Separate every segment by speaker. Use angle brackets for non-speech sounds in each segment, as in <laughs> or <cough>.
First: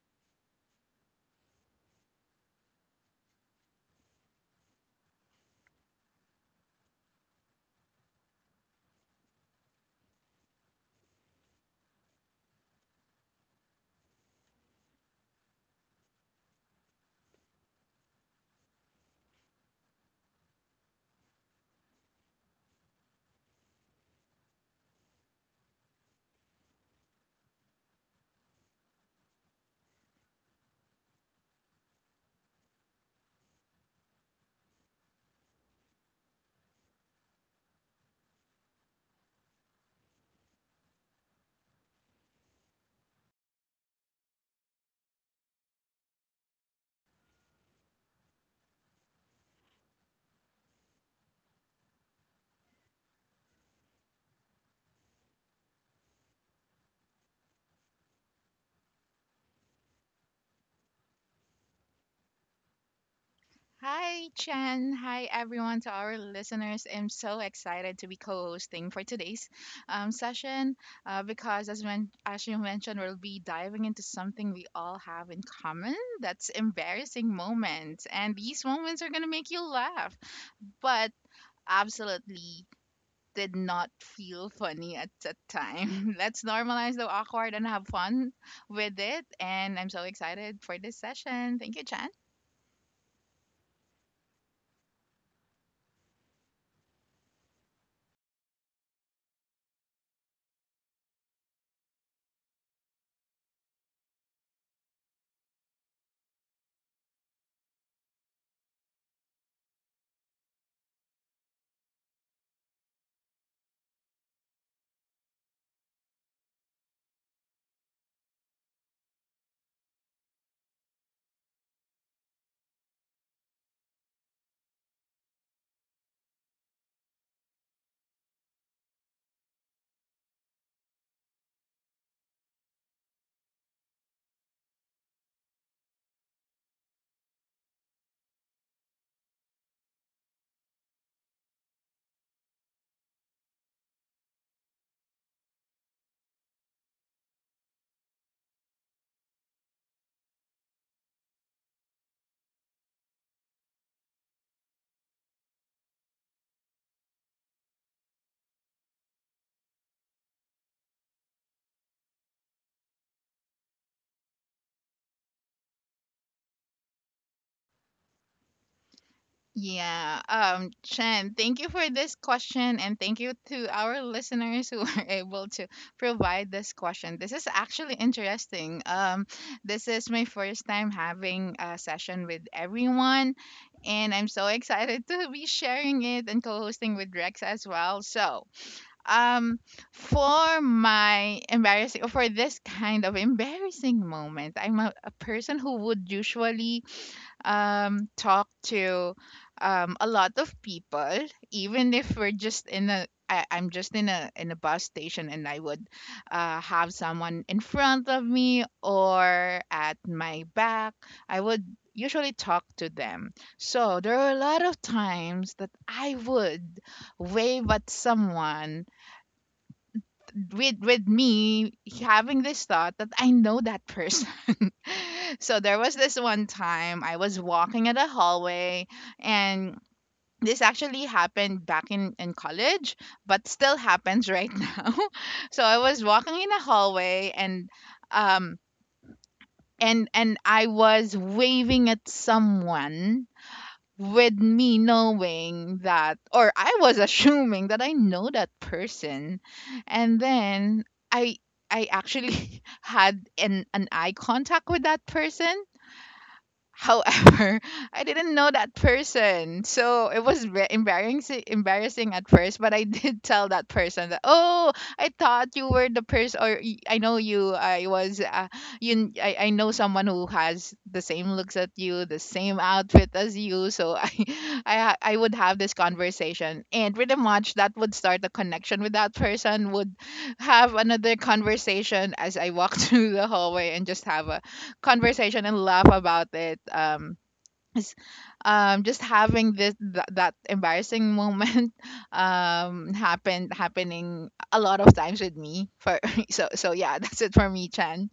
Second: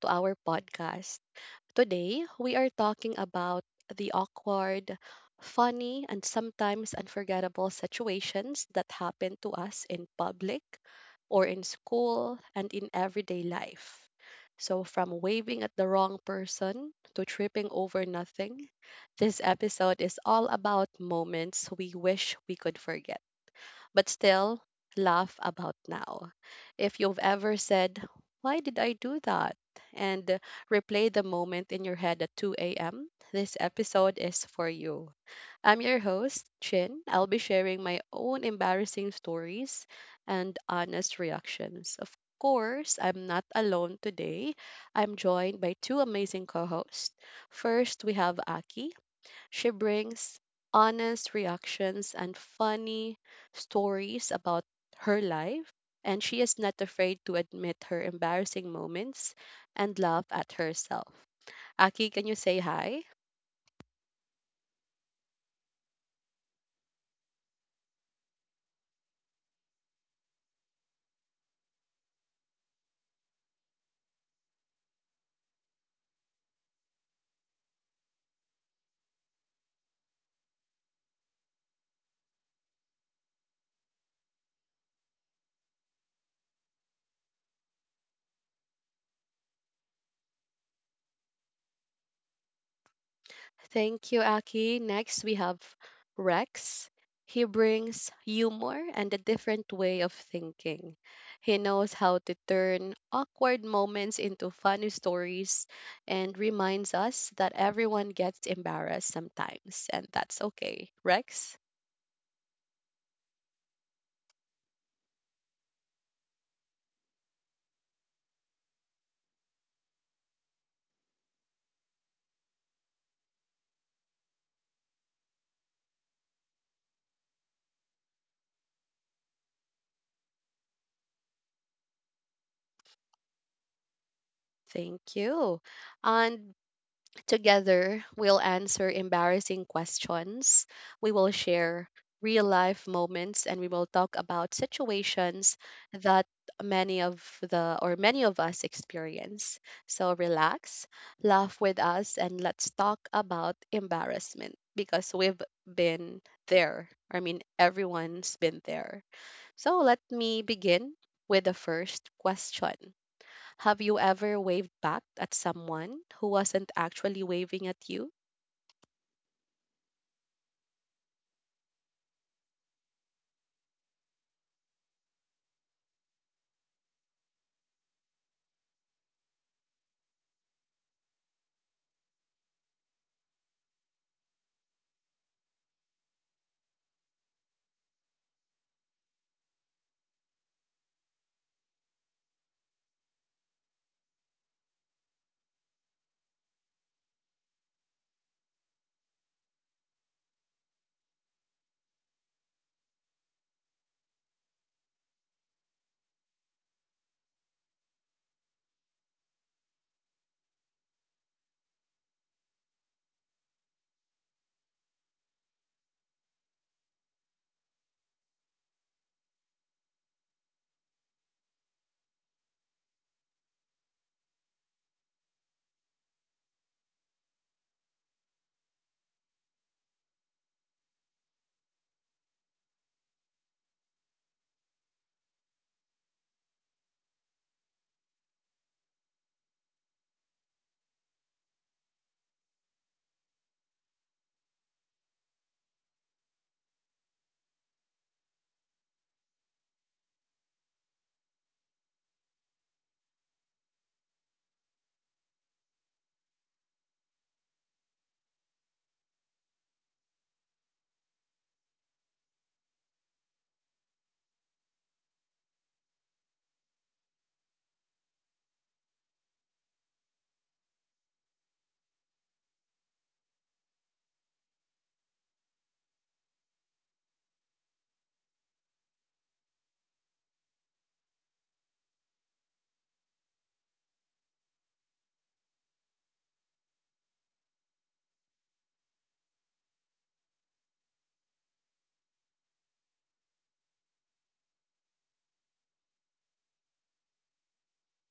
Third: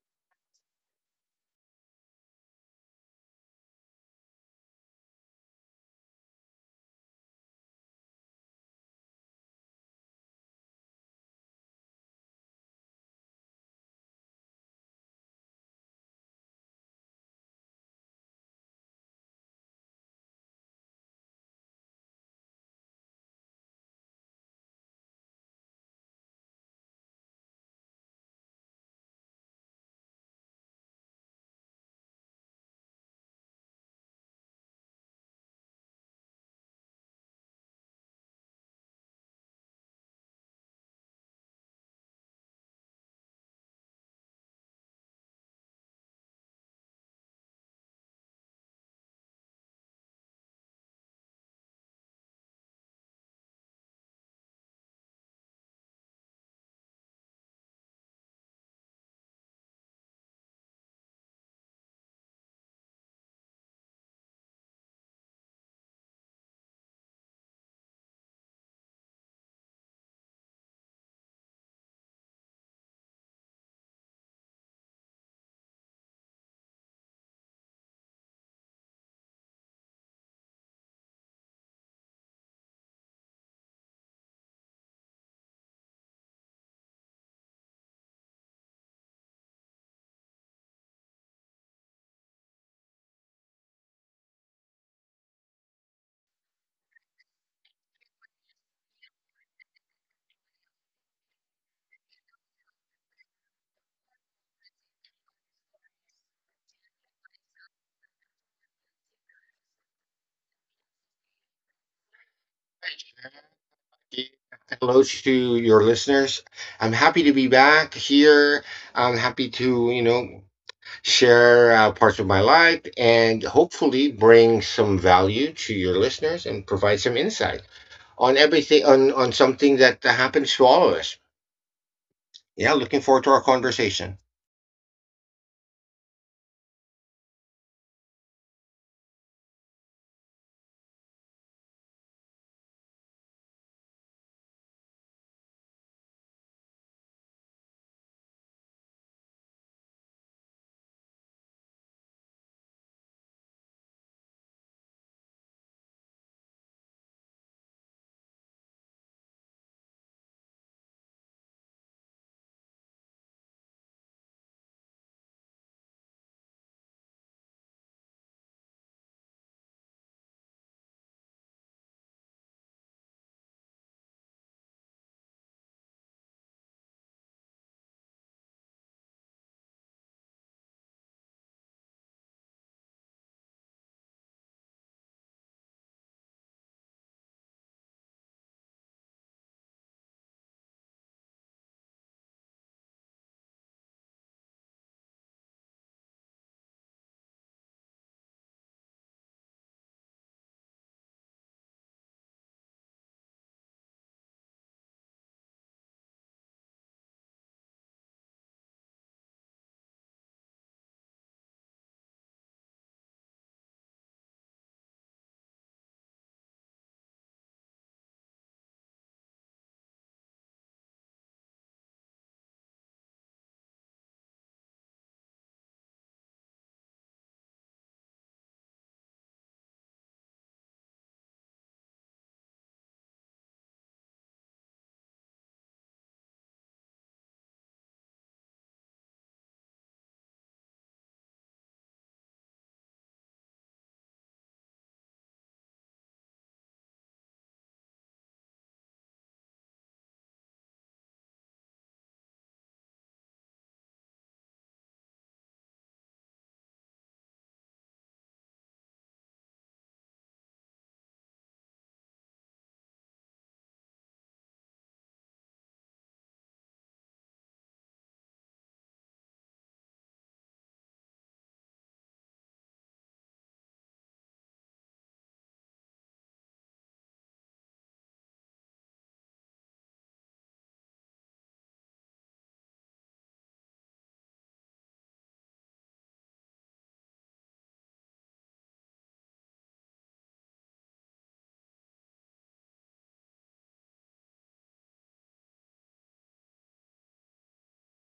Speaker 1: to our podcast. Today, we are talking about the awkward, funny, and sometimes unforgettable situations that happen to us in public or in school and in everyday life. So, from waving at the wrong person to tripping over nothing, this episode is all about moments we wish we could forget but still laugh about now. If you've ever said, "Why did I do that?" and replay the moment in your head at 2 a.m., this episode is for you. I'm your host, Chin. I'll be sharing my own embarrassing stories and honest reactions. Of course, I'm not alone today. I'm joined by two amazing co hosts. First, we have Aki. She brings honest reactions and funny stories about her life, and she is not afraid to admit her embarrassing moments and laugh at herself. Aki, can you say hi?
Speaker 2: Hi, Chen. Hi, everyone, to our listeners. I'm so excited to be co hosting for today's session because, as you mentioned, we'll be diving into something we all have in common that's embarrassing moments. And these moments are going to make you laugh, but absolutely did not feel funny at the time. <laughs> Let's normalize the awkward and have fun with it. And I'm so excited for this session. Thank you, Chen.
Speaker 1: Thank you, Aki. Next, we have Rex. He brings humor and a different way of thinking. He knows how to turn awkward moments into funny stories and reminds us that everyone gets embarrassed sometimes, and that's okay. Rex,
Speaker 3: Hello to your listeners. I'm happy to be back here. I'm happy to, share parts of my life and hopefully bring some value to your listeners and provide some insight on everything on something that happens to all of us. Yeah, looking forward to our conversation.
Speaker 1: thank you. And together, we'll answer embarrassing questions, we will share real life moments, and we will talk about situations that many of us experience. So relax, laugh with us, and let's talk about embarrassment because we've been there. I mean, everyone's been there. So let me begin with the first question. Have you ever waved back at someone who wasn't actually waving at you?
Speaker 2: Yeah. Chen, thank you for this question and thank you to our listeners who <laughs> are able to provide this question. This is actually interesting. This is my first time having a session with everyone and I'm so excited to be sharing it and co-hosting with Rex as well. So, um for this kind of embarrassing moment, I'm a person who would usually talk to a lot of people, even if we're just in I'm just in a bus station and I would have someone in front of me or at my back. I would usually talk to them. So there are a lot of times that I would wave at someone with me having this thought that I know that person. <laughs> So there was this one time I was walking in a hallway and this actually happened back in college, but still happens right <laughs> now. So I was walking in a hallway and um and I was waving at someone with me knowing that, or I was assuming that I know that person, and then I I actually <laughs> had an eye contact with that person. However, <laughs> I didn't know that person. So it was embarrassing at first, but I <laughs> did tell that person that, "Oh, I thought you were the person, or I know you. I was you I know someone who has the same looks at you, the same outfit as you." So <laughs> I would have this conversation and pretty much that would start a connection with that person, would have another conversation as I walk <laughs> through the hallway and just have a conversation and laugh about it. Is, just having that embarrassing moment <laughs> happened happening a lot of times with me for <laughs> yeah, <laughs> that's it for me, Chan.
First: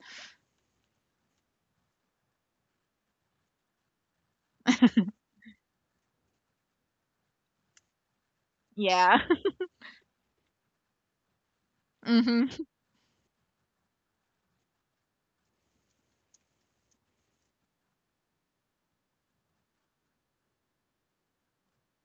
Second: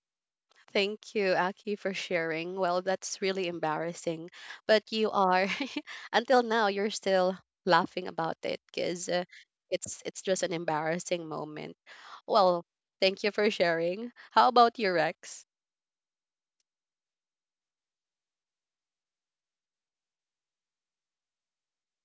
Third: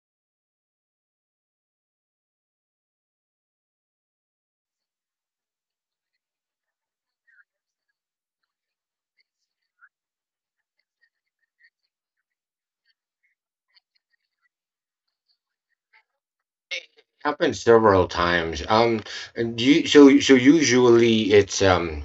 Speaker 1: Thank you, Aki, for sharing. Well, that's really embarrassing, but you are <laughs> until now you're still laughing about it because
Speaker 2: Yeah.
Speaker 1: it's just an embarrassing moment.
Speaker 2: Mm-hmm.
Speaker 1: Well, thank you for sharing. How about you, Rex?
Speaker 3: Happened several times. And you, so usually it's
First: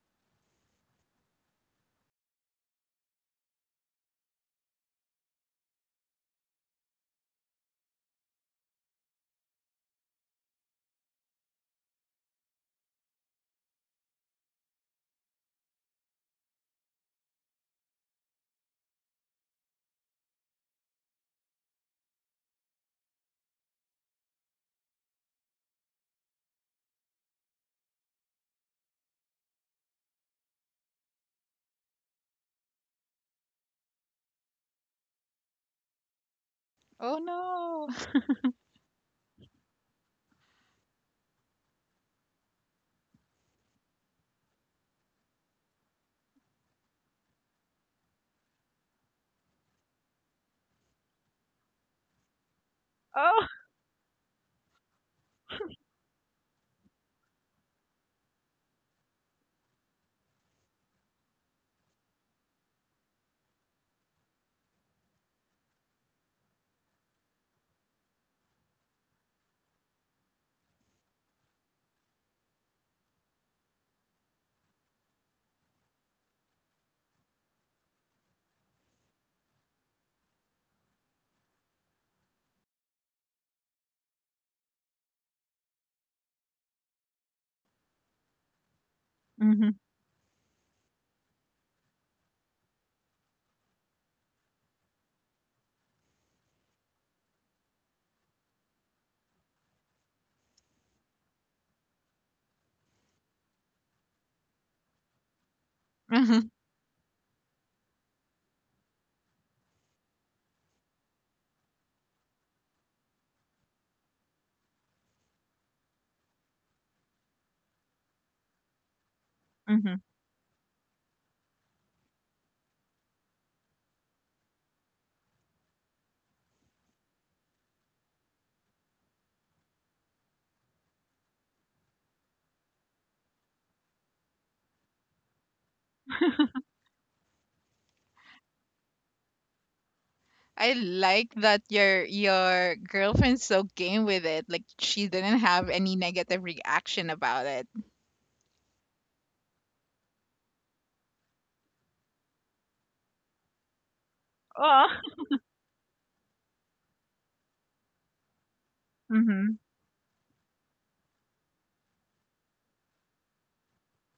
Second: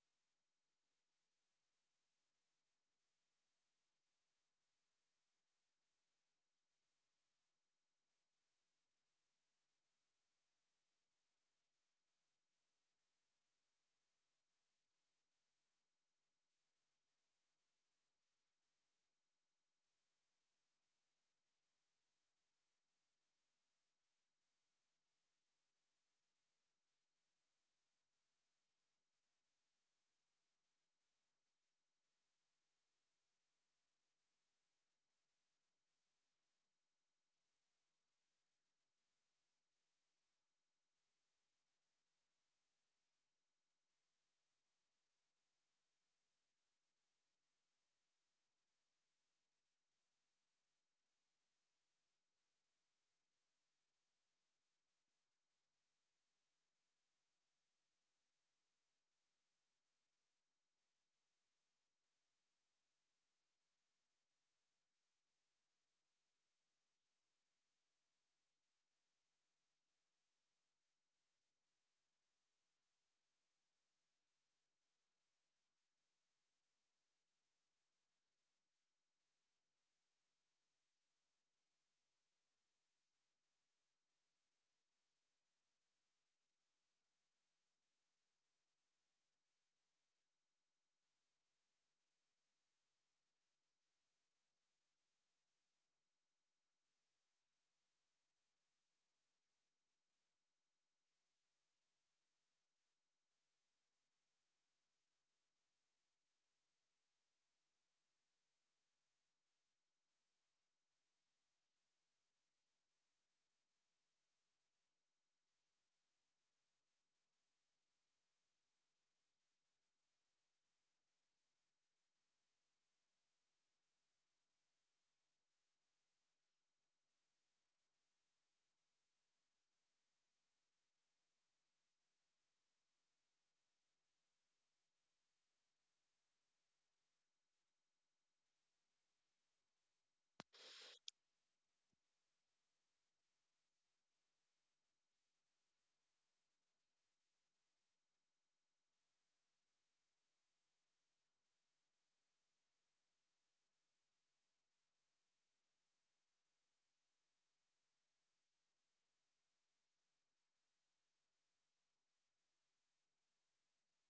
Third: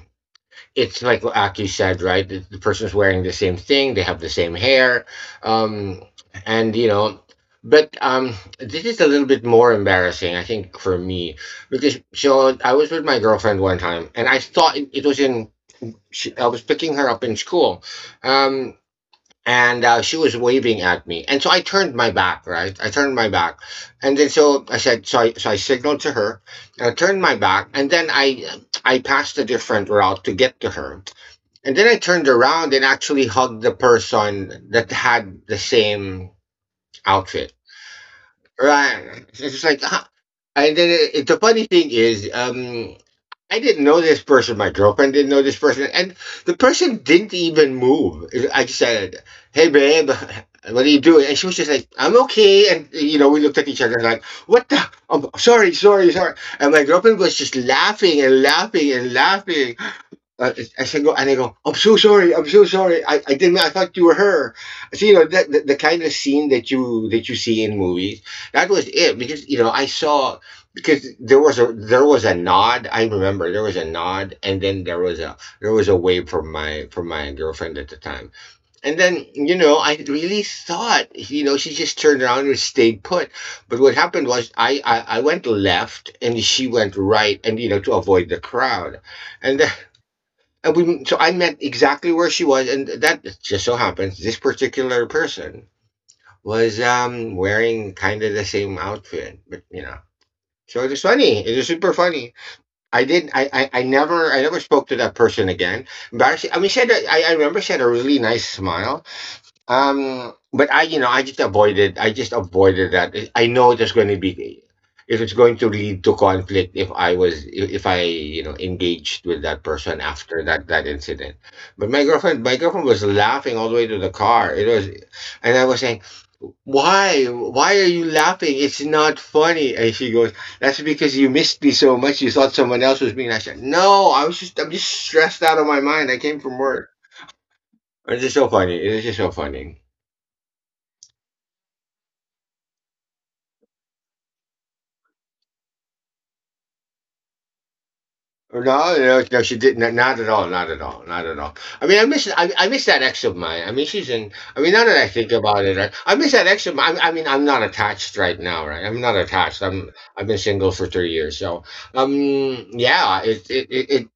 Speaker 3: it's like what Aki said, right? The person's wearing the same thing, they have the same hair, um, and you know. But this is a little bit more embarrassing, I think, for me because so I was with my girlfriend one time, and I thought it was in. I was picking her up in school, um, and she was waving at me, and so I turned my back. Right, I turned my back, and then so I signaled to her, and I turned my back, and then I passed a different route to get to her, and then I turned around and actually hugged the person that had the same
Speaker 2: <laughs> Oh
Speaker 3: outfit.
Speaker 2: no.
Speaker 3: Right. It's just like, ah. And then the funny thing is, I didn't know this person. My girlfriend didn't know this person. And the person didn't even move. I just said, hey, babe, what are you doing? And she was just like, I'm okay. And, you know, we
Speaker 2: Oh.
Speaker 3: looked at each other like, what the? I'm sorry, sorry, sorry. And my girlfriend was just laughing and laughing and laughing. uh, I said, go, and I go, I'm so sorry, I'm so sorry. I didn't, I thought you were her. So, you know, the kind of scene that that you see in movies, that was it because, you know, I saw, because there was a nod. I remember there was a nod and then there was a wave from from my girlfriend at the time. And then, you know, I really thought, you know, she just turned around and stayed put. But what happened was I went left and she went right and, you know, to avoid the crowd. And then,
Speaker 2: Mm-hmm.
Speaker 3: and we, so I met exactly where she was, and that just so happens this particular person was wearing kind of the same outfit, but you know. So it was funny. It was super funny. I did. I never. I never spoke to that person again. But
Speaker 2: Mm-hmm.
Speaker 3: actually, I mean, she had. A, I remember she had a really nice smile. But I, you know, I just avoided. I just avoided that. I know there's going to be, if it's going to lead to conflict, if I was, if I, you know, engaged with that
Speaker 2: Mm-hmm.
Speaker 3: person after that incident. But my girlfriend was laughing all the way to the car. It was, and I was saying, why are you laughing? It's not funny. And she goes, that's because you missed me so much. You thought someone else was being. I said, no, I'm just stressed out of my mind. I came from work. It's just so funny. It's just so funny.
Speaker 2: I like that your girlfriend's so game with it. Like she didn't have any negative reaction about it.
Speaker 3: No, no, no, she didn't. No, not at all. Not at all. Not at all. I mean, I miss. I miss that ex of mine. I mean, she's in. I mean, now
Speaker 2: Oh.
Speaker 3: that I think about it, I miss that ex of mine. I mean, I'm not attached right now, right? I'm not
Speaker 2: Mm-hmm.
Speaker 3: attached. I'm. I've been single for 3 years, so um, yeah. It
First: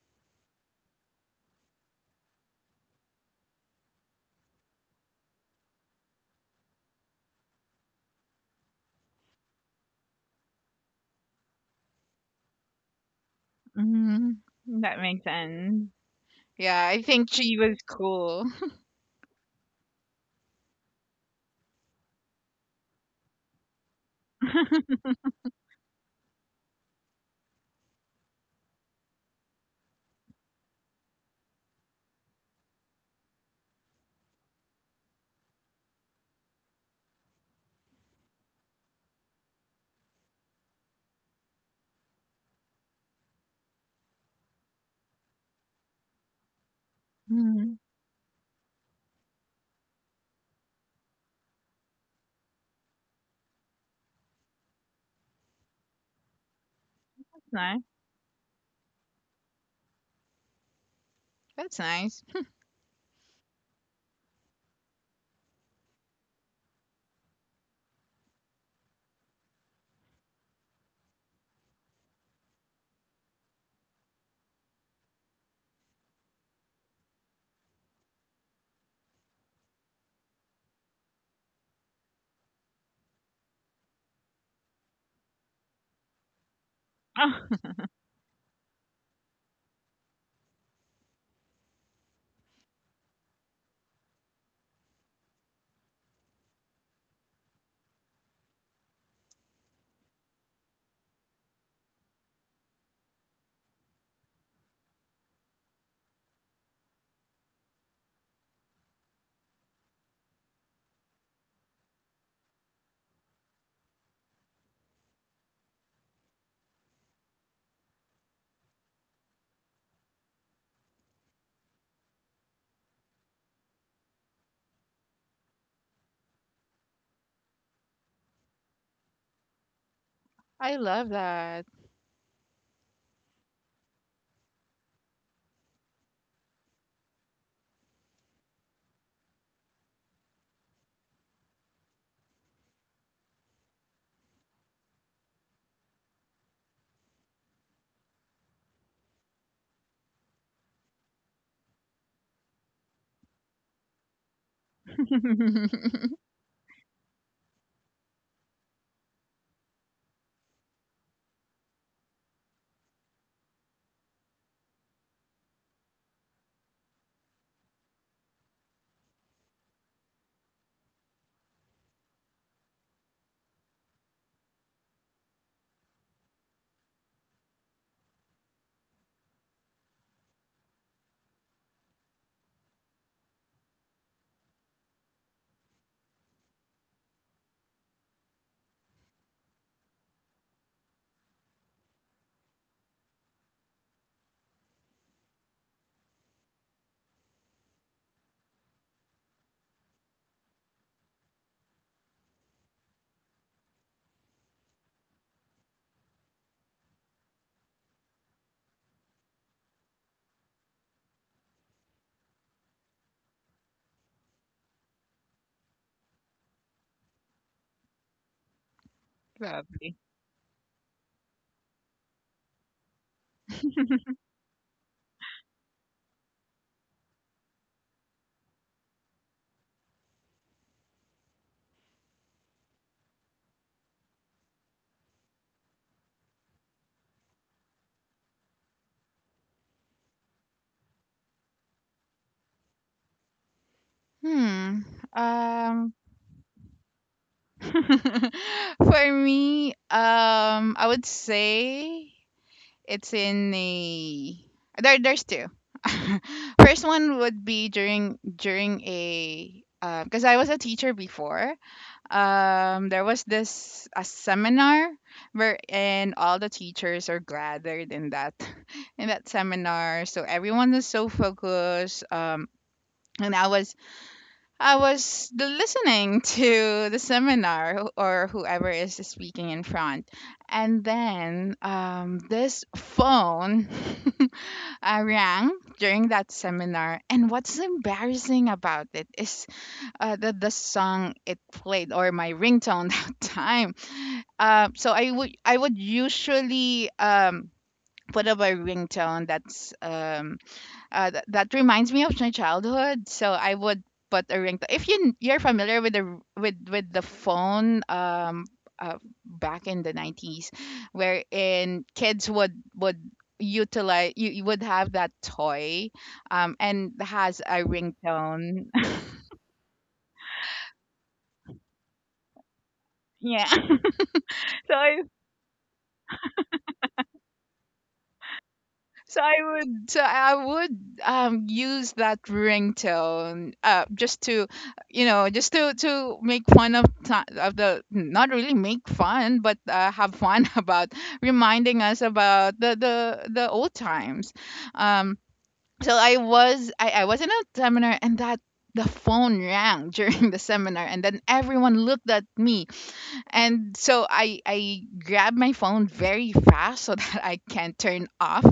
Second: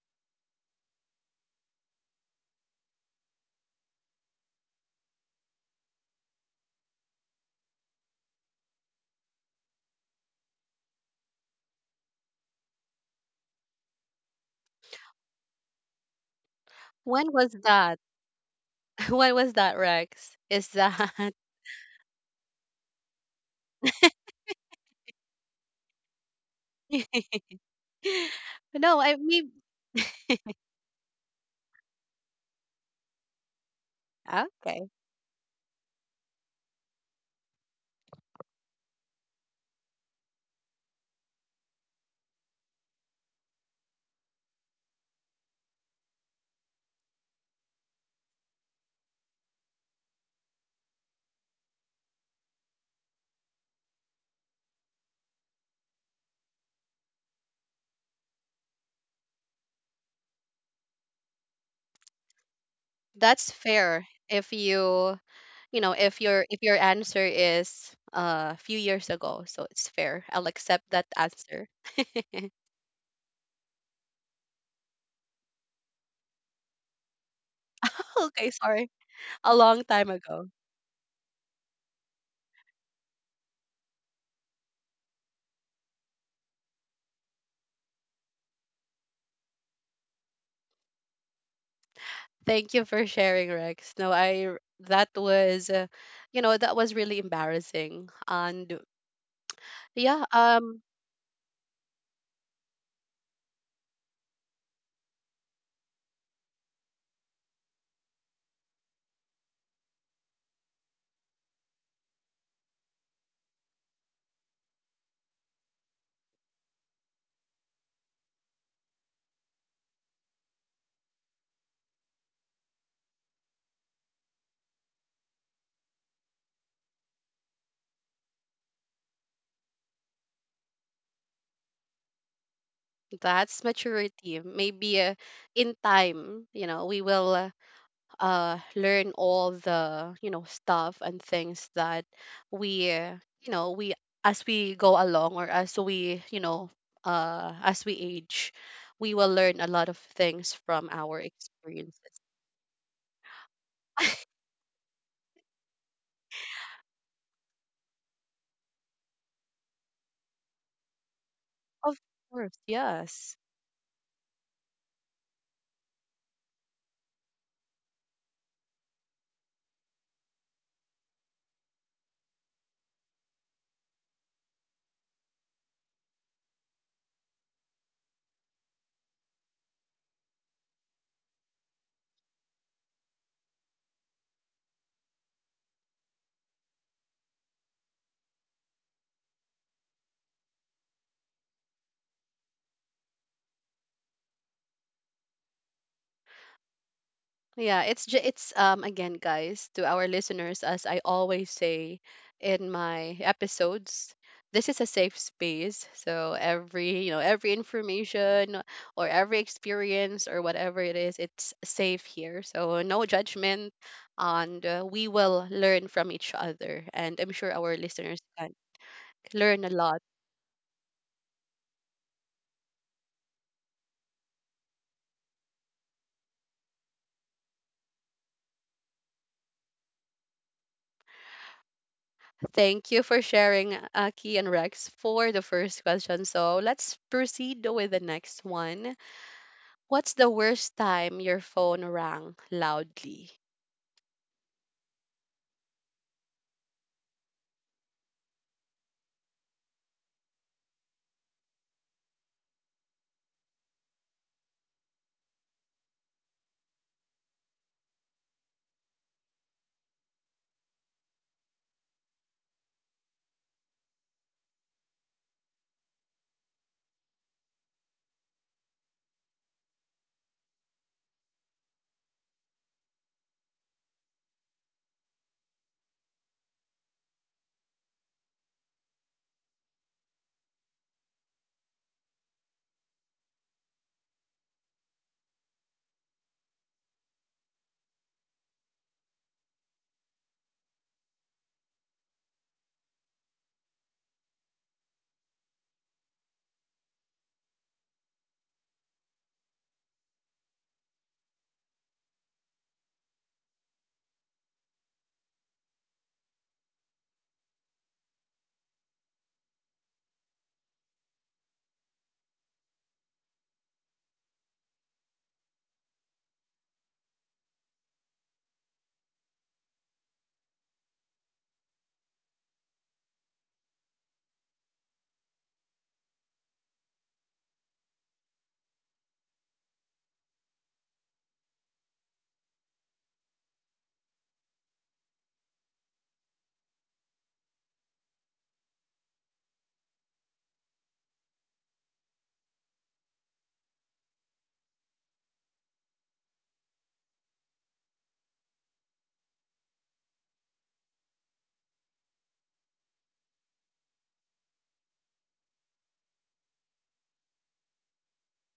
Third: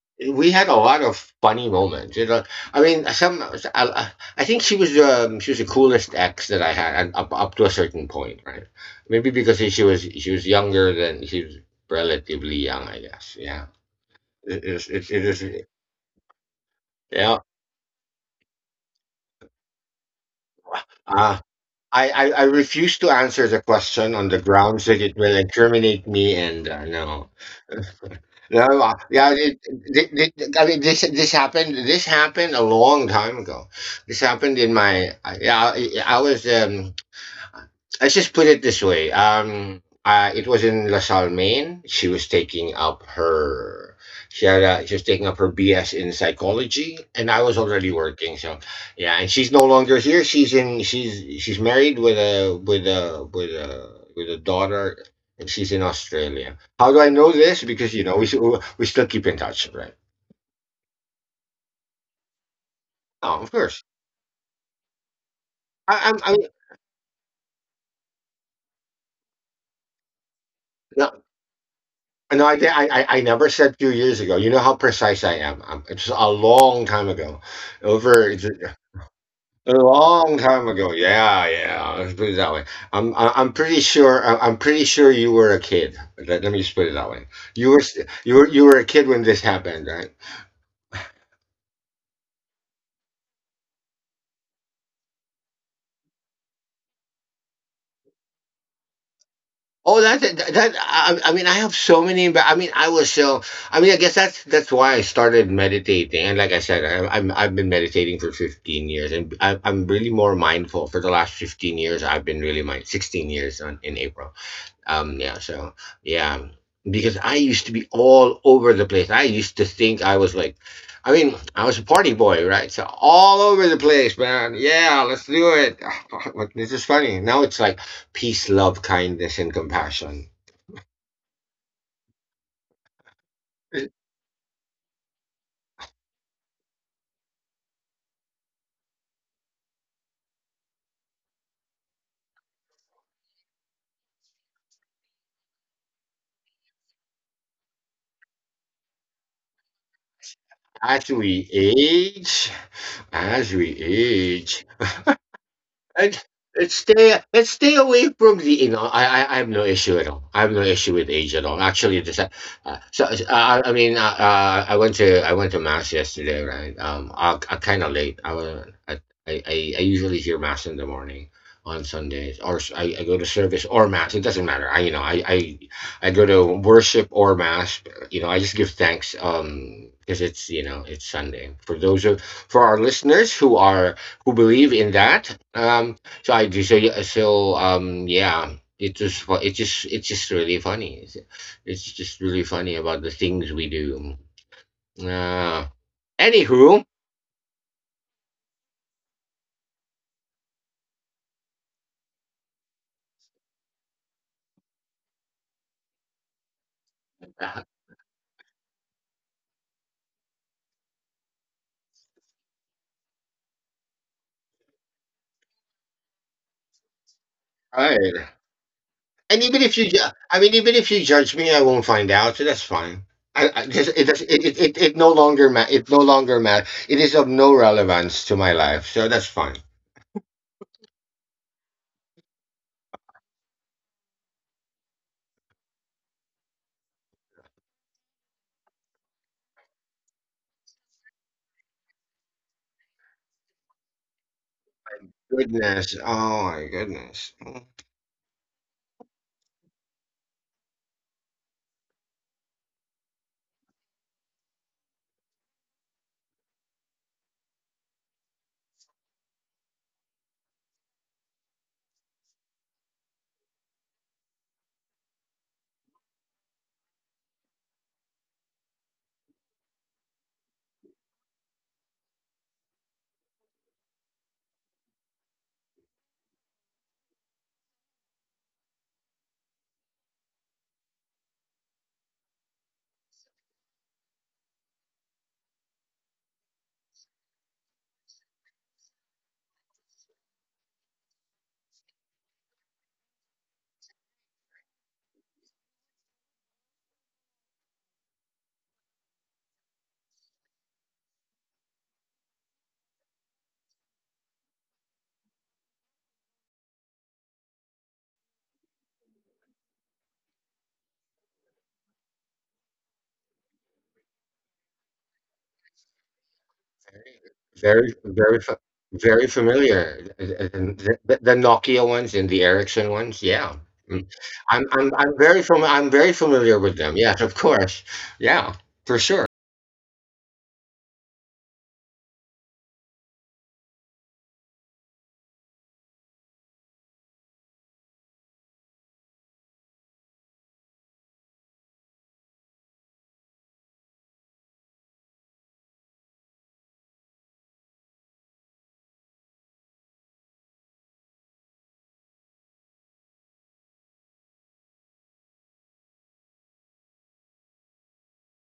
Speaker 3: <sighs> we had a lot of funny moments. You know, I mean, some. I, I think she was the coolest ex that I had and up to a certain point, right? Maybe because she was younger than she was relatively young, I guess. Yeah, it
Speaker 2: Mm-hmm.
Speaker 3: is.
Speaker 2: That
Speaker 3: It
Speaker 2: makes
Speaker 3: is.
Speaker 2: sense. Yeah, I
Speaker 1: When
Speaker 2: think
Speaker 3: Yeah.
Speaker 1: was
Speaker 2: she was
Speaker 1: that?
Speaker 2: cool.
Speaker 1: <laughs> When was that, Rex? Is that
Speaker 3: Uh, I refuse to answer the question on the grounds that it will incriminate me and no.
Speaker 1: <laughs>
Speaker 3: No,
Speaker 1: no? I
Speaker 3: yeah,
Speaker 1: mean,
Speaker 3: I mean, this happened. This happened a long time ago. This happened in
Speaker 1: okay,
Speaker 3: my. I- Yeah, I was let's just put it this way. It was in LaSalle, Maine. She was taking up her she was taking up her BS in psychology, and I was
Speaker 2: Mhm.
Speaker 3: already working. So, yeah, and she's no longer here. She's in she's married with a with a daughter, and she's in Australia. How do I know this?
Speaker 2: Nice.
Speaker 3: Because you know we still keep in touch, right?
Speaker 2: That's nice.
Speaker 3: Oh,
Speaker 1: that's
Speaker 3: of course.
Speaker 1: fair. If you you know
Speaker 3: I,
Speaker 1: if
Speaker 3: I'm
Speaker 1: your if your answer is a few years ago, so it's fair, I'll accept that
Speaker 3: I,
Speaker 1: answer.
Speaker 3: no,
Speaker 1: <laughs>
Speaker 3: I never said few years ago. You know how precise I am. It's a long time ago, over it's
Speaker 1: Okay, sorry, a
Speaker 3: a
Speaker 1: long time
Speaker 3: long
Speaker 1: ago.
Speaker 3: time ago. Yeah, yeah. Let's put it that way. I'm pretty sure. I'm pretty sure you were a kid. Let me just put it that way.
Speaker 2: Oh,
Speaker 3: You
Speaker 2: <laughs>
Speaker 3: were, s- you were a kid when this happened, right?
Speaker 1: Thank you for sharing, Rex. No I r- That was you know, that was really embarrassing. And
Speaker 3: Oh,
Speaker 1: yeah,
Speaker 3: that I mean, I have so many. I mean, I was so. I mean, I guess that's why I started meditating. And like I said, I've been meditating for 15 years, and I'm really more mindful for the last 15 years. I've been really mind 16 years on, in April. Yeah, so yeah, because I used to be all over the place. I used to think I was like, I mean, I was a party boy, right? So all over the place, man. Yeah, let's do it. <sighs> <laughs> Like, this is funny. Now it's like peace, love, kindness, and compassion.
Speaker 2: I love that.
Speaker 1: that's maturity, maybe. In time, you know, we will learn all the, you know, stuff and things that we, you know, we, as we go along, or as we, you know, as we age, we will learn a lot of things from
Speaker 3: As
Speaker 1: our
Speaker 3: we
Speaker 1: experiences.
Speaker 3: age, as we
Speaker 1: <laughs>
Speaker 3: age.
Speaker 2: <laughs>
Speaker 3: And stay away from the you know I have no issue at all. I have no issue with age at all.
Speaker 1: Of
Speaker 3: Actually, this
Speaker 1: course,
Speaker 3: so
Speaker 1: yes.
Speaker 3: I mean I went to mass yesterday, right? I kind of late. I usually hear mass in the morning on Sundays, or I go to service or mass. It doesn't matter. I you know I go to worship or mass. You know I just give thanks because it's you know it's Sunday for those of for our listeners who are who believe in that. So I just so yeah, it just it's just really funny. It's just really funny about the things we do. Uh, anywho,
Speaker 1: Yeah, it's, again, guys, to our listeners, as I always say in my episodes, this is a safe space. So every, you know, every
Speaker 3: uh,
Speaker 1: information or every experience or whatever it is, it's safe here. So no judgment, and we will learn from each other. And I'm sure our
Speaker 3: all
Speaker 1: listeners
Speaker 3: right.
Speaker 1: can
Speaker 3: And
Speaker 1: learn
Speaker 3: even
Speaker 1: a
Speaker 3: if you,
Speaker 1: lot.
Speaker 2: Lovely.
Speaker 3: ju- I mean, even if you judge me, I won't find out. So that's fine. I just, it, does, it no longer ma- it no longer matters. It is of no relevance to my life, so that's fine.
Speaker 1: Thank you for sharing, Aki and Rex, for the first question. So let's proceed with the next one. What's the worst time your phone rang loudly?
Speaker 2: Hmm. Um.
Speaker 3: Goodness, oh my goodness.
Speaker 2: <laughs> For me, I would say it's in a there. There's two. <laughs> First one would be during a, because I was a teacher before, there was this a seminar where, and all the teachers are gathered in that <laughs> in that seminar, so everyone was so focused, and i was the listening <laughs> to the seminar, or whoever is speaking in front, and then this phone <laughs> rang during that seminar, and what's embarrassing about it is that the song it played, or my ringtone <laughs> that time. So I would usually put up a ringtone that's that reminds me of my childhood. So I would put a ringtone. If you you're familiar with with the phone. Uh, Back in the 90s, wherein kids would utilize you, you would have that toy and has a
Speaker 3: Very,
Speaker 2: ringtone.
Speaker 3: very familiar. The Nokia ones and the Ericsson
Speaker 2: <laughs>
Speaker 3: ones,
Speaker 2: Yeah.
Speaker 3: yeah. Mm.
Speaker 2: <laughs> So I,
Speaker 3: I'm very I'm very familiar with them. Yes, of course. Yeah, for
Speaker 2: so
Speaker 3: sure,
Speaker 2: I would, use that ringtone just to, you know, just to make fun of the, not really make fun, but have fun <laughs> about reminding us about the old times. Um, so I was I was in a seminar and that the phone rang <laughs> during the seminar, and then everyone looked at me, and so I grabbed my phone very fast so <laughs> that I can turn off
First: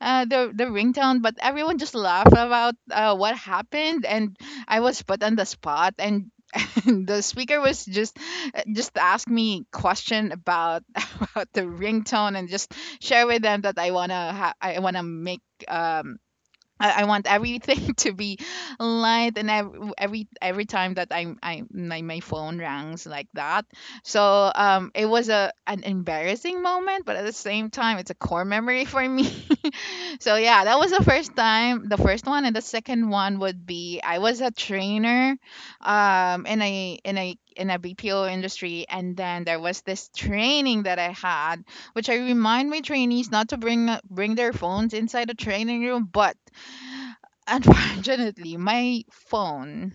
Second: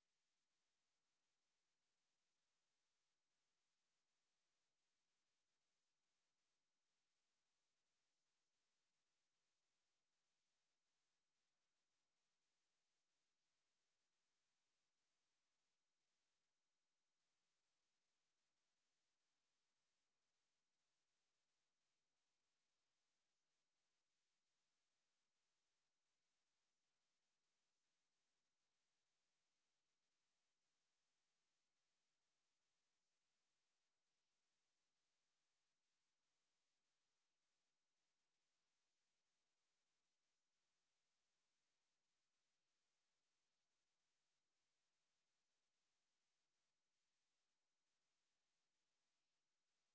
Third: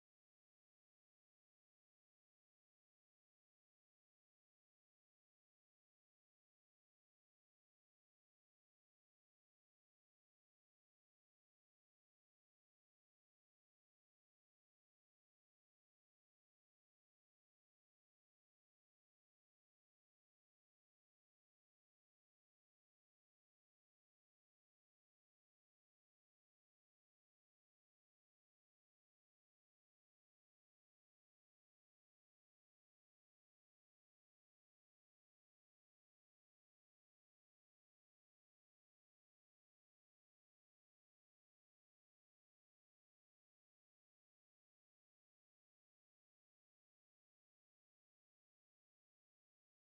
Speaker 2: the the ringtone. But everyone just laughed about what happened, and I was put on the spot. And <laughs> the speaker was just asked me question about <laughs> about the ringtone, and just share with them that I wanna make um I want everything <laughs> to be light, and every time that my phone rings like that. So it was a an embarrassing moment, but at the same time, it's a core memory for me. <laughs> So yeah, that was the first time, the first one. And the second one would be I was a trainer, in a BPO industry, and then there was this training that I had, which I remind my trainees not to bring their phones inside the training room. But <laughs> unfortunately, my phone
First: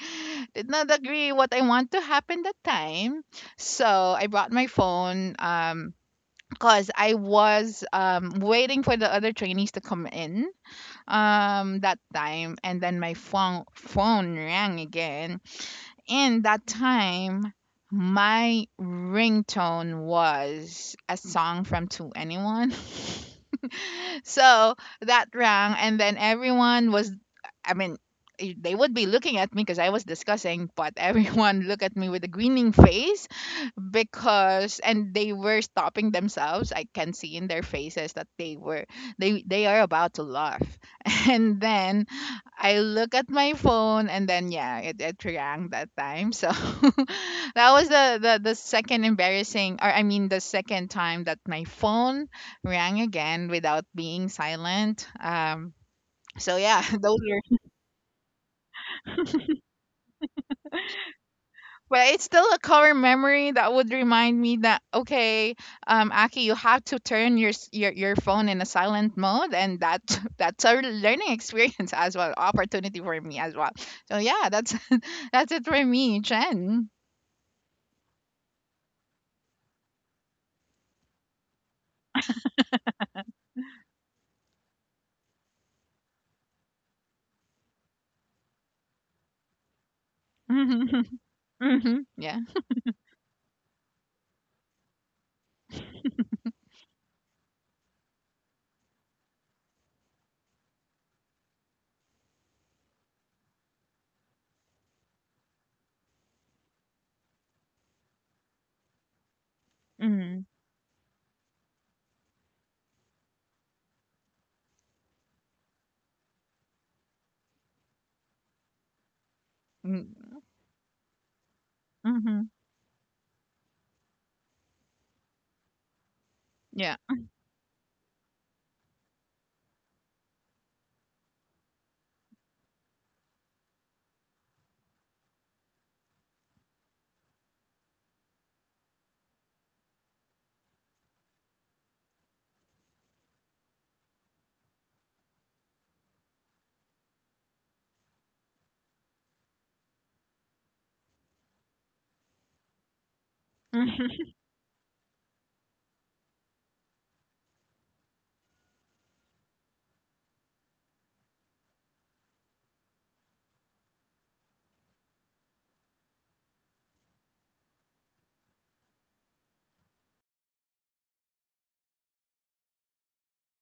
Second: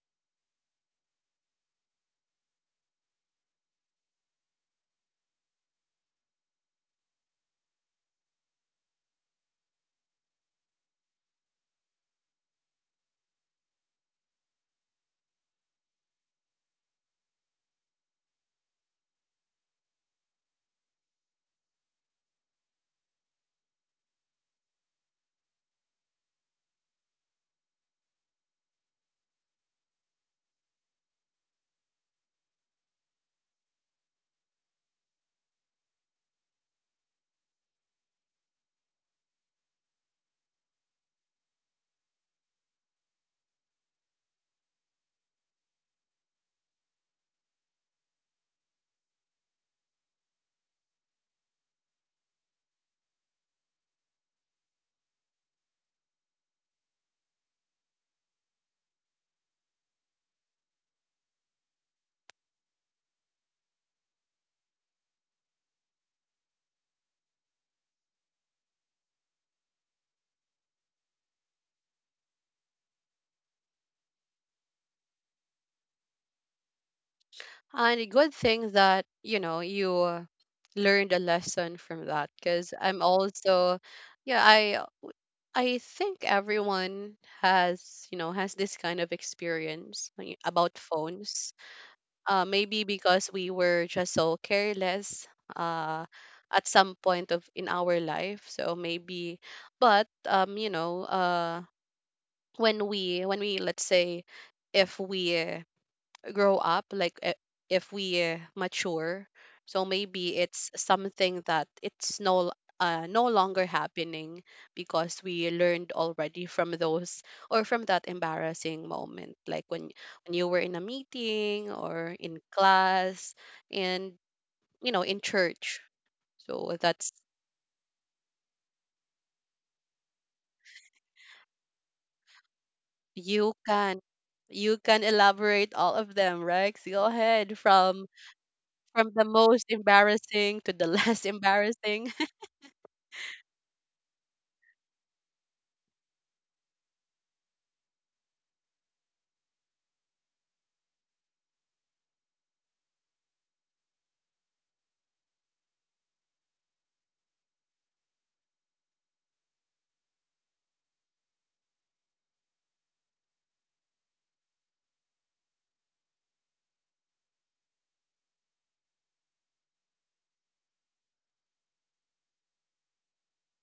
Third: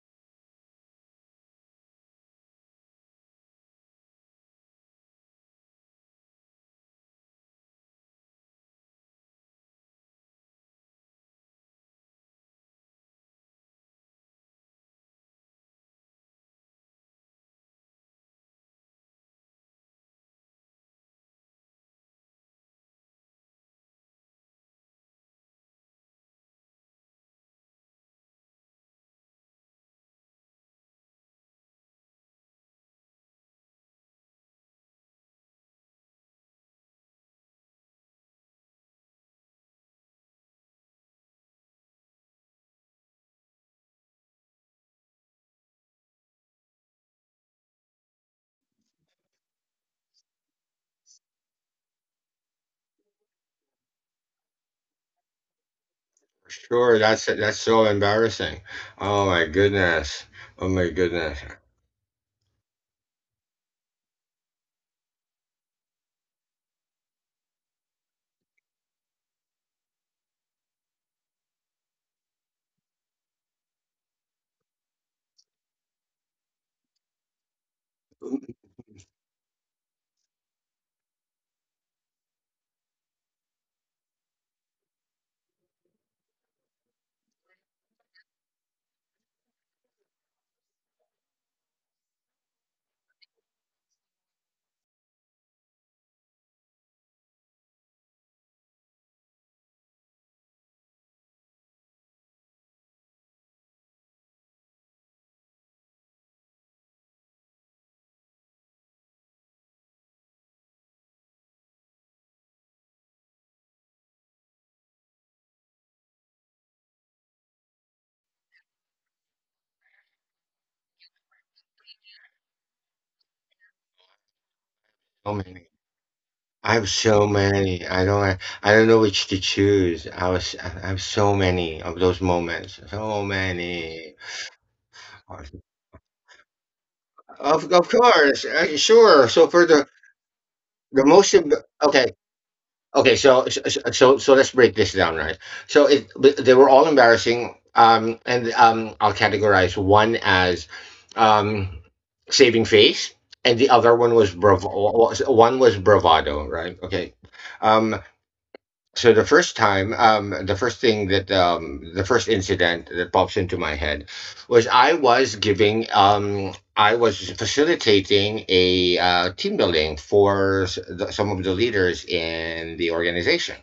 Speaker 2: <laughs> did not agree what I want to happen that time. So I brought my phone because I was waiting for the other trainees to come in that time, and then my phone rang again. And that time, my ringtone was a song from To Anyone. <laughs> So that rang, and then everyone was, I mean, eh, they would be looking at me because I was discussing, but everyone <laughs> looked at me with a grinning face, because and they were stopping themselves. I can see in their faces that they they are about to laugh. <laughs> And then I look at my phone, and then yeah, it rang that time. So <laughs> that was the second embarrassing, or I mean, the second time that my phone rang again without being silent. So yeah,
Speaker 3: sure.
Speaker 2: <laughs> those.
Speaker 3: That's so embarrassing. Oh my goodness. Oh my goodness.
Speaker 2: But it's still a core memory that would remind me that, okay, Aki, you have to turn your your phone in a silent mode, and that <laughs> that's a learning experience as well, opportunity for me as well. So yeah, that's <laughs> that's it for me, Chen.
Speaker 1: And a good thing that, you know, you learned a lesson from that, because I'm also, yeah, I think everyone has, you know, has this kind of experience about
Speaker 2: <laughs> Mm-hmm.
Speaker 1: phones.
Speaker 2: Mm-hmm. Yeah.
Speaker 1: Maybe because we were just so careless uh at some point of in our life. So maybe, but you know, when we, when we, let's say, if we, grow up, like, if we, mature, so maybe
Speaker 2: Mm-hmm.
Speaker 1: it's something that it's no no longer happening because we learned already from those or from that embarrassing moment, like when you were in a meeting or in
Speaker 2: Mm-hmm.
Speaker 1: class, and you know, in
Speaker 3: So many.
Speaker 1: church.
Speaker 3: I
Speaker 1: So
Speaker 3: have
Speaker 2: Yeah.
Speaker 1: that's,
Speaker 3: so many. I don't. I don't know which to choose. I was. I have so many of those moments. So
Speaker 1: you can,
Speaker 3: many.
Speaker 1: you can elaborate all of them, Rex. Go ahead,
Speaker 3: Of
Speaker 1: from
Speaker 3: course,
Speaker 1: from the
Speaker 3: sure. So
Speaker 1: most
Speaker 3: for
Speaker 1: embarrassing to the
Speaker 3: the
Speaker 1: less <laughs>
Speaker 3: motion,
Speaker 1: embarrassing.
Speaker 3: okay. So let's break this down, right? So it, but they were all embarrassing, and I'll categorize one as um saving face, and the other one
Speaker 2: Mm-hmm.
Speaker 3: was bravo one was bravado, right? Okay. um, so the first time the first thing that the first incident that pops into my head was I was giving I was facilitating a team building for the, some of the leaders in the organization,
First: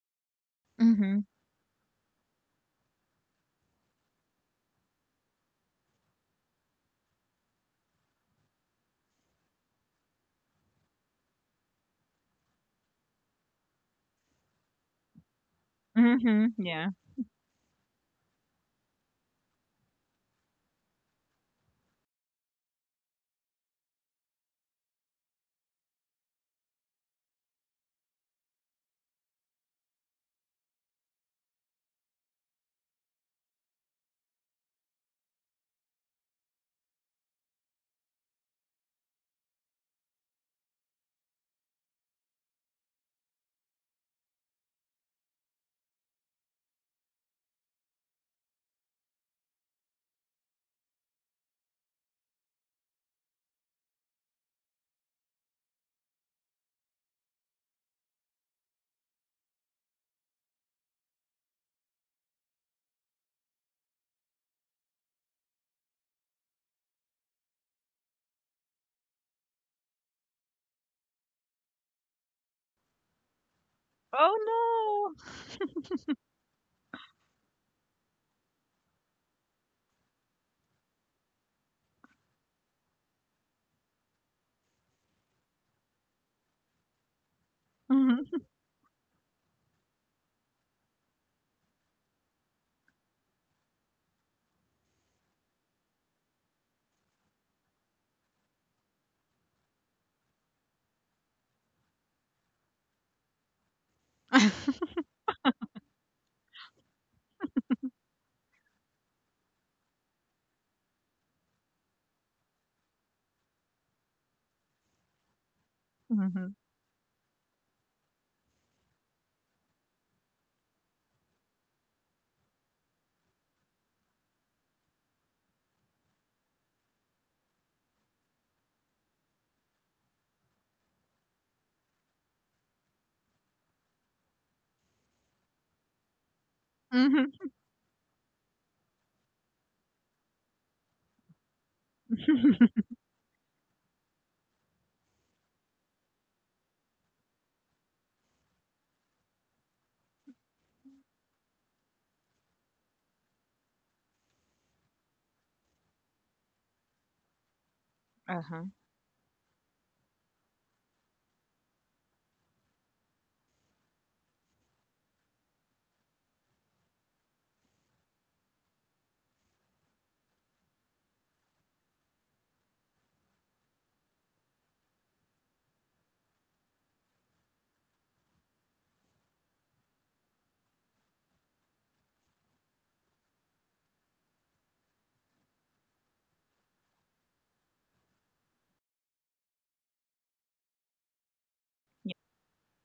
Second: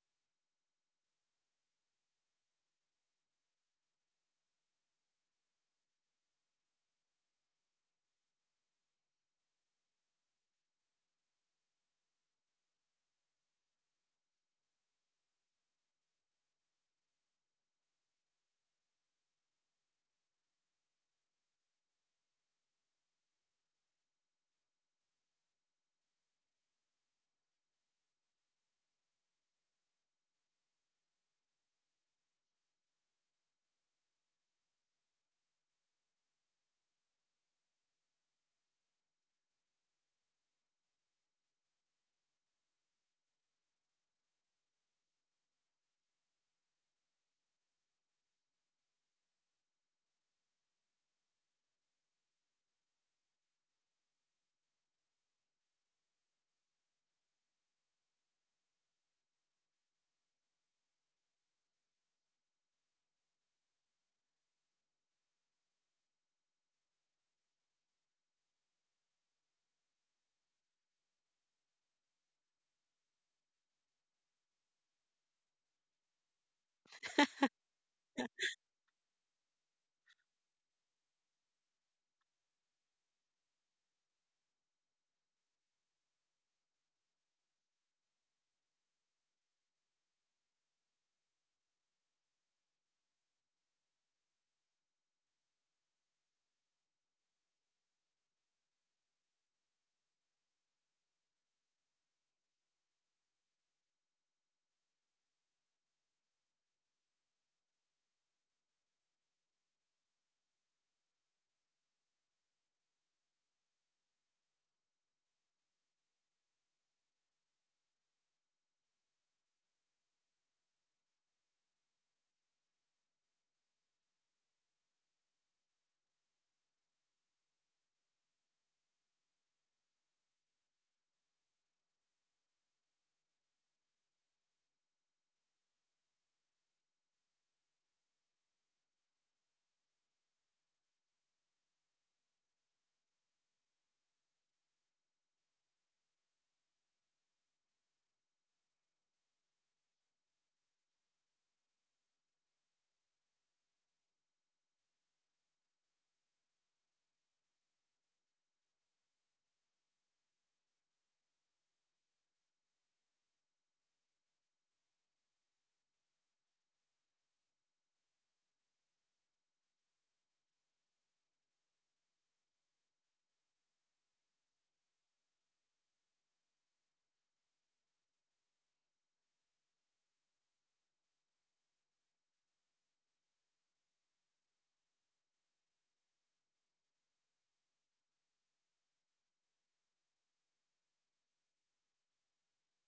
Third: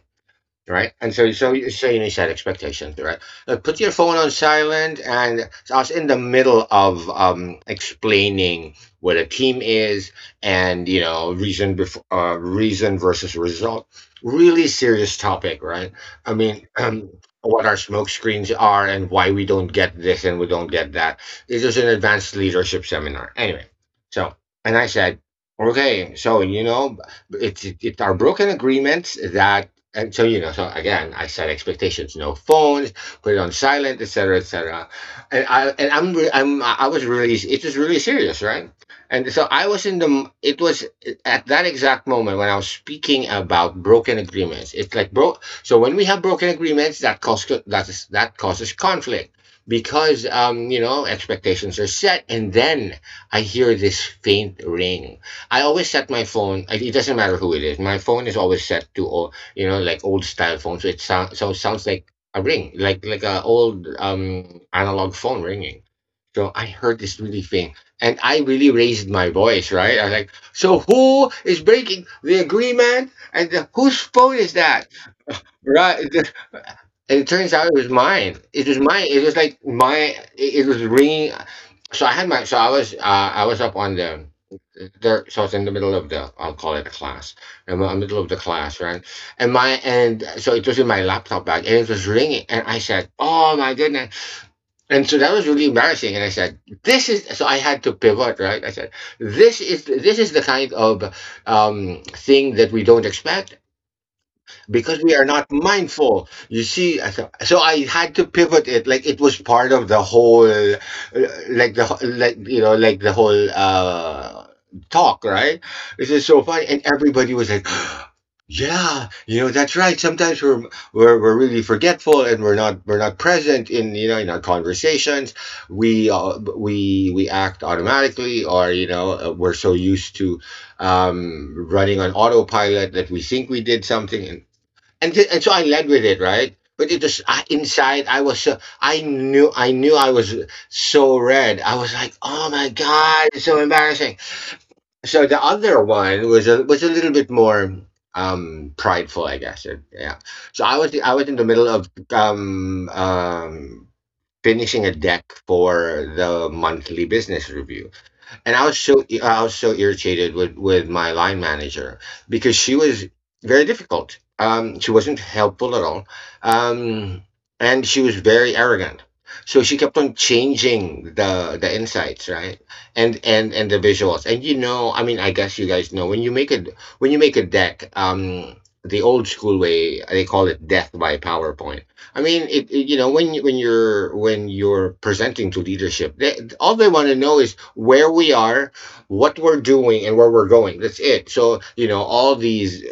Speaker 3: right? And
Speaker 2: Mm-hmm.
Speaker 3: so, so you need to set expectations, right? Like, put your phone on silent. And so I was in the middle of explaining what a team is, and you know, reason before reason versus result. Really serious topic, right? I
Speaker 2: Mm-hmm.
Speaker 3: mean,
Speaker 2: Yeah.
Speaker 3: what our smoke screens are and why we don't get this and we don't get that. This is an advanced leadership seminar, anyway. So, and I said. Okay, so it's our broken agreements that and so again, I set expectations. No phones, put it on silent, etc, etc. And I and I'm re- I'm I was really, it was really serious, right? And so I was in the it was at that exact moment when I was speaking about broken agreements, it's like, bro, so when we have broken agreements, that causes that is that causes conflict because you know, expectations are set, and then I hear this faint ring. I always set my phone, it doesn't matter who it is, my phone is always set to, you know, like old style phone. So it sounds like a ring, like a old analog phone ringing. So I heard this really thing, and I really raised my voice, right? I was like, "So who is breaking the agreement? And whose phone is that?"
Speaker 2: Oh
Speaker 3: Right? <laughs> And it turns out it was mine. It was mine. It was like my. It was ringing. So I had my. So I was. I was up on the there, so I was in the middle of the, I'll call it a class. In the
Speaker 2: no.
Speaker 3: middle of the
Speaker 2: Mm-hmm.
Speaker 3: class, right? And my, and so it was in my laptop bag and it was ringing, and I said, "Oh my goodness!" And so that was really embarrassing. And I said, "This is." So I had to pivot, right? I said, "This is the kind of thing that we don't expect" because we are not mindful. You see, I, so I had to pivot it. Like it was part of the whole, like the like, you know, like the whole talk, right? This is so
Speaker 2: Mm-hmm.
Speaker 3: funny, and everybody was like. <gasps> Yeah, you know, that's right. Sometimes we're we're really forgetful, and we're not, we're not present in, you know, in our conversations. We, we act automatically, or you know, we're so used to running on autopilot that we think we did something and and so I led with it, right? But it was I,
Speaker 2: Mm-hmm.
Speaker 3: inside. I was so, I knew, I knew I was so red. I was like, oh my god, it's so embarrassing. So the other one was a little bit more prideful, I guess. It- Yeah. So I was, I was in the middle of finishing a deck for the monthly business review,
Speaker 2: <laughs>
Speaker 3: and I
Speaker 2: Uh-huh.
Speaker 3: was so, I was so irritated with my line manager because she was very difficult. She wasn't helpful at all, um, and she was very arrogant. So she kept on changing the insights, right, and the visuals. And you know, I mean, I guess you guys know when you make a, when you make a deck, the old school way, they call it death by PowerPoint. I mean, you know, when you, when you're, when you're presenting to leadership, they, all they want to know is where we are, what we're doing, and where we're going. That's it. So you know,
Speaker 2: Yeah.
Speaker 3: all these,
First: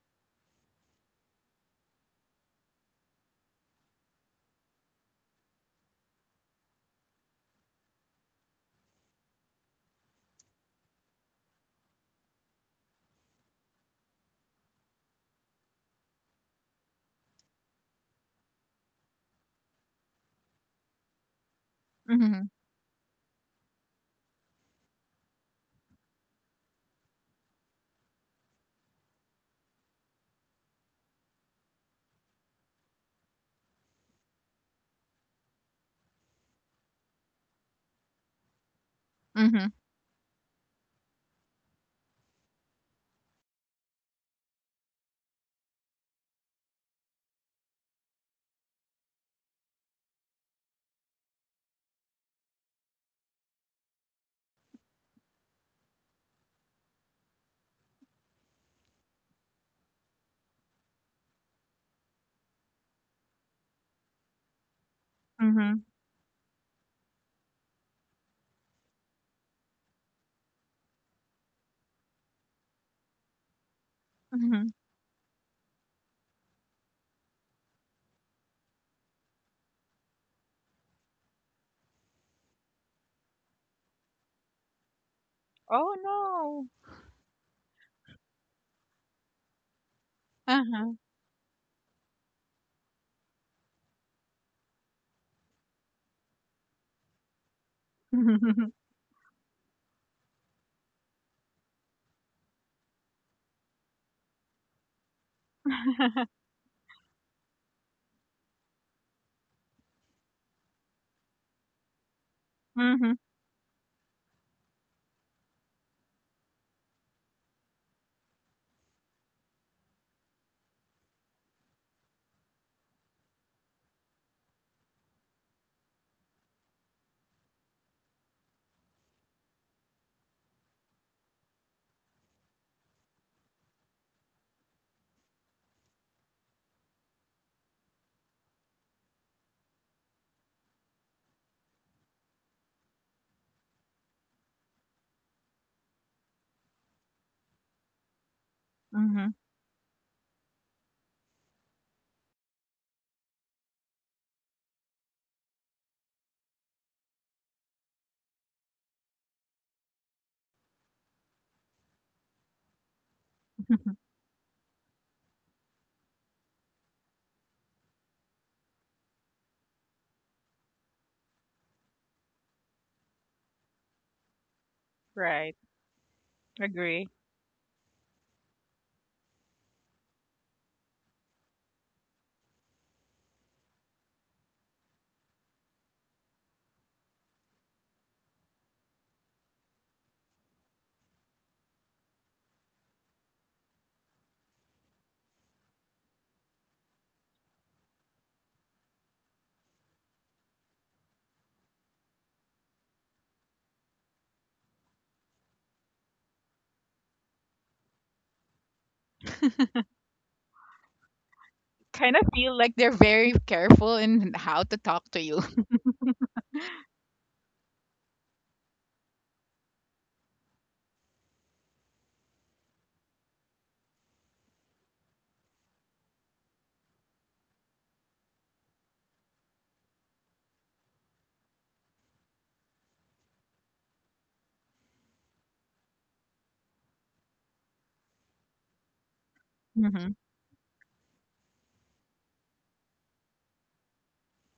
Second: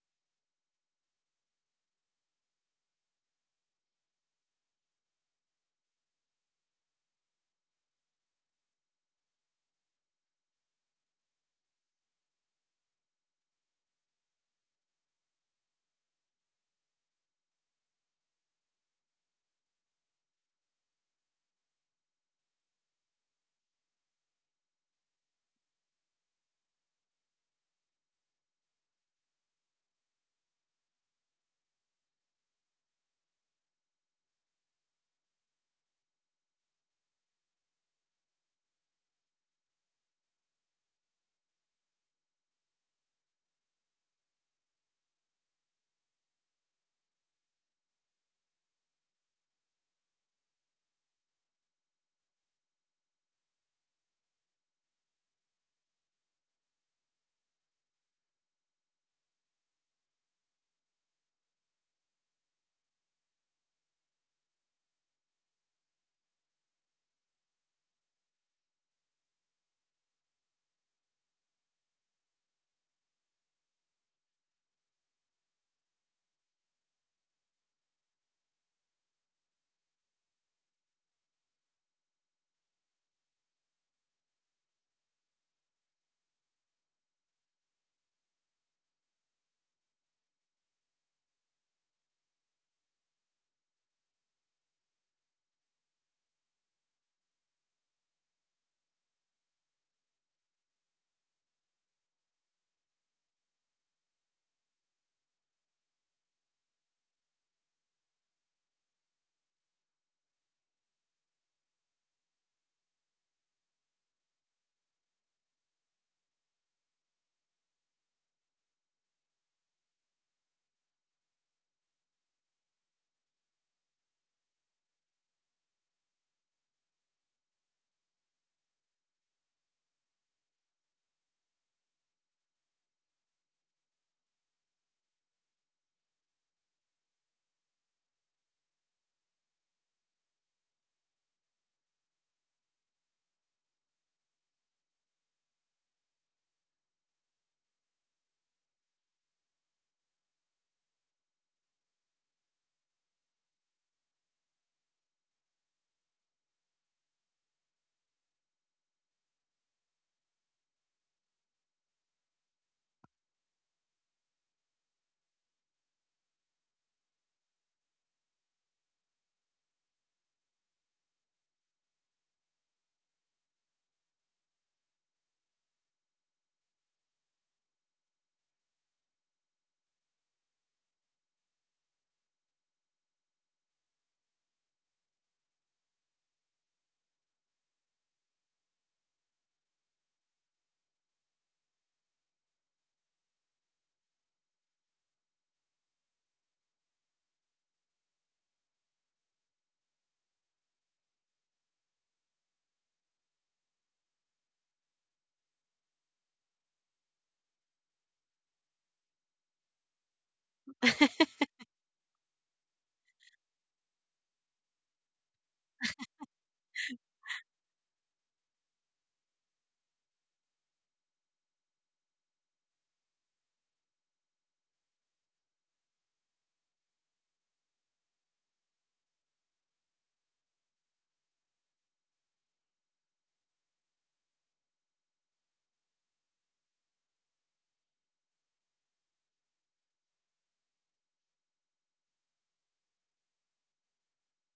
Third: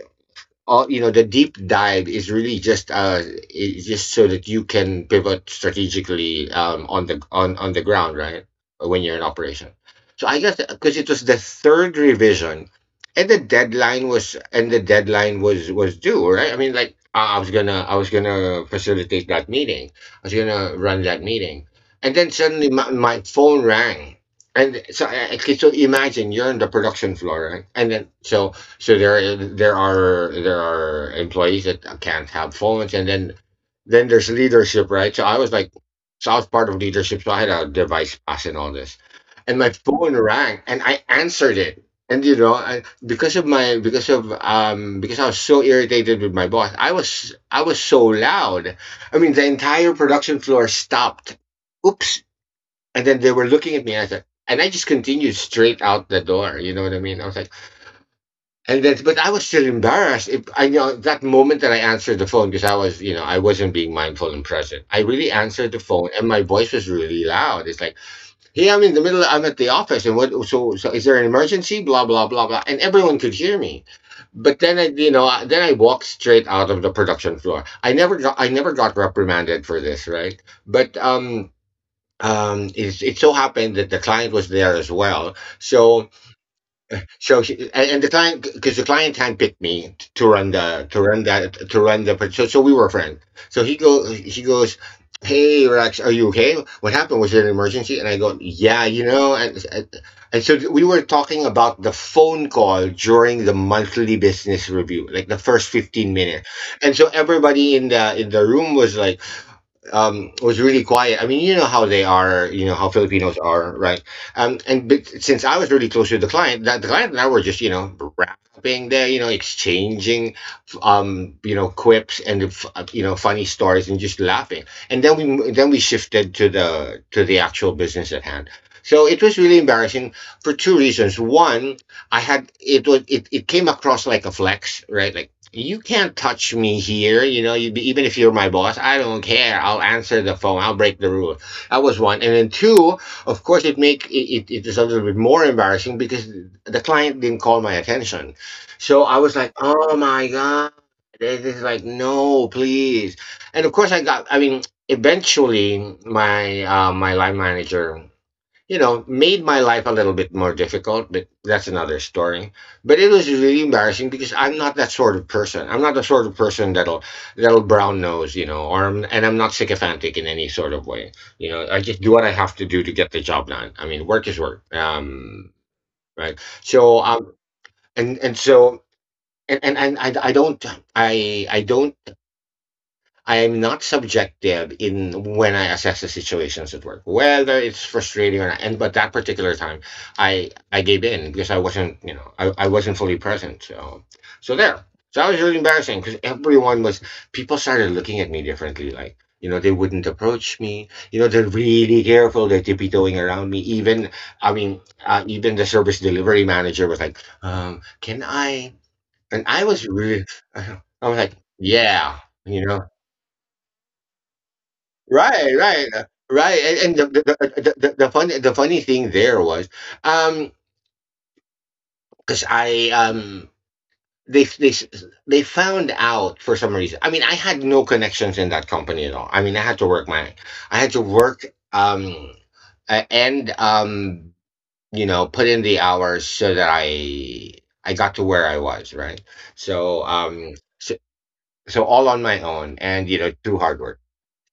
Speaker 3: all, you know, the deep dive is really just is just so that you can pivot strategically on the, on the ground, right, when you're in operation. So I guess because it was the third revision, and the deadline was, and the deadline was due, right? I mean, like I was gonna, I was gonna facilitate that meeting, I was gonna run that meeting. And then
Speaker 2: Mm-hmm.
Speaker 3: suddenly my, phone rang, and so okay, so imagine you're on the production floor, right? And then so, so there, there are employees that can't have phones, and then there's leadership, right? So I was like, so I was part of leadership, so I had a device pass and all this, and
Speaker 2: Mm-hmm.
Speaker 3: my phone rang, and I answered it, and you know, I, because of my, because of because I was so irritated with my boss, I was, I was so loud. I mean, the entire production floor stopped. Oops! And then they were looking at me, and I said, and I just continued straight out the door. You know what I mean? I was like. And that's, but I was still embarrassed. If I know that moment that I answered the phone because I was, you know, I wasn't being mindful and present. I really answered the
Speaker 2: Mm-hmm.
Speaker 3: phone, and my voice was really loud. It's like, "Hey, I'm in the middle. I'm at the office, and what? So, so is there an emergency? Blah blah blah blah." And everyone could hear me. But
Speaker 2: Mm-hmm.
Speaker 3: then I, then I walked straight out of the production floor. I never got reprimanded for this, right? But it's, it so happened that the client was there as well,
Speaker 2: Oh,
Speaker 3: so
Speaker 2: no.
Speaker 3: so she, and the client, because the client handpicked me to run the,
Speaker 2: Uh-huh.
Speaker 3: to run that, to run the, so so we were friends. So he goes, hey Rex, are you okay? What happened? Was it an emergency? And I go, yeah, you know, and so we were talking about the phone call during the monthly business review, like the first fifteen
Speaker 2: <laughs>
Speaker 3: minutes, and so everybody in the room was like was really quiet. I mean, you know how they are, you know how
Speaker 2: Mhm,
Speaker 3: Filipinos are, right? And but since I was really close to the client, that the client and I were just, you know, rapping there, you know, exchanging, you know, quips and you know, funny stories and just laughing. And then then we shifted to the, to the actual business at hand. So it was really embarrassing for two reasons. One, I had, it came across like a flex, right? Like you can't touch me here. You know, you, even if you're my boss, I don't care. I'll answer the phone. I'll break the rule. That was one, and then two. Of course, it make it it, it was a little bit more embarrassing because the client didn't call my attention, so I
Speaker 2: mhm.
Speaker 3: was like, oh my god, this is like no, please, and of course I got. I mean, eventually my my line manager, you know, made my life a little bit more difficult, but that's another story. But it was really
Speaker 2: <laughs>
Speaker 3: embarrassing because I'm not that sort of person. I'm not the sort of person that'll that'll brown nose, you know, or I'm, and I'm not sycophantic in any sort of way. You know, I just do what I have to do to get the job done. I mean, work is work,
Speaker 2: Right.
Speaker 3: right? So,
Speaker 2: Agree.
Speaker 3: and so, and I don't, I don't, I am not subjective in when I assess the situations at work, whether it's frustrating or not. And but that particular time, I gave in because I wasn't, you know, I wasn't fully present. So so there. So that was really embarrassing because everyone was, people started looking at me differently. Like you know, they wouldn't approach me. You know, they're really careful. They're tiptoeing around me. Even I mean, even the service delivery manager was like, "Can I?" And I was really <laughs> I was
Speaker 1: <laughs>
Speaker 3: like,
Speaker 2: Kind
Speaker 3: "Yeah."
Speaker 2: of feel
Speaker 3: You
Speaker 2: like
Speaker 3: know,
Speaker 2: they're very careful in how to talk to you.
Speaker 3: right,
Speaker 2: <laughs>
Speaker 3: right. And, the, the funny, the funny thing there was, um, because I they they s- they found out for some reason. I mean, I had no connections in that company at all. I mean, I had to work um and you know, put in the hours so that I got to where I was, right? So
Speaker 2: Mm-hmm.
Speaker 3: so, so all on my own, and you know, through hard work.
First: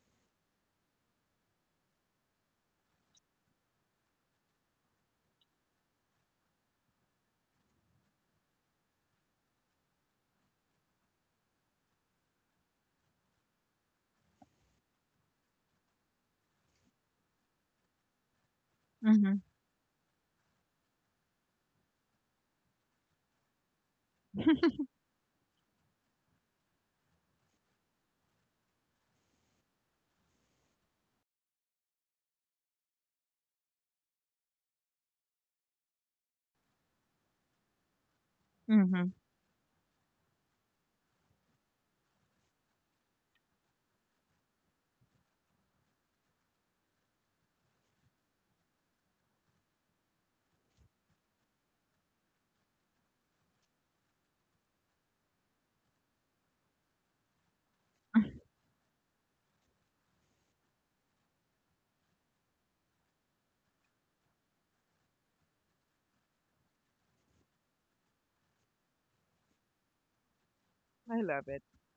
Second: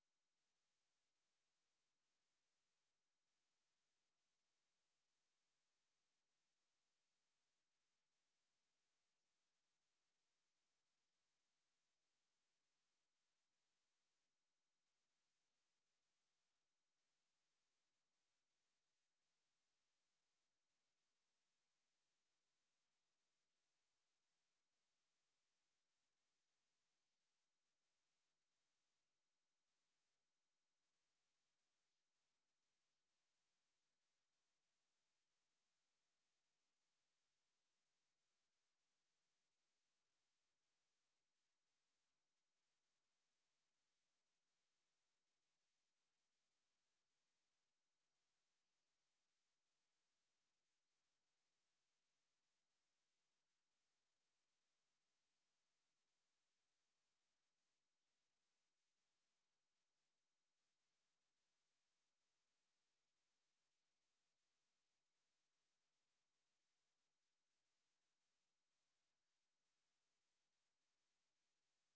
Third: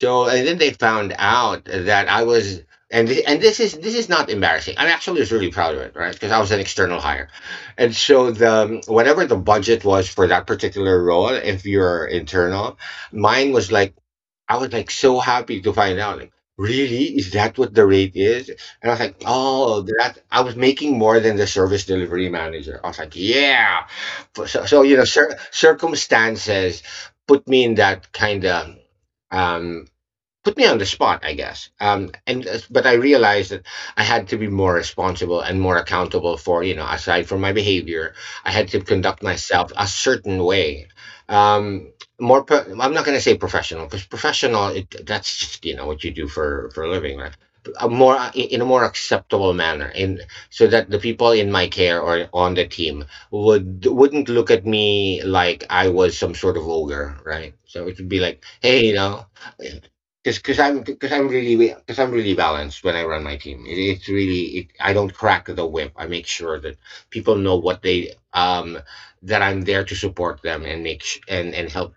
Speaker 3: So and then they found out that I was, and and this is, this is not embarrassing. I am, actually was really proud of it, right? Because I was an external hire, and so the, whatever the budget was for that particular role, if you're internal, mine was like, I was like so happy to find out, like, really, is that what the rate is? And I was like,
Speaker 2: Mm-hmm.
Speaker 3: oh, that I was making more than the service delivery manager. I was like, yeah. So, so so, you know, circumstances put me in that kind of um put me on the spot, I guess. And but I realized that I had to be more responsible and more accountable for, you know, aside from my behavior, I had to
Speaker 2: Mm-hmm.
Speaker 3: conduct myself a certain way. Um, More, I'm not going to say professional because professional, it, that's just, you know, what you do for a living, right? A more, in a more acceptable manner, and so that the people in my care or on the team would, wouldn't look at me like I was some sort of ogre, right? So it would be like, hey, you know, because because I'm really, because I'm really balanced when I run my team. It's really I don't crack the whip. I make sure that people know what they that I'm there to support them and make sh-
Speaker 2: I love
Speaker 3: and
Speaker 2: it.
Speaker 3: and help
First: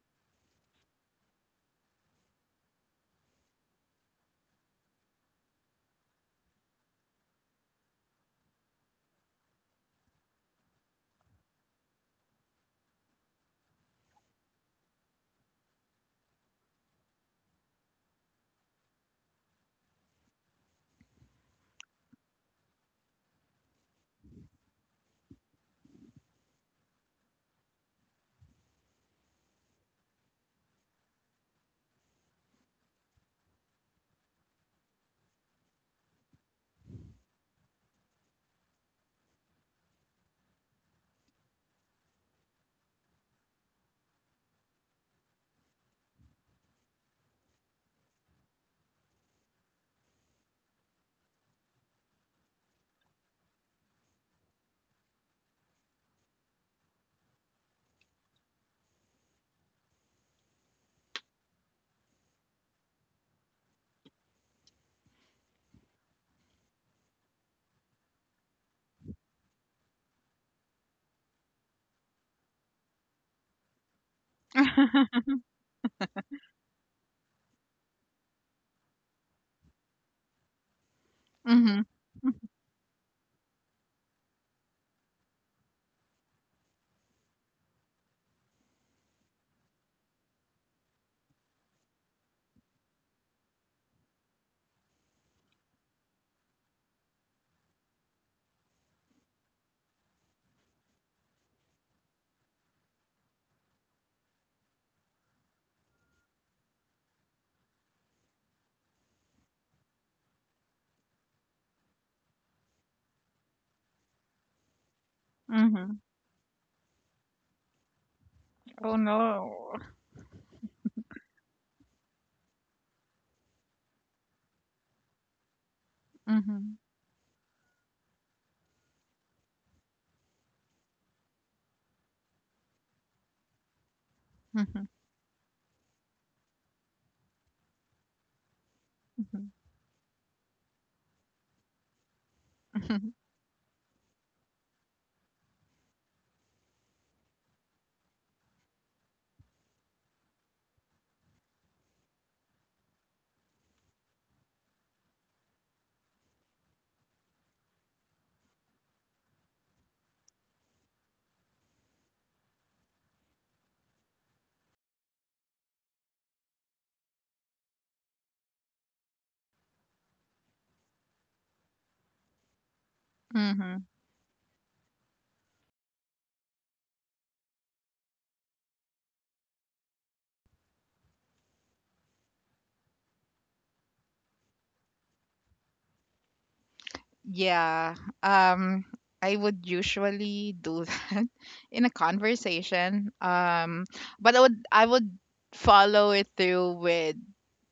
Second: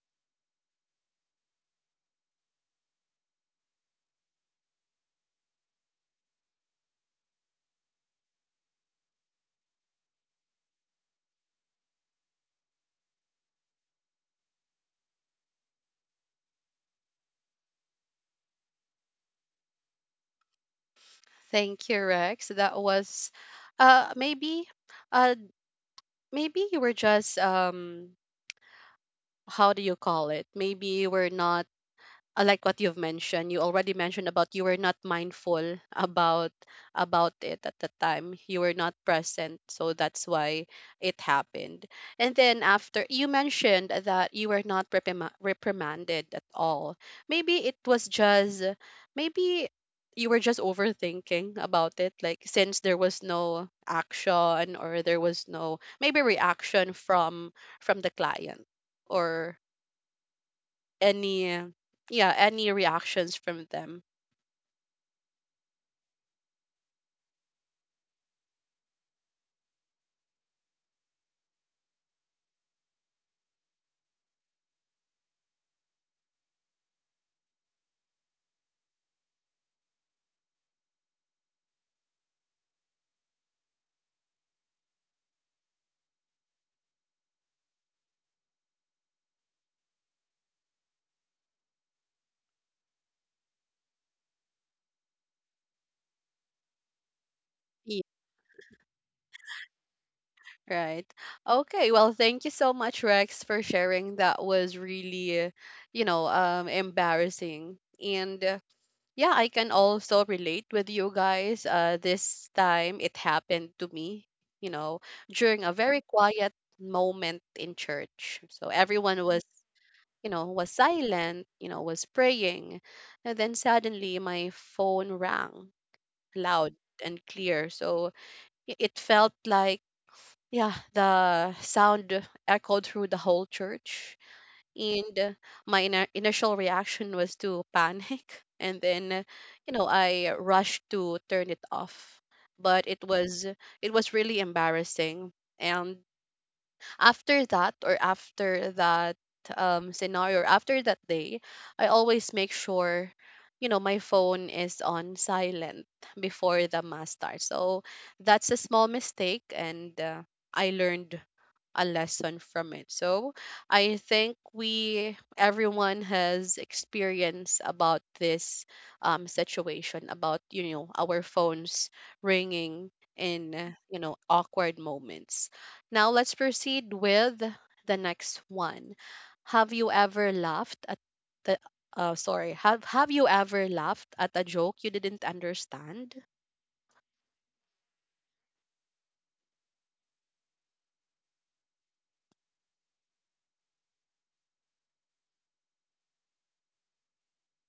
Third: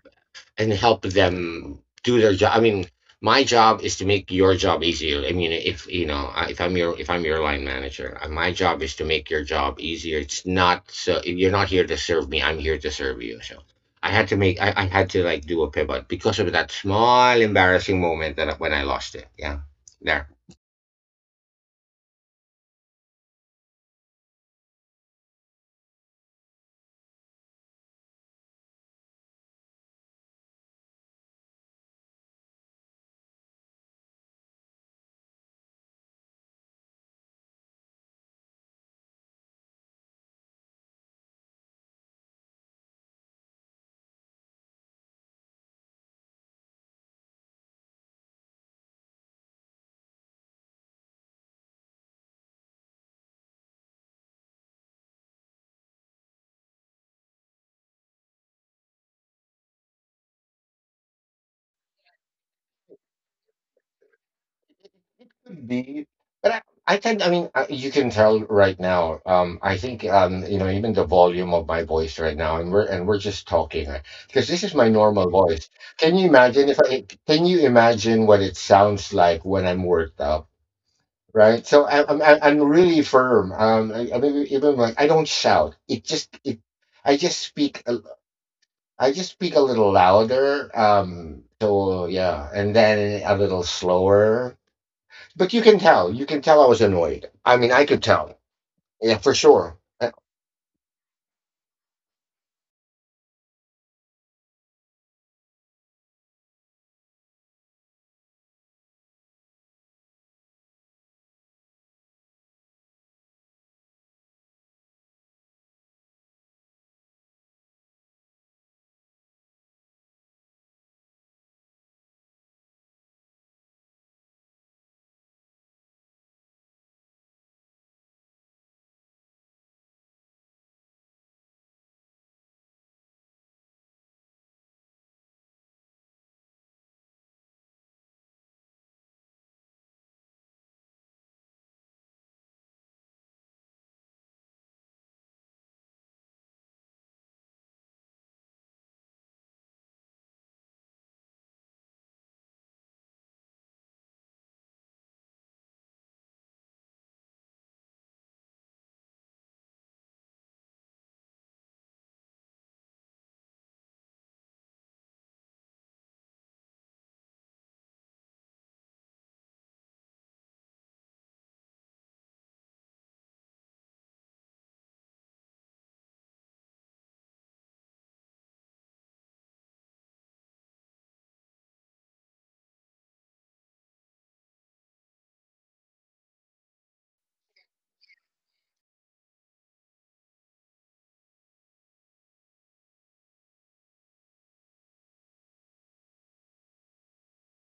Speaker 3: and help them do their job. I mean, my job is to make your job easier. I mean, if I'm your line manager, my job is to make your job easier. It's not so you're not here to serve me. I'm here to serve you. So I had to like do a pivot because of that small embarrassing moment that when I lost it. Yeah, there.
Speaker 1: Thank you, Rex. That was maybe, uh maybe you were just, how do you call it? Maybe you were not, like what you've mentioned, you already mentioned about, you were not mindful about it. At the time, you were not present, so that's why it happened. And then after, you mentioned that you were not reprimanded at all. Maybe it was just, maybe you were just overthinking about it, like, since there was no action or there was no, maybe, reaction from the client or any, yeah, any reactions from them.
Speaker 3: Could be, but I can. I mean, I, you can tell right now. I think you know, even the volume of my voice right now, and we're just talking because this is my
Speaker 2: <laughs>
Speaker 3: normal voice. Can you imagine if I can you imagine what it sounds like when I'm worked up? Right,
Speaker 2: Mm-hmm.
Speaker 3: so I'm really firm. I mean, even like I don't shout. I just speak. I just speak a little louder. So yeah, and then a little slower, but you can tell. You can tell I was annoyed. I mean, I
Speaker 1: Yeah.
Speaker 3: could tell. Yeah, for sure.
Speaker 1: Right. Okay, well, thank you so much, Rex, for sharing. That was really, you know, embarrassing. And yeah, I can also relate with you guys. Uh, this time it happened to me, you know, during a
Speaker 2: Mm-hmm.
Speaker 1: very quiet moment in church, so
Speaker 2: Oh
Speaker 1: everyone was,
Speaker 2: no.
Speaker 1: you know, was silent, you know, was praying. And then suddenly my phone rang
Speaker 2: Mm-hmm.
Speaker 1: loud and clear. So it felt like, yeah, the sound echoed through the whole church.
Speaker 2: Mm-hmm.
Speaker 1: And my initial reaction was to panic. <laughs> And then, you know, I rushed to turn it off. But it was, it was really embarrassing. And after that, or after that scenario, or after that day, I always make sure, you know, my phone is on silent before the mass starts. So that's a small mistake, and I learned a lesson from it. So I think we everyone has experience about this situation about, you know, our phones ringing in,
Speaker 2: Mm-hmm. <laughs>
Speaker 1: you know, awkward moments. Now let's proceed with the next one. Have you ever laughed at the sorry, have you ever laughed at a joke you didn't understand?
Speaker 2: Yeah. Um, I would usually do <laughs> that in a conversation. But I would follow it through with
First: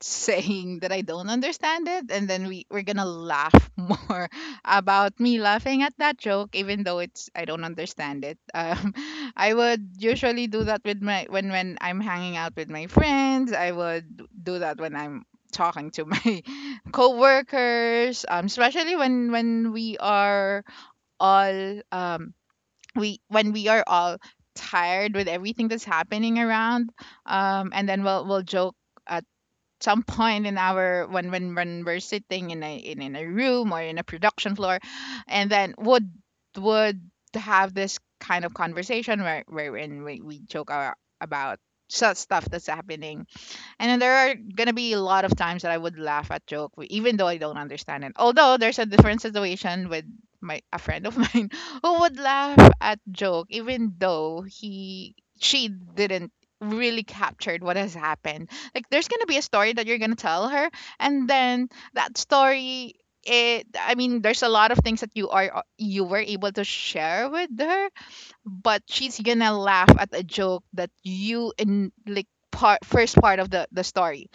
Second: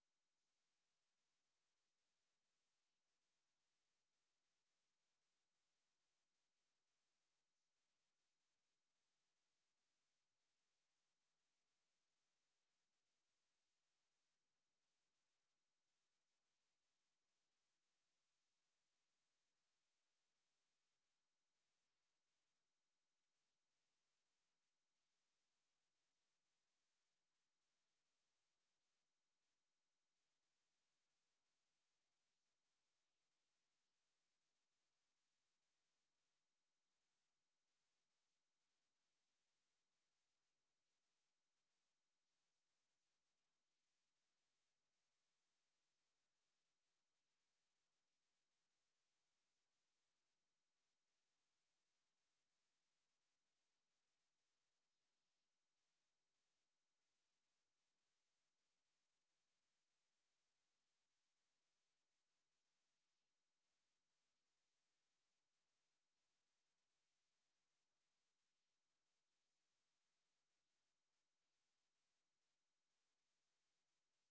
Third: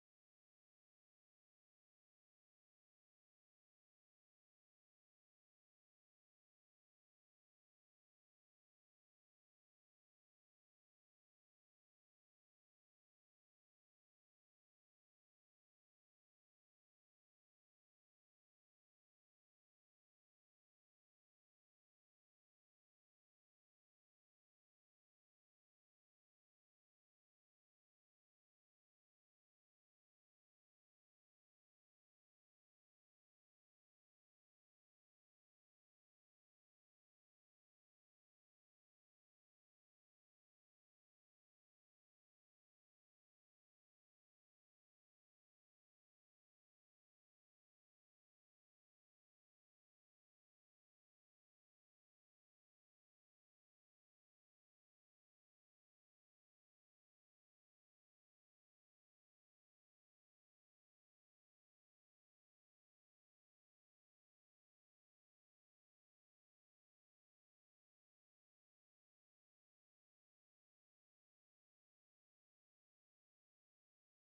Speaker 2: saying that I don't understand it, and then we we're gonna laugh <laughs> more about me laughing at that joke, even though it's I don't understand it. <laughs> I would usually do that with my, when I'm hanging out with my friends. I would do that when I'm talking to <laughs> my co-workers, especially when we are all we when we are all tired with everything that's happening around, and then we'll joke at some point in our, when when we're sitting in in a room, or in a production floor, and then would have this kind of conversation, wherein we joke our, about such stuff that's happening. And then there are gonna be a lot of times that I would laugh at joke, even though I don't understand it. Although there's a different situation with my a friend of <laughs> mine who would laugh at joke, even though he she didn't really captured what has happened. Like there's gonna be a story that you're gonna tell her, and then that story. It, I mean, there's a lot of things that you were able to share with her, but she's gonna laugh at a joke that you in like part first part of the story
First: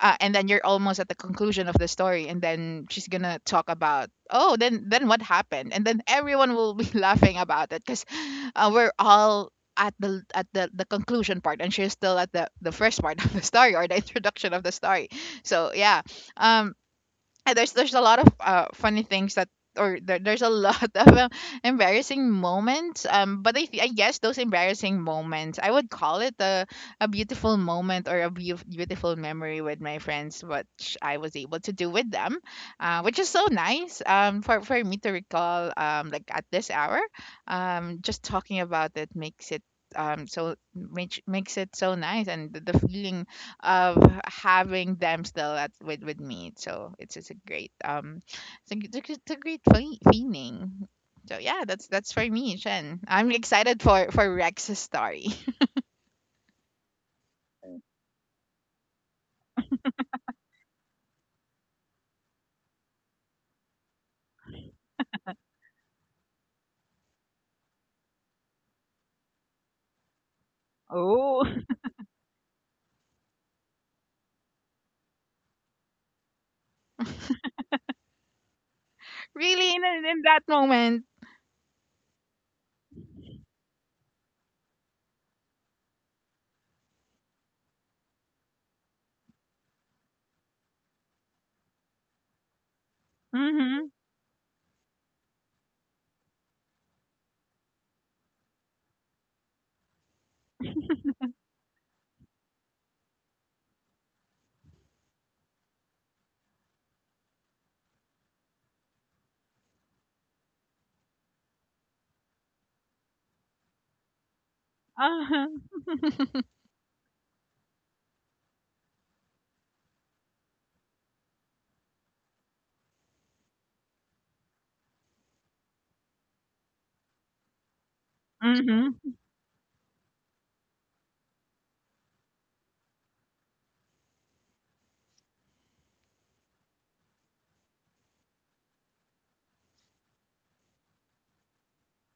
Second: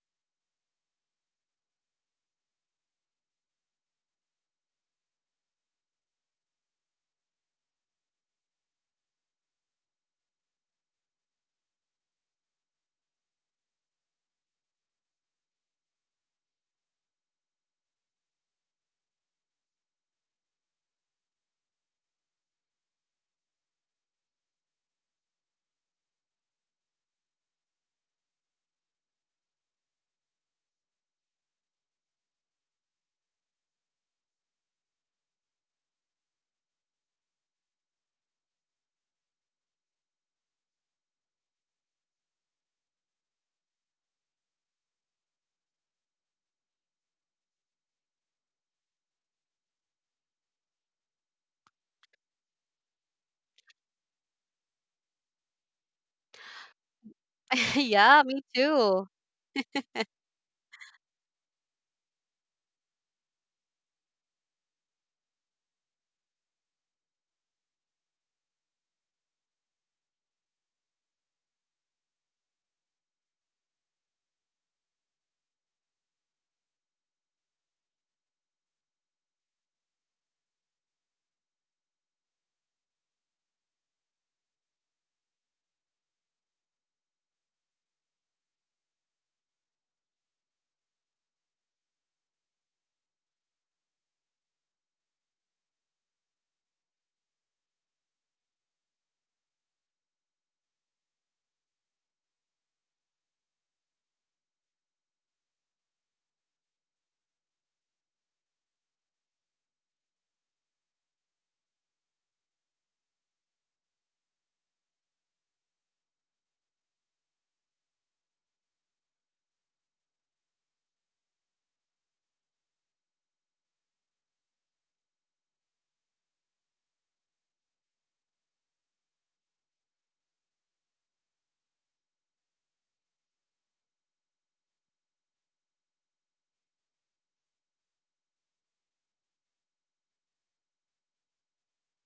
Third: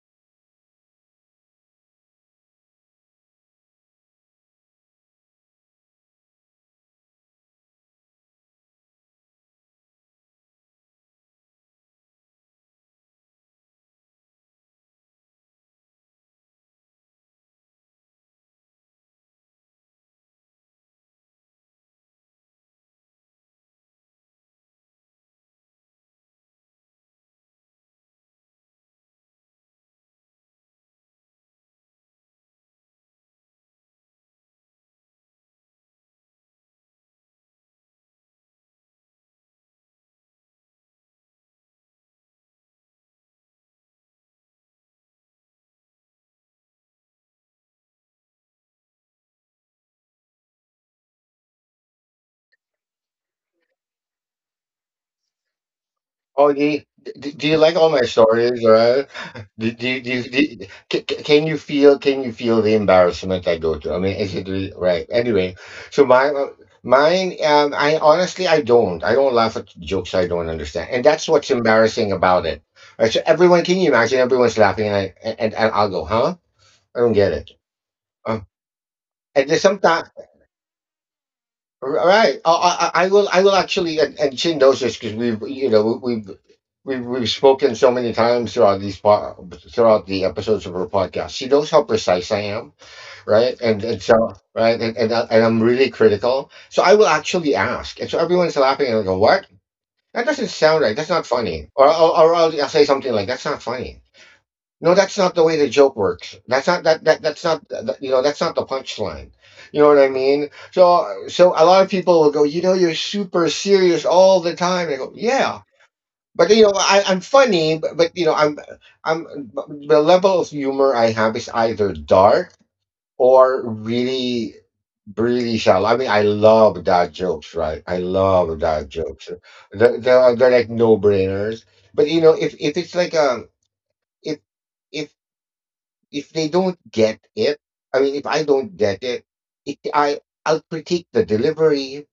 Speaker 2: and then you're almost at the conclusion of the story, and then she's gonna talk about, oh, then what happened, and then everyone will be <laughs> laughing about it because we're all at the conclusion part, and she's still at the first part <laughs> of the story or the introduction of the story. So yeah. um and there's a lot of funny things that or there's a lot <laughs> of embarrassing moments. But I guess those embarrassing moments, I would call it a beautiful moment or a beautiful memory with my friends, which I was able to do with them, which is so nice, for me to recall, like at this hour. Just talking about it makes it, makes it so nice, and the feeling of having them still with me. So it's just a great, it's a great feeling. So yeah, that's for me, Shen. I'm excited for Rex's story. <laughs>
Speaker 3: Oh, do, do you like
Speaker 1: <laughs>
Speaker 3: all my
Speaker 1: Yeah, me
Speaker 3: stories? Right?
Speaker 1: too.
Speaker 3: Do, do, do, do, can you feel? Can you feel the embarrassment I go through? I mean, is it really, right? Anyway, so my mine. I honestly, I don't laugh at jokes I don't understand, and that's
Speaker 2: Oh,
Speaker 3: what's embarrassing about it. Right? So everyone, can you imagine? Everyone's laughing, and and I'll go, huh? I don't get it. Um,
Speaker 2: <laughs>
Speaker 3: and there's
Speaker 2: really, in in
Speaker 3: sometimes
Speaker 2: in that moment.
Speaker 3: all right. I will. I will actually, and Chin knows this because we've we've spoken so many times throughout throughout the episodes of our podcast. She knows how precise I am, right? And
Speaker 2: Mm-hmm.
Speaker 3: and I'm really critical. So I will actually ask, and so everyone's laughing, and I go, "What? That doesn't sound right. That's not funny." Or I'll say something like, "That's not funny. No, that's not the way the joke works. That's not that, that that's not that, you know, that's not the punchline. You know what I mean?" So so a lot of people will go, "You know, you're super serious all the time." And I go,
Speaker 2: Uh-huh.
Speaker 3: "Yeah, but you know, I'm funny, but you know, I'm but the level of humor I have is either dark or really really shallow." I mean, I love dad jokes, right? I love dad
Speaker 2: Mm-hmm.
Speaker 3: jokes. They're like no brainers. But you know, if if if they don't get it, I mean, if I don't get it, I'll critique the delivery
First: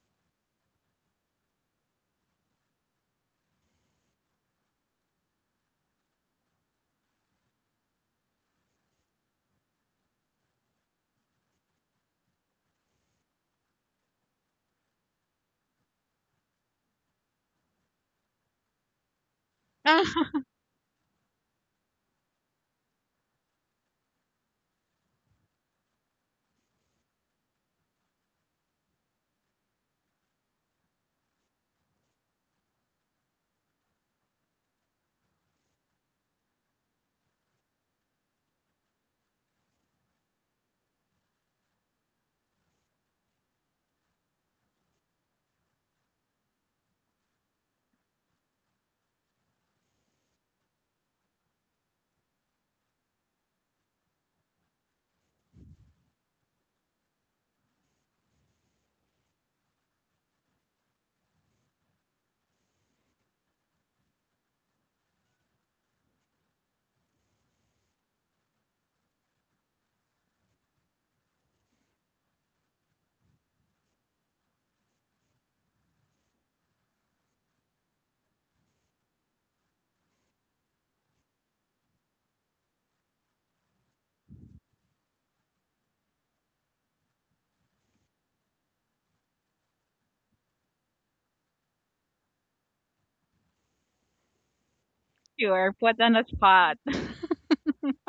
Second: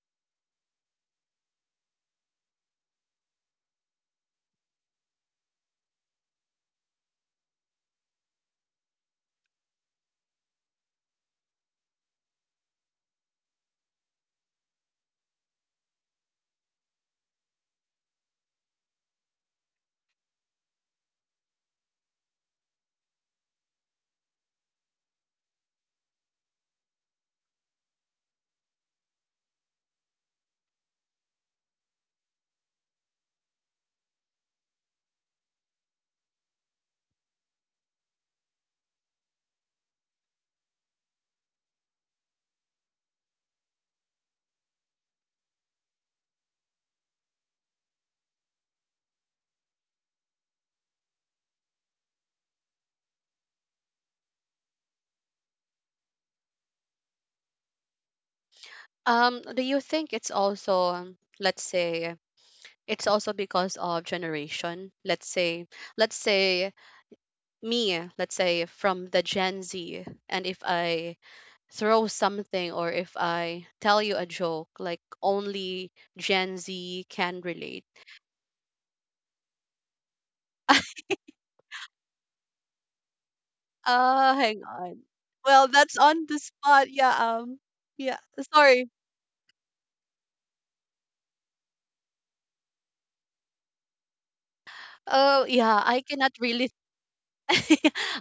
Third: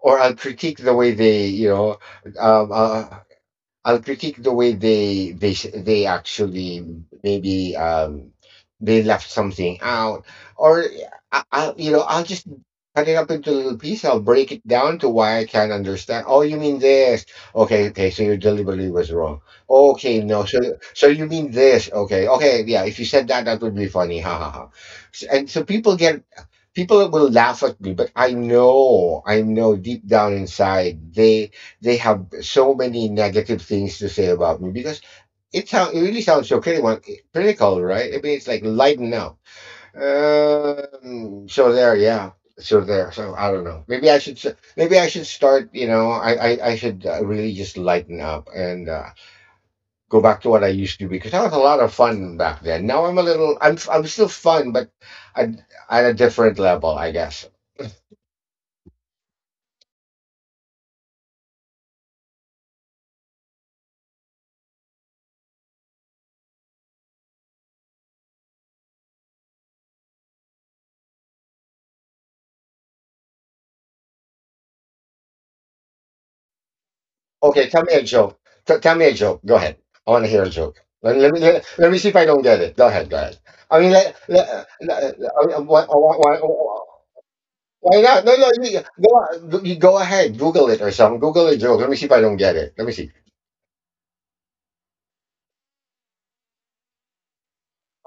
Speaker 3: or I'll critique the way they, you know, um, uh, I'll critique the way they actually maybe they left something out, or I you know, I'll just cut it up into little pieces. I'll break it down to why I can't understand. Oh, you mean this? Okay, okay. So your delivery was wrong.
Speaker 2: Uh,
Speaker 3: Okay, no. So so you mean this? Okay, okay. Yeah. If you said that, that would be funny. Ha ha ha. And so people will laugh at me, but I know, I know deep down inside they have so many negative things to say about me because it sounds, it really sounds so critical, critical, right? I mean, it's like lighten up. So there, yeah, so there, so I don't know, maybe maybe I should start, you know, I should really just lighten up and go back to what I used to, because I was a lot of fun back then. Now I'm a little, I'm still fun, but at, at a different level, I guess.
Speaker 1: Do you think it's also, let's say, it's also because of generation? Let's say, let's say me, let's say, from the Gen Z, and if I throw something, or if I tell you a joke like only Gen Z can
Speaker 3: Okay,
Speaker 1: relate?
Speaker 3: tell me a joke. Tell me a joke. Go ahead. I want to hear a joke. Let me see if I don't get it. Go ahead. Go ahead. I mean,
Speaker 1: Uh, hang on.
Speaker 3: I
Speaker 1: Well,
Speaker 3: mean,
Speaker 1: that's on the spot. Yeah.
Speaker 3: why
Speaker 1: Yeah,
Speaker 3: not? No, no.
Speaker 1: sorry.
Speaker 3: You, you go ahead. Google it or something. Google a joke. Let me see if I don't get it. Let me see.
Speaker 1: Oh
Speaker 2: you
Speaker 1: yeah,
Speaker 2: are
Speaker 1: I
Speaker 2: put on
Speaker 1: cannot
Speaker 2: the
Speaker 1: really
Speaker 2: spot.
Speaker 1: <laughs>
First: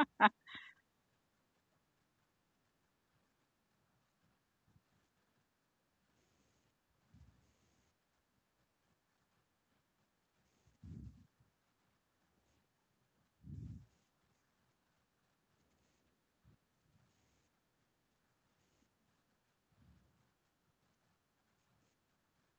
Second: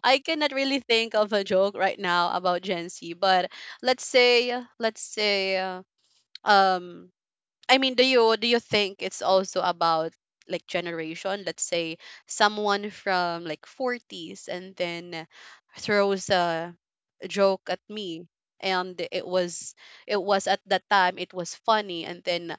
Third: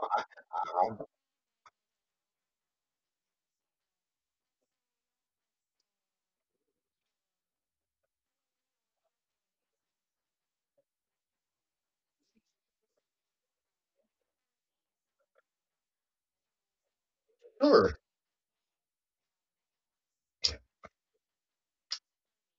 Speaker 1: I cannot really think of a joke right now about Gen Z, but let's say, let's say, uh, um, I mean, do you, do you think it's also about like generation? Let's say someone from like 40's and then throws a joke at
Speaker 3: Sure.
Speaker 1: me, and it was, it was at that time, it was funny, and then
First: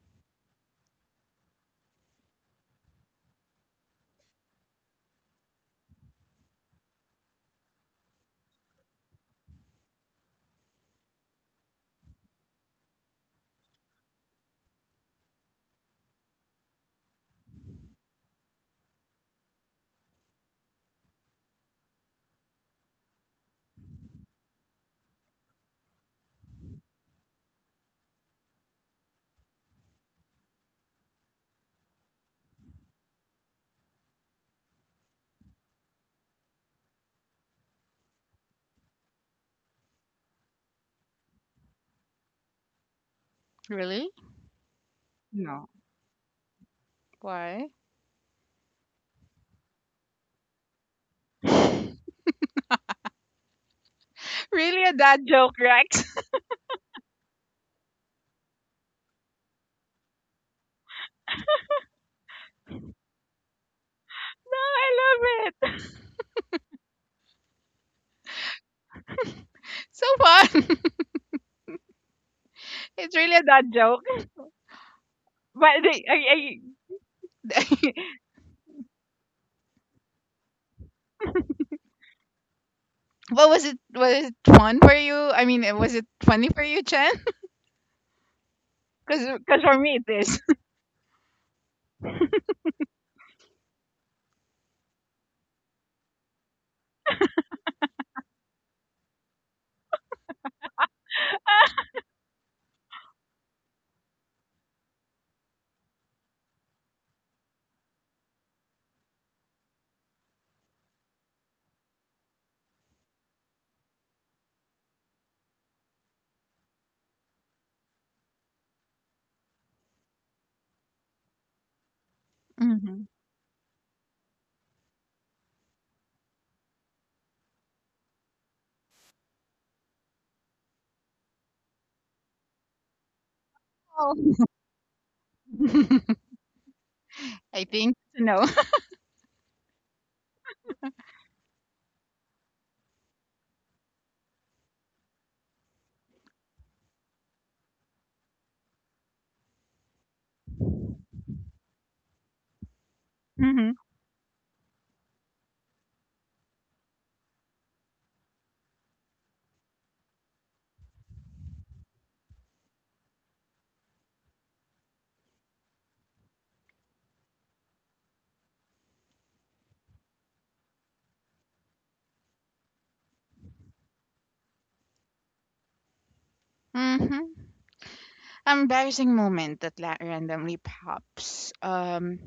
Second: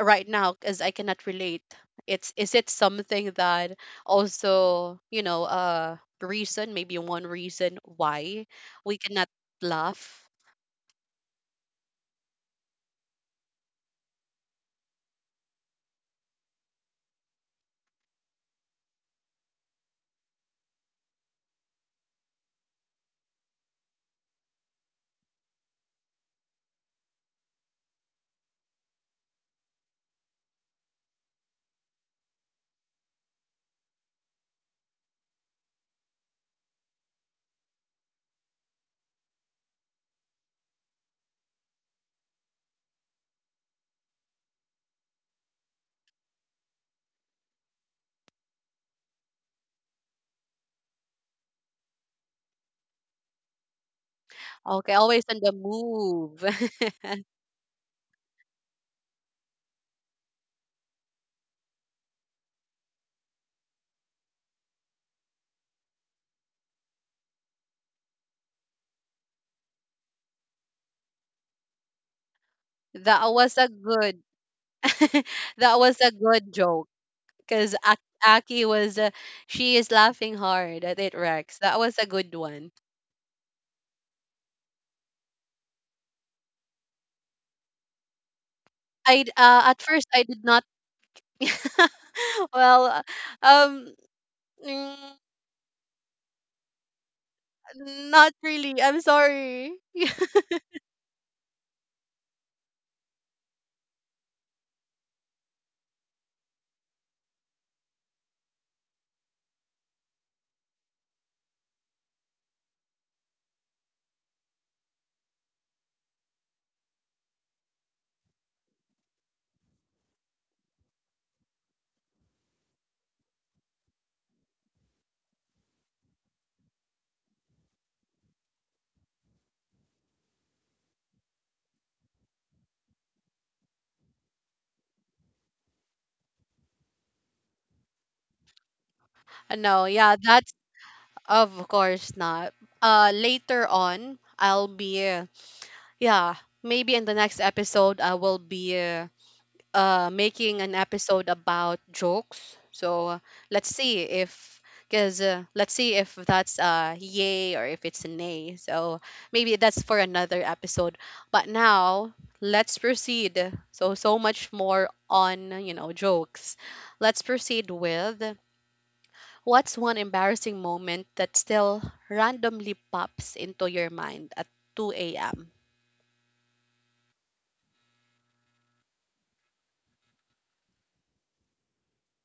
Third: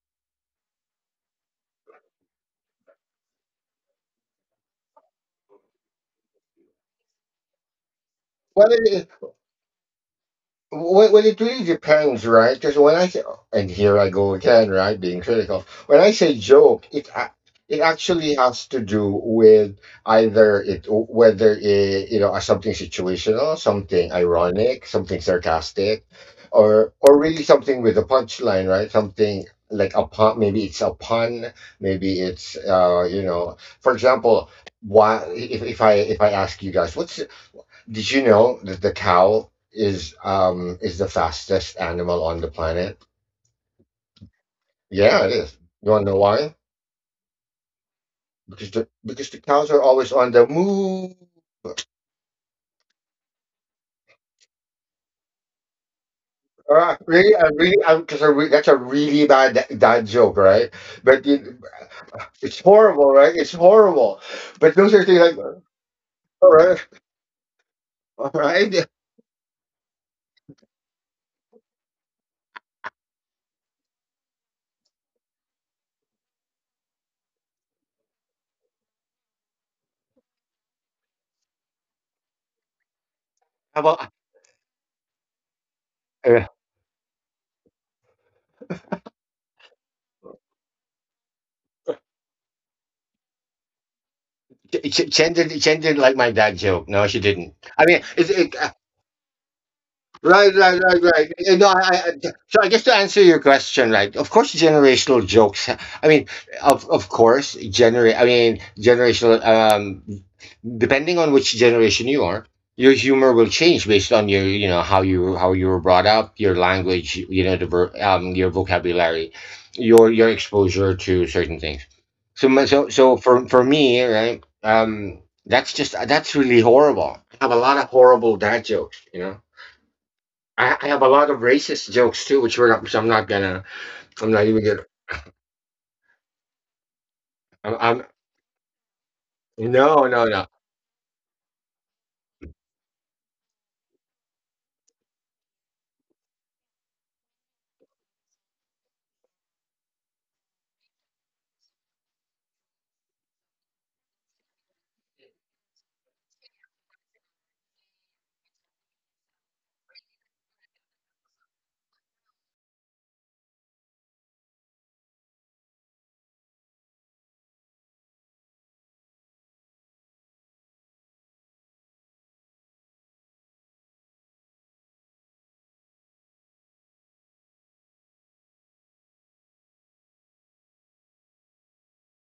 Speaker 1: right now, because I cannot relate, it's, is it something that also, you know, reason, maybe one reason why we
Speaker 3: Well,
Speaker 1: cannot laugh.
Speaker 3: Well, it really depends, right? Because when I say, and here I go again, right, being critical. When I say joke, it actually has to do with either it whether it, you know, something situational, something ironic, something sarcastic, or really something with a punchline, right? Something like a pun. Maybe it's a pun. Maybe it's you know, for example, why if I ask you guys, what's did you know that the cow is the fastest animal on the planet?
Speaker 2: Really?
Speaker 3: Yeah, it is.
Speaker 2: No.
Speaker 3: You wanna know why?
Speaker 2: Why?
Speaker 3: Because the cows are always on the move.
Speaker 2: Really
Speaker 1: Okay,
Speaker 2: a dad
Speaker 1: always on the
Speaker 2: joke, Rex?
Speaker 1: move.
Speaker 3: Ah, really, I really, because I re- that's a really bad dad joke, right? But it, it's horrible, right? It's horrible.
Speaker 2: <laughs> No,
Speaker 3: But
Speaker 2: I
Speaker 3: those are things
Speaker 2: love
Speaker 3: like, all
Speaker 2: it.
Speaker 3: right, all right.
Speaker 2: So fun.
Speaker 1: <laughs>
Speaker 2: <laughs> It's
Speaker 1: That
Speaker 2: really a
Speaker 1: was
Speaker 2: dad
Speaker 1: a
Speaker 2: joke.
Speaker 1: good <laughs> that
Speaker 2: But
Speaker 1: was
Speaker 2: the,
Speaker 1: a good joke because
Speaker 2: I, <laughs>
Speaker 1: Aki was, she is laughing hard at it, Rex. That was a good one.
Speaker 2: what was it?
Speaker 3: How about
Speaker 2: Was it fun for you? I mean, was it
Speaker 3: uh,
Speaker 2: funny for you, Chen? Because for
Speaker 1: At
Speaker 2: me it
Speaker 1: first, I
Speaker 2: is.
Speaker 1: did
Speaker 2: <laughs>
Speaker 1: not <laughs> well, um mm,
Speaker 3: Chen? Did Chen didn't like my dad joke? No, she didn't. I mean,
Speaker 1: not really. I'm sorry. <laughs>
Speaker 3: right, Eh, no, so I guess to answer your question, right? Of course, generational jokes. I mean, I mean, generational. Depending on which generation you are, your humor will change based on your, you know, how you were brought up, your language, you know, your vocabulary, your exposure to certain things.
Speaker 2: Mm-hmm.
Speaker 3: So for me, right? That's just, that's really horrible. I have a lot of horrible dad jokes, you know. I have a lot of racist jokes too, which I'm not gonna. I'm not
Speaker 2: Oh.
Speaker 3: even gonna.
Speaker 2: <laughs> I think
Speaker 3: I'm
Speaker 2: no.
Speaker 1: No,
Speaker 3: no,
Speaker 1: yeah,
Speaker 3: no, no.
Speaker 1: that's, of course not. Uh, later on, I'll be, yeah, maybe in the next episode I will be, making an episode about jokes. So
Speaker 2: <laughs>
Speaker 1: let's
Speaker 2: Mm-hmm.
Speaker 1: see if, because let's see if that's a yay or if it's a nay. So maybe that's for another episode. But now let's proceed. So, so much more on, you know, jokes. Let's proceed with, what's one embarrassing moment that still randomly pops into your mind at 2 a.m.?
Speaker 2: Mm-hmm. Embarrassing moment that randomly pops.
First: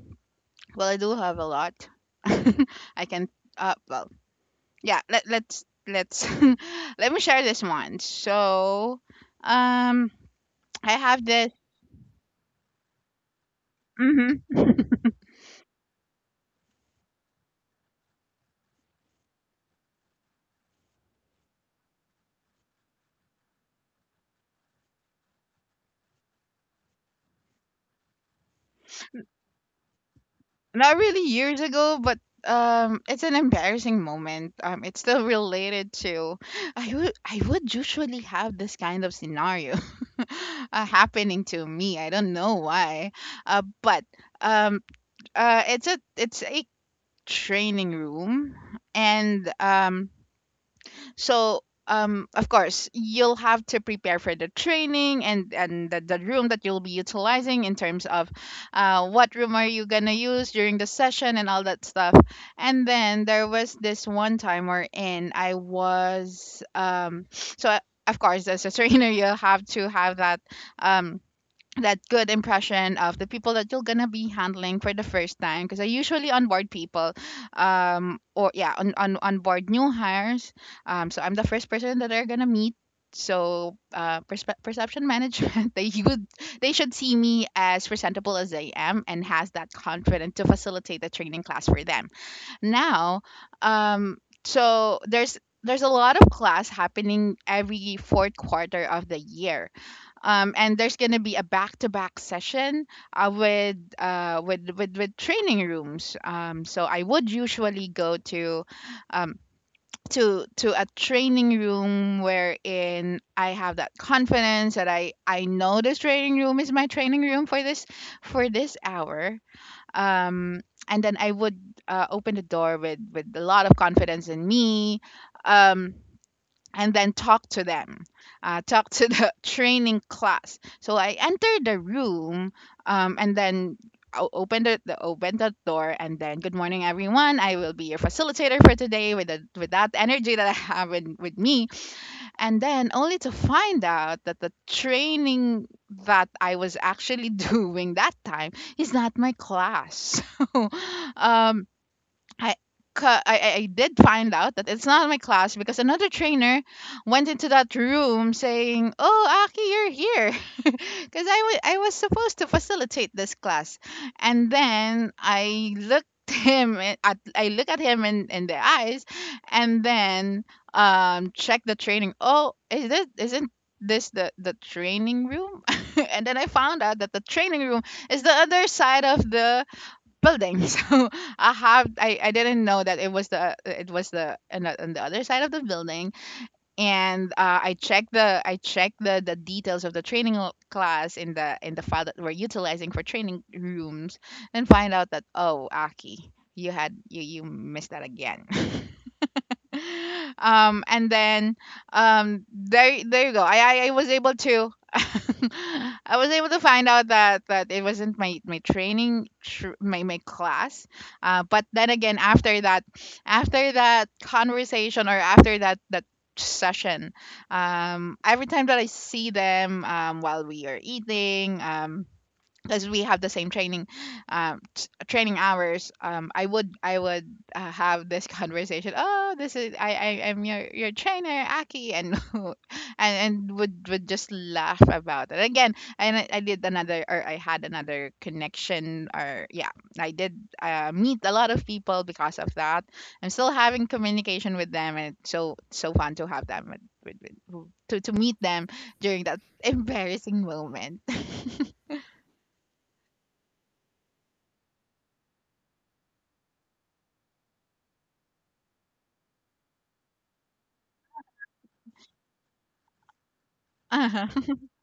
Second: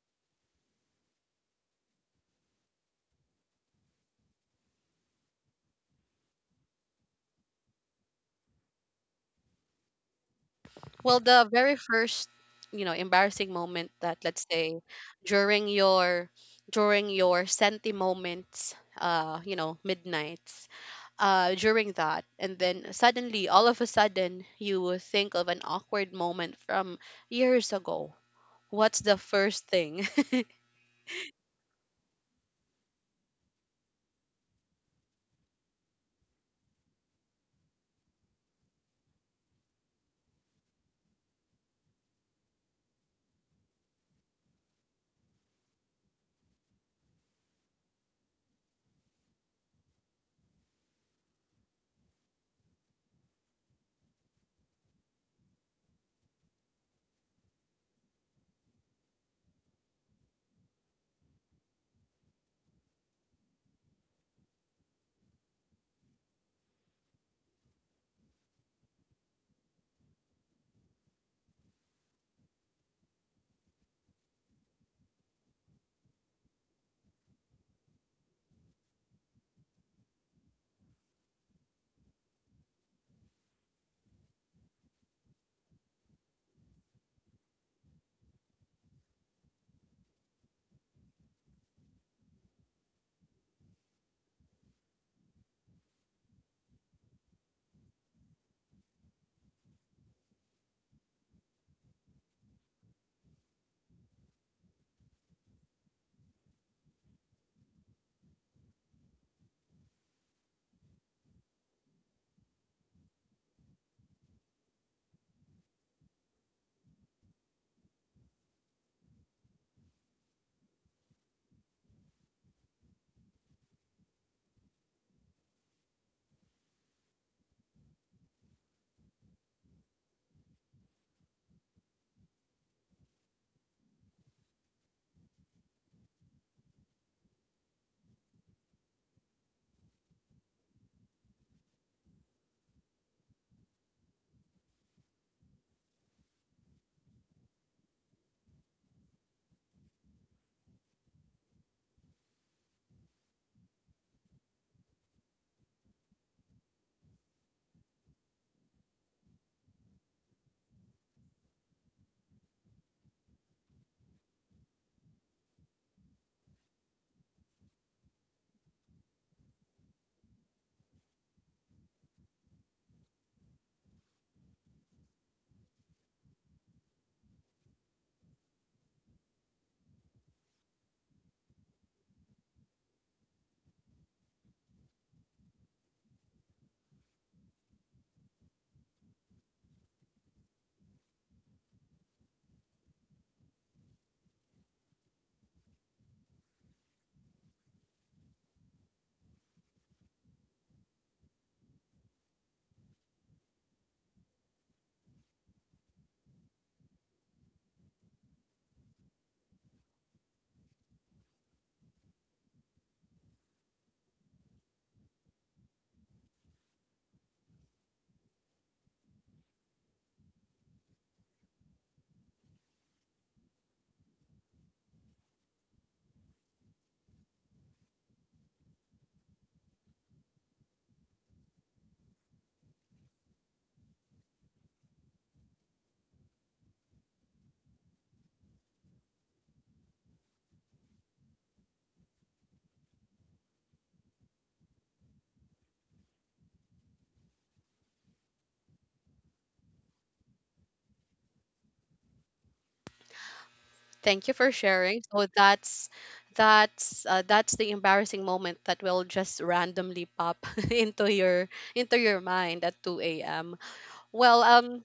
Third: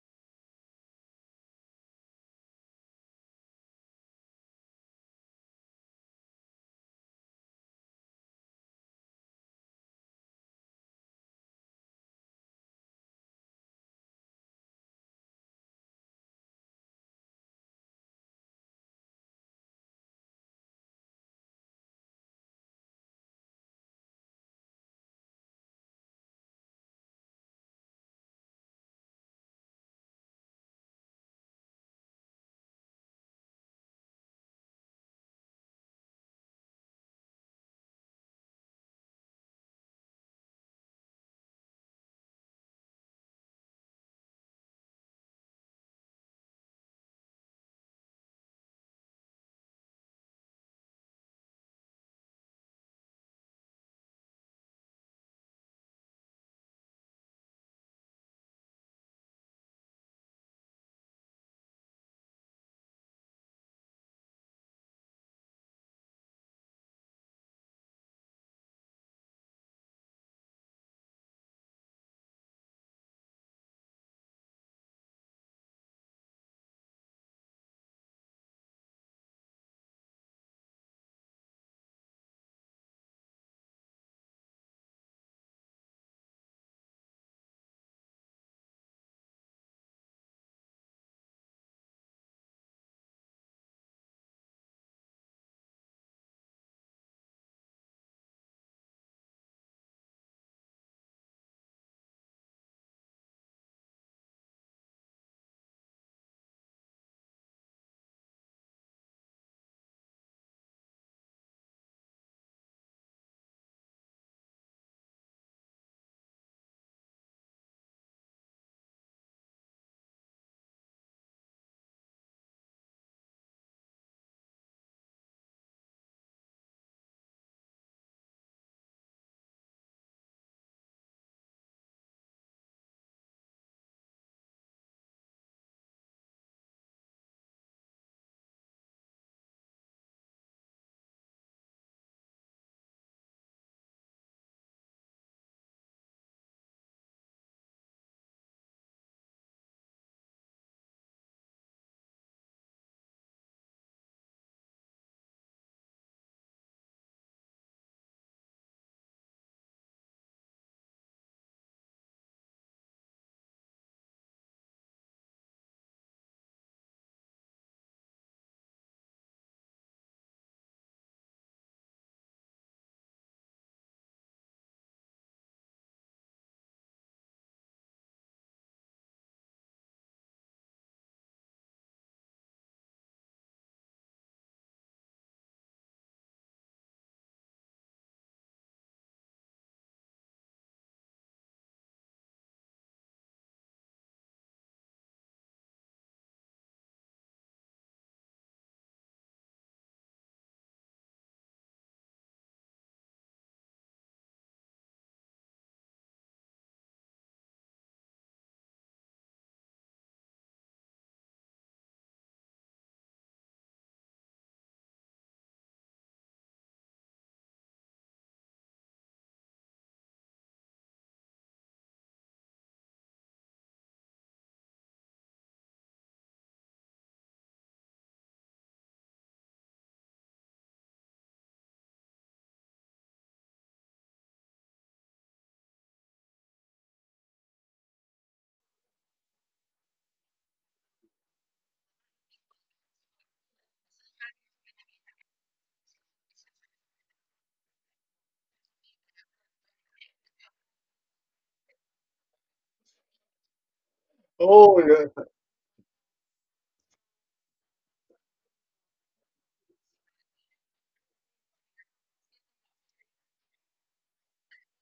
Speaker 2: Well, I do have a lot. <laughs> I can. Well. Yeah. Let's <laughs> let me share this one. So, um, I
Speaker 1: Well,
Speaker 2: have
Speaker 1: the
Speaker 2: this.
Speaker 1: very first, you know, embarrassing moment, that, let's
Speaker 2: Mm-hmm.
Speaker 1: say,
Speaker 2: <laughs>
Speaker 1: during your, during your senti moments, you know, midnights, during that, and then suddenly, all of a sudden, you will think of an awkward moment from years ago. What's the first thing? <laughs>
Speaker 2: Not really years ago, but it's an embarrassing moment. It's still related to, I would usually have this kind of scenario <laughs> happening to me. I don't know why, but um, it's a training room, and so of course, you'll have to prepare for the training, and the room that you'll be utilizing in terms of what room are you gonna use during the session and all that stuff. And then there was this one time wherein I was <sniffs> so. Uh, of course, as a <laughs> trainer, you'll have to have that um, that good impression of the people that you're gonna be handling for the first time because I usually onboard people, um, or yeah, on onboard new hires. Um, so I'm the first person that they're gonna meet. So uh, perception management, <laughs> they would, they should see me as presentable as I am and has that confidence to facilitate the training class for them. Now um, so there's a lot of class happening every fourth quarter of the year, and there's gonna be a back-to-back session, with, with with training rooms. So I would usually go to um, to a training room wherein I have that confidence that I know this training room is my training room for this, for this hour. Um, and then I would, open the door with a lot of confidence in me. Um, and then talk to them, talk to the <laughs> training class. So I entered the room, and then opened the opened the door, and then, good morning, everyone. I will be your facilitator for today, with the, with that energy that I have in, with me. And then only to find out that the training that I was actually <laughs> doing that time is not my class. <laughs> So um, I, I did find out that it's not my class because another trainer went into that room saying, "Oh, Aki, you're here," <laughs> because I was supposed to facilitate this class. And then I looked <laughs> him in- at I look at him in the eyes, and then, um, check the training. Oh, is this, isn't this the training room? <laughs> And then I found out that the training room is the other side of the building. <laughs> So I didn't know that it was the on on the other side of the building. And I checked the I checked the details of the training class in the file that we're utilizing for training rooms, and find out that, oh, Aki, you had, you missed that again. <laughs> <laughs> Um, and then um, there you go. I was able to <laughs> I was able to find out that it wasn't my my training, my class. Uh, but then again, after that, after that conversation, or after that session, um, every time that I see them, um, while we are eating, um, because we have the same training training hours, um, I would have this <laughs> conversation, oh, this is, I am your trainer, Aki, and <laughs> and would just laugh about it again. And I did another, or I had another connection, or yeah, I did meet a lot of people because of that. I'm still having communication with them, and it's so so fun to have them to meet them during that embarrassing moment.
Speaker 1: Thank you for
Speaker 3: Oh,
Speaker 1: sharing.
Speaker 3: no.
Speaker 1: So that's, that's the embarrassing moment that will just randomly pop <laughs> into your, into your mind at 2 a.m.
Speaker 2: <laughs> Uh-huh.
Speaker 1: Well,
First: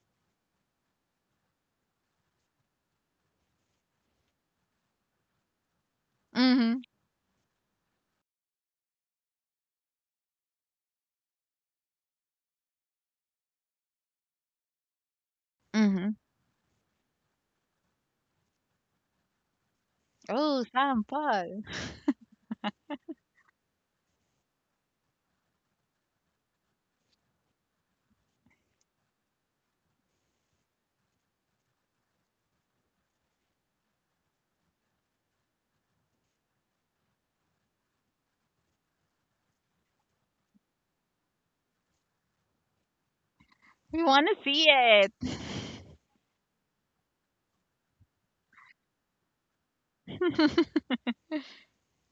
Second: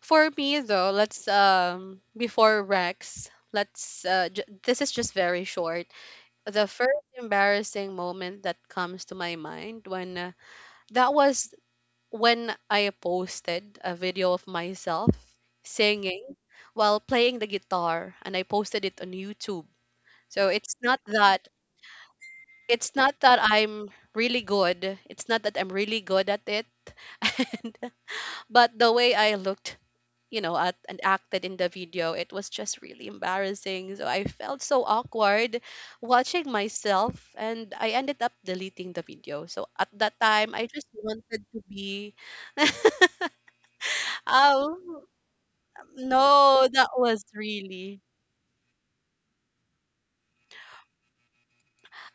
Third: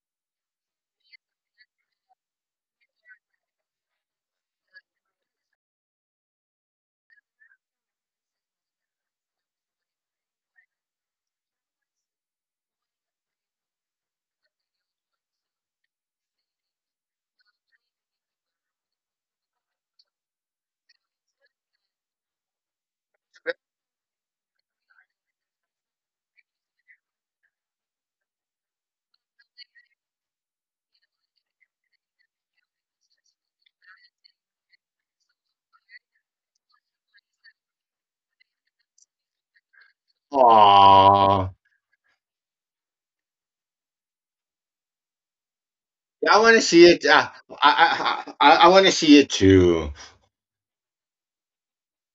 Speaker 1: for me, though, let's before Rex, let's this is just very short. The
Speaker 2: Mhm,
Speaker 1: first embarrassing moment that comes to my mind, when that was when I posted a video of myself
Speaker 2: mhm.
Speaker 1: singing while playing the guitar, and I posted it on YouTube. So
Speaker 2: Oh,
Speaker 1: it's not
Speaker 2: San
Speaker 1: that
Speaker 2: Paul.
Speaker 1: I'm really good. It's not that I'm really good at it. <laughs> And but the way I looked, you know, and acted in the video, it was just really embarrassing. So I felt so awkward watching myself, and I ended up deleting the video. So at that time, I just wanted
Speaker 3: Aww.
Speaker 1: to be. <laughs>
Speaker 2: We wanna see
Speaker 1: Oh
Speaker 2: it.
Speaker 3: Yeah, I want to
Speaker 1: no,
Speaker 3: see
Speaker 1: that
Speaker 3: it.
Speaker 1: was really.
Speaker 3: I want to see it too.
Speaker 2: <laughs>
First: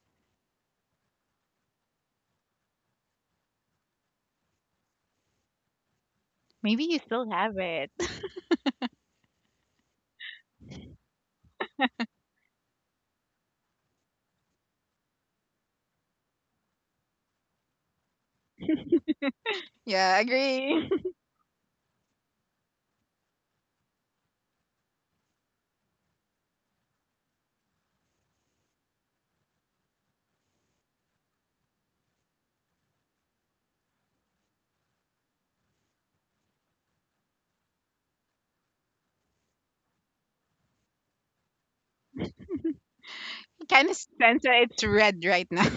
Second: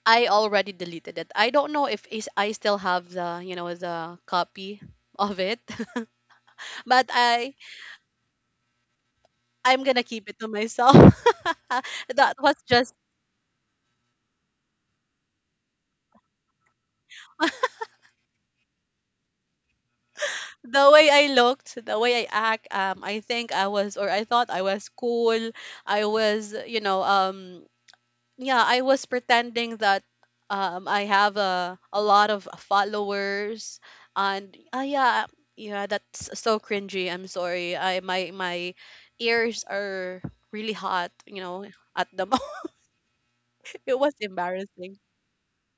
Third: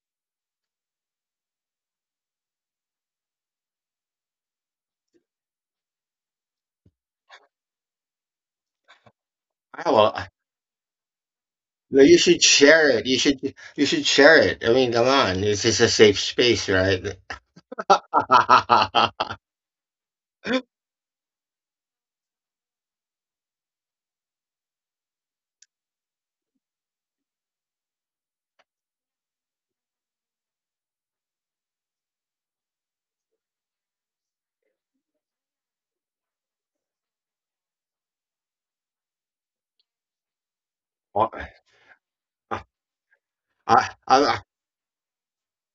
Speaker 1: I already deleted it. I don't know if is I still have the, you know, the copy of it, <laughs>
Speaker 2: Maybe you
Speaker 1: but
Speaker 2: still
Speaker 1: I,
Speaker 2: have it.
Speaker 1: I'm
Speaker 3: I
Speaker 1: gonna
Speaker 3: will.
Speaker 1: keep it to myself.
Speaker 3: No,
Speaker 1: <laughs>
Speaker 3: you
Speaker 1: That
Speaker 3: should
Speaker 1: was
Speaker 3: share
Speaker 1: just
Speaker 3: it. You should share it. I mean, come on, this is a safe space, right? <laughs>
Speaker 2: Yeah, agree.
Speaker 1: the way
Speaker 2: <laughs>
Speaker 1: I looked, the way I act. Um, I think I was, or I thought I was cool. I was, you know, yeah, I was pretending that I have a lot of followers, and yeah, that's so cringy. I'm sorry. I My my ears are really hot, you know, at the moment. <laughs>
Speaker 2: Kind
Speaker 3: I,
Speaker 1: It
Speaker 2: of
Speaker 1: was
Speaker 2: sense
Speaker 3: I,
Speaker 2: that it's
Speaker 1: embarrassing.
Speaker 2: red right now.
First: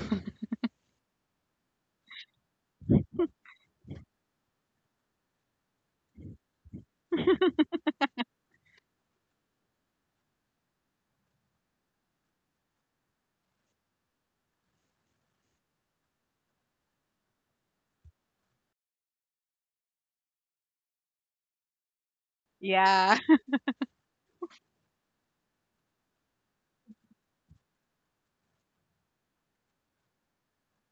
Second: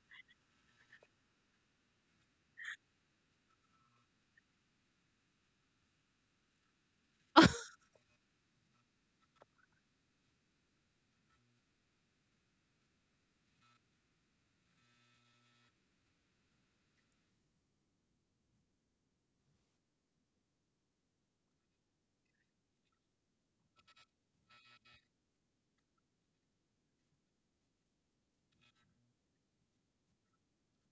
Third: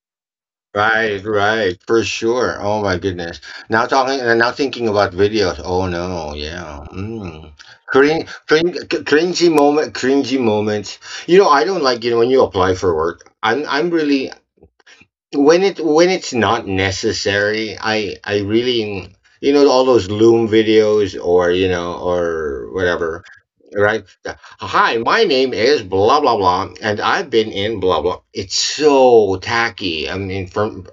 Speaker 3: right, right, for sure. Oh my goodness. Now talking, now thinking about videos. Oh no, yeah. Mm.
Speaker 2: <laughs>
Speaker 3: Cringy moment, cringy moments. You know, I don't like, you know, when you apply for work. I'm really, when it when it's not necessary. I really, you know, all those Loom videos or you know, or
Speaker 2: Yeah,
Speaker 3: whatever, right? Hi, my name is blah blah blah, and I've been in blah blah. It's so tacky. I mean, from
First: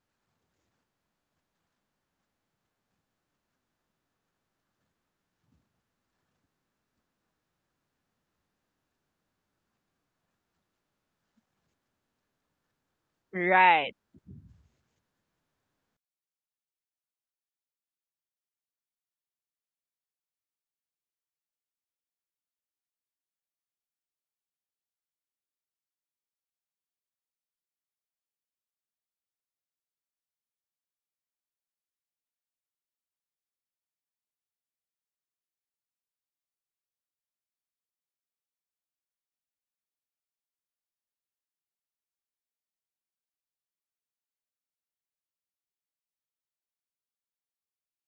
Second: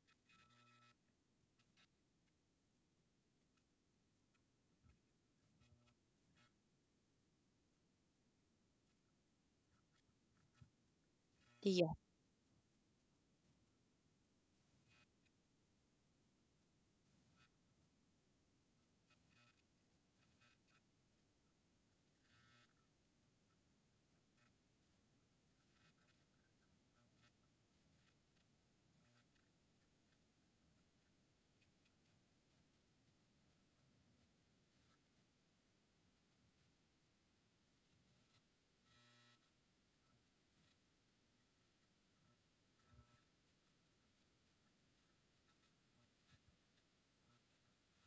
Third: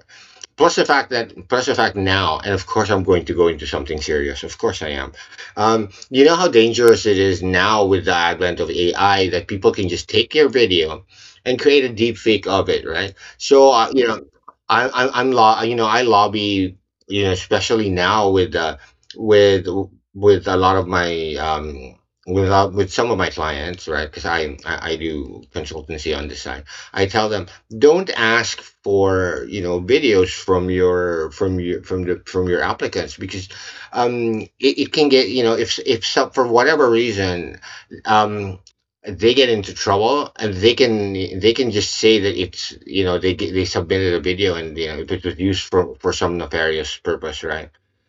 Speaker 3: plus the fact that plus the fact now, and of course I'm going to go into something serious, of course I am. You know how dangerous it is now with the advent of AI, that people can just take your video and create a
Speaker 1: Yeah,
Speaker 3: deep fake of it, right? So
Speaker 2: right.
Speaker 3: you know, I'm law, you know, I lobby, you know, especially now with with with a lot of my with, with some of my clients, right? Because I do consultancy on this side. I tell them don't ask for, you know, videos from your from your from the from your applicants, because it can get, you know, if for whatever reason um they get into trouble, and they can, they can just say that it's, you know, they submitted a video, and you know, if it was used for some nefarious purpose, right?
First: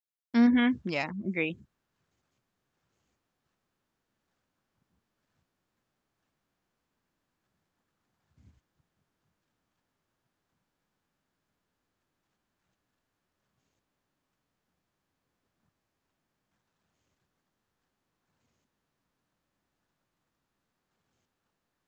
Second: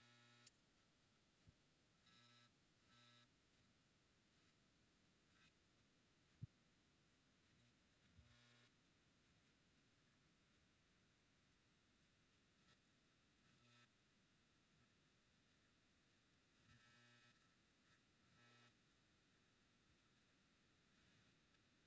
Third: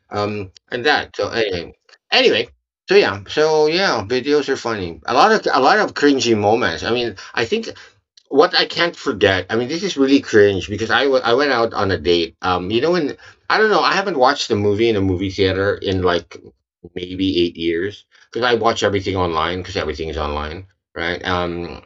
Speaker 2: Mhm.
Speaker 3: and
Speaker 2: Yeah,
Speaker 3: that, so
Speaker 2: agree.
Speaker 3: anyway, anyway, so yeah, so yeah, videos are funny, a lot of, a lot of cringy moments. I mean, I think what I can't forget, I mean, this is really cringe because I went out on a date. You know, when I don't know, I haven't watched a movie in a movie theater in like maybe 8 years, because I watch everything online because everything is online, right?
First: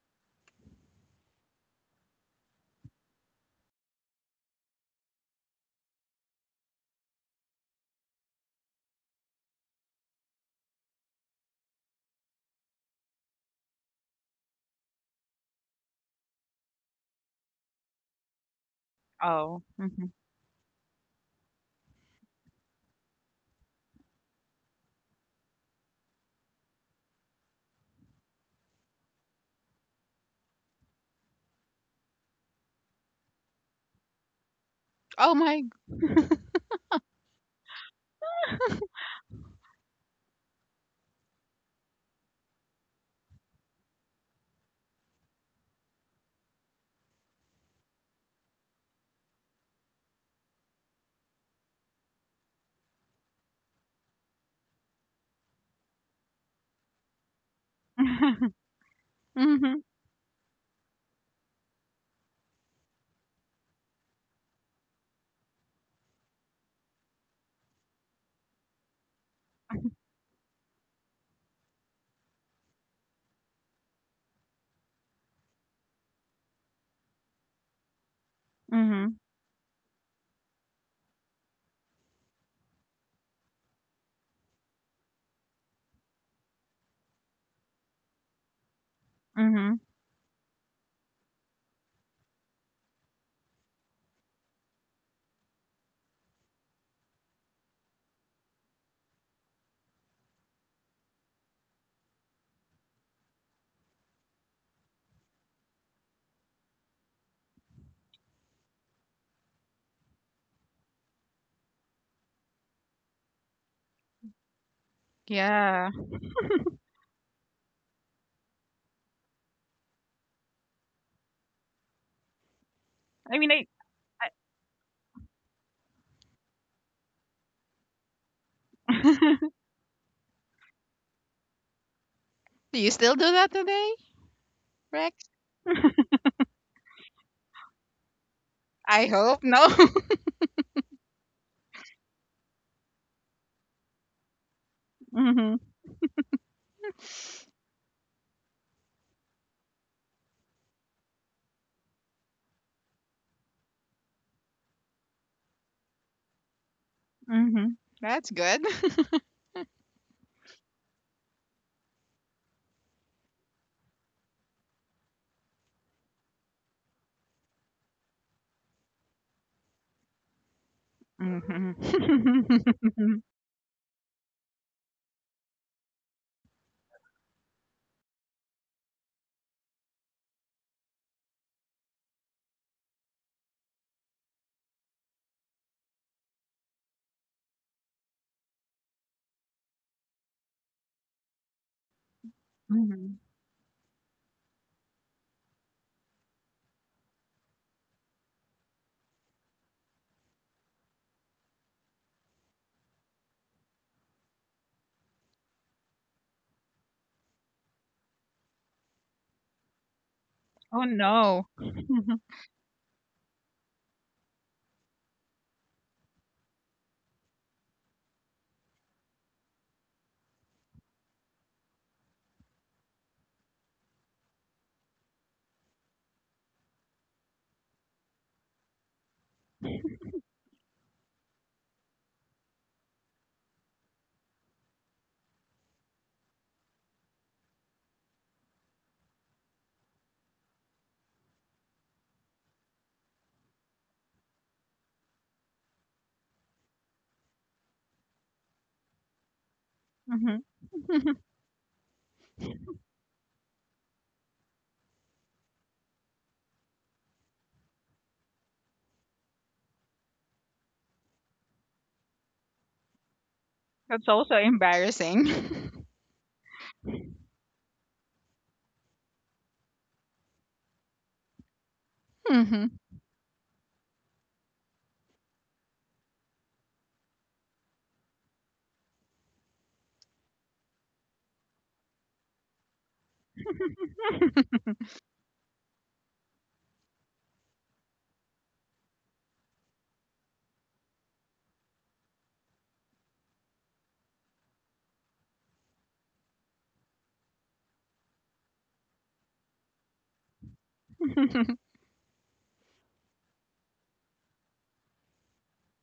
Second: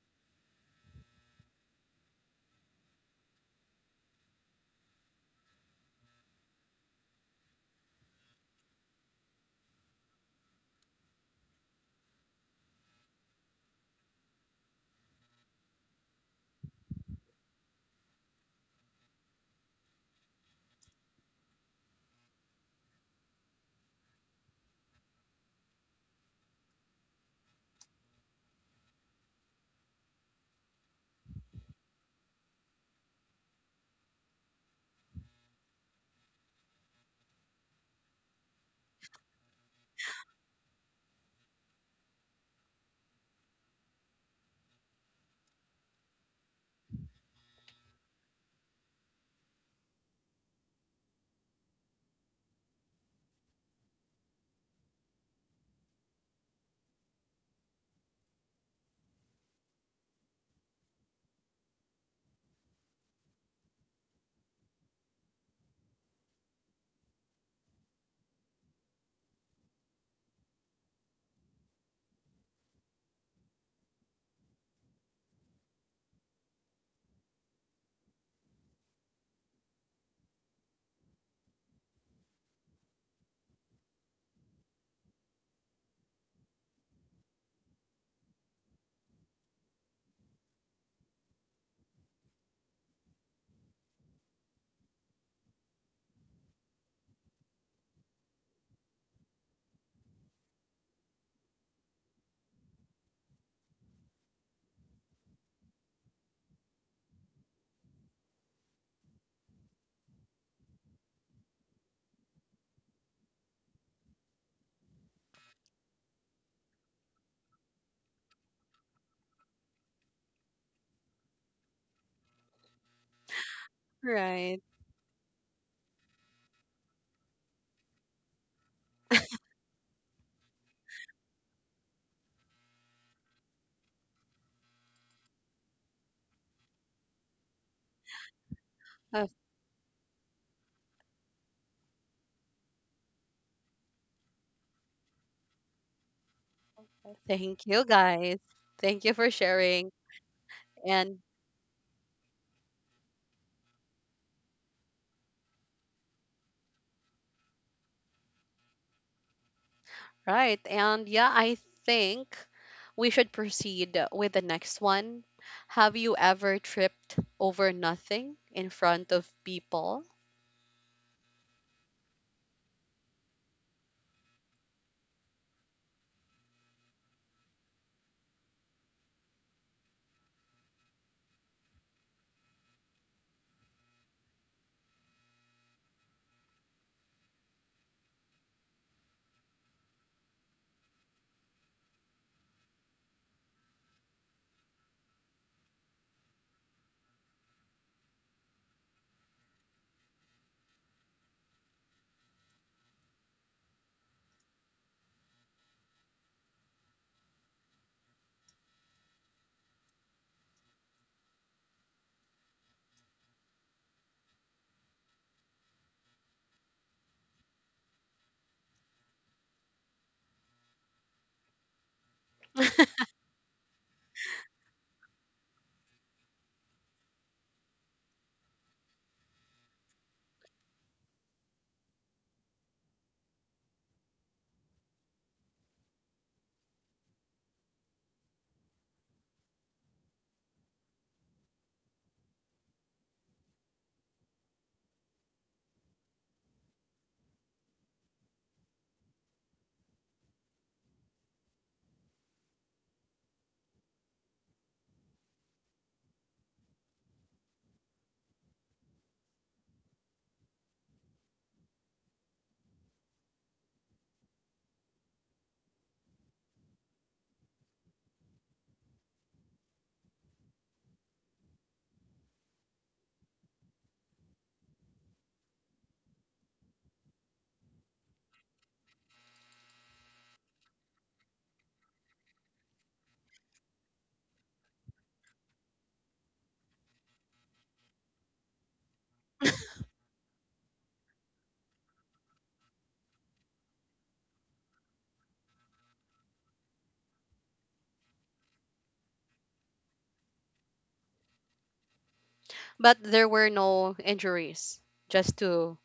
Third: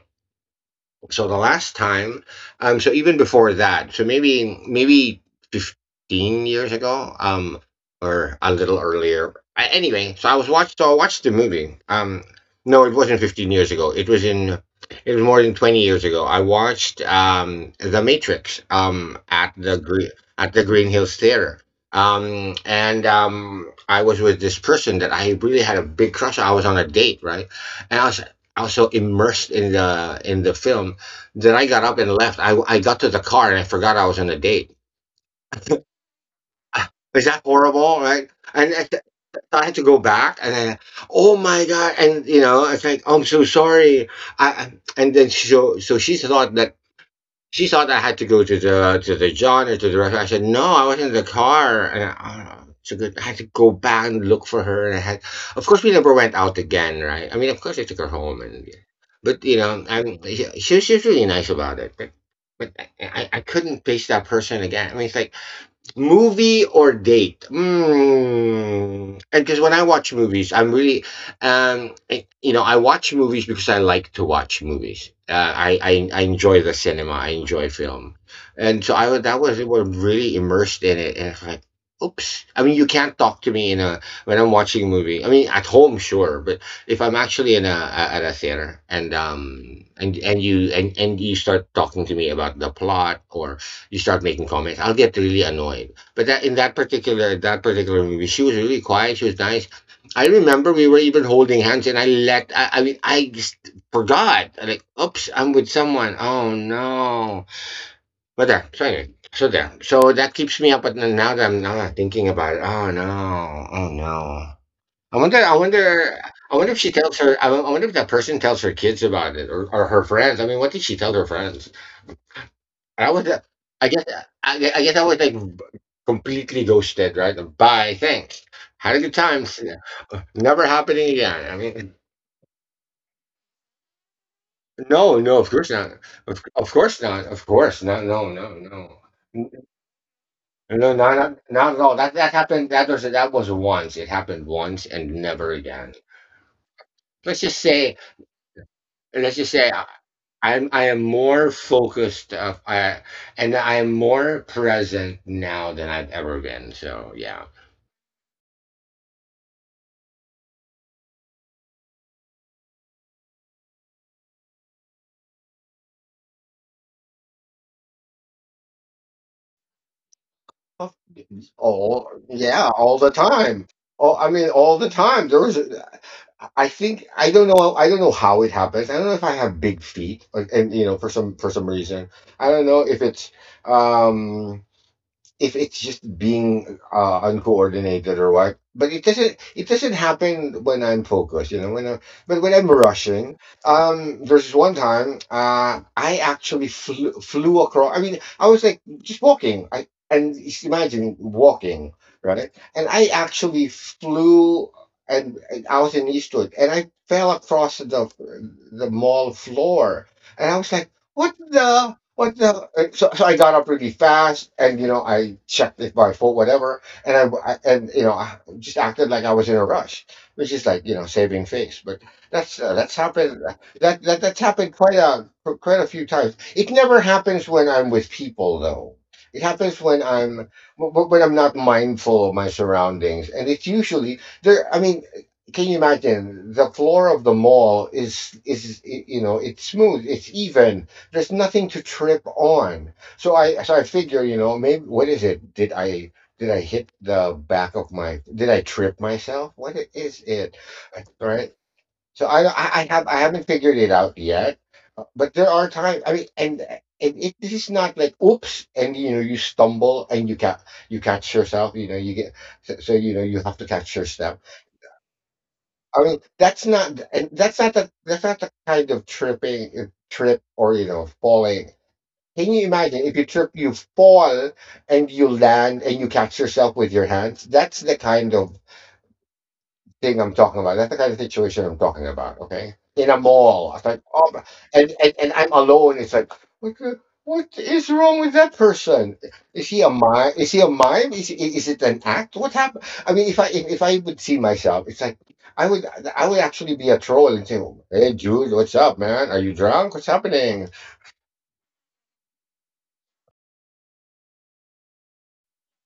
Speaker 3: So the last time, so even before that, so maybe 15 years ago or a little earlier. Anyway, so I watched the movie, no, it wasn't 15 years ago, it was more than 20 years ago. I watched The Matrix at
Speaker 2: Oh.
Speaker 3: the green,
Speaker 2: Mhm.
Speaker 3: at the Green Hills theater. And I was with this person that I really had a big crush on. I was on a date, right? And I was so immersed in the film. Then I got up and left. I got to the car and I forgot I was on a date.
Speaker 2: Oh my.
Speaker 3: Is that horrible? Right? I had to go back and then, oh my God. And, it's like, I'm so sorry. And then so she thought that she thought I had to go to the John or to the restaurant. I said no, I was in the car, and so good. I had to go back and look for her. Of course, we never went out again, right? I mean, of course, I took her home,
Speaker 2: <laughs>
Speaker 3: and but you
Speaker 2: Mhm.
Speaker 3: know, she was really nice about it. But I couldn't face that person again. I mean, it's like, movie or date? Mm. And because when I watch movies, I'm really, I watch movies because I like to watch movies. I enjoy the cinema. I enjoy film, and so I
Speaker 2: Mhm.
Speaker 3: was that was really immersed in it. And it's like, oops. I mean, you can't talk to me in a when I'm watching a movie. I mean, at home, sure, but if I'm actually in a at a theater and
Speaker 2: Mhm.
Speaker 3: um and and you and and you start talking to me about the plot or you start making comments. I'll get really annoyed. But that in that particular movie, she was really quiet. She was nice. I remember we were even holding hands, and I mean, I just forgot. I'm like, oops, I'm with someone. Oh no. But there. So anyway. So there. So that keeps me up at night now that I'm not thinking about it. Oh no. Oh no. I
Speaker 2: <laughs>
Speaker 3: wonder. I
Speaker 2: Yeah.
Speaker 3: wonder. I wonder if she tells her. I wonder if that person tells her kids about it, or her friends. I mean, what did she tell her friends? I was,
Speaker 2: I mean, I.
Speaker 3: I guess, I,
Speaker 1: right.
Speaker 3: gue- I guess I was completely ghosted, right? Bye, thanks. Had a good
Speaker 2: I
Speaker 3: time.
Speaker 2: <laughs>
Speaker 3: See Never happening again. I mean,
Speaker 2: do you still do that today, Rex?
Speaker 3: no, no, of course not. Of course not. Of course not. No, no, no.
Speaker 2: I
Speaker 1: Uh,
Speaker 2: hope
Speaker 3: N-
Speaker 2: no. <laughs>
Speaker 3: No, not at all. That happened. That was once. It happened once and never
Speaker 2: Mhm.
Speaker 3: again. Let's just
Speaker 1: thank you,
Speaker 3: say.
Speaker 1: guys. Thank you for
Speaker 3: Let's just say. I,
Speaker 1: sharing.
Speaker 3: I'm I am
Speaker 1: And
Speaker 3: more focused of I and I am more present now than I've ever been. So yeah.
Speaker 2: Mhm. That's good.
Speaker 1: right. And yeah, I think we should proceed with the next one. Have you ever tripped over nothing in front of people?
Speaker 3: Of
Speaker 2: <laughs> Mhm.
Speaker 3: all yeah, all the
Speaker 2: <laughs>
Speaker 3: time. Oh, I mean, all the time. There was, I think, I don't know how it happens. I don't know if I have big feet, like, and for some reason, I don't know um if it's just being uncoordinated or what. But it doesn't happen when I'm focused. When I'm
Speaker 2: Mhm.
Speaker 3: rushing, there's one time, I actually flew across. I mean, I was like just walking. I And just imagine walking, right? And I actually flew. And I was in Eastwood, and I fell across the mall floor, and I was
Speaker 2: Oh
Speaker 3: like,
Speaker 2: no.
Speaker 3: What the? So I got up really fast, and you know, I checked if my phone, whatever, and I just acted like I was in a rush, which is like, saving face. But that's happened. That's happened quite a few times. It never happens when I'm with people, though. It happens when I'm not mindful of my surroundings, and it's usually there. I mean, can you imagine the floor of the mall is it's smooth, it's even, there's nothing to trip on. So I figure, you know, maybe what is it? Did I hit the back of my? Did I trip myself? What is
Speaker 2: Hmm.
Speaker 3: it? Right. So I haven't figured it out yet, but there are times. I mean, and it this is not like oops, and you know you stumble and you catch yourself. You know you get, so you know you have to catch your
Speaker 2: That's also
Speaker 3: step.
Speaker 2: embarrassing.
Speaker 3: I mean, that's not, and that's not the kind of tripping, trip or falling.
Speaker 2: <laughs>
Speaker 3: Can you
Speaker 2: Hmm.
Speaker 3: imagine if you trip, you fall, and you land and you catch yourself with your hands? That's the kind of thing I'm talking about. That's the kind of situation I'm talking about. Okay, in a mall, it's like, oh, and I'm alone. It's like, what is wrong with that person? Is
Speaker 1: <laughs>
Speaker 3: he a mime? Is he a mime? Is it an act? What happened? I mean, if I would see myself, it's like. I would I would actually be a troll and say, "Hey Jude, what's up, man? Are you drunk? What's happening?"
Speaker 2: <laughs>
Speaker 1: But there were no injuries. Just to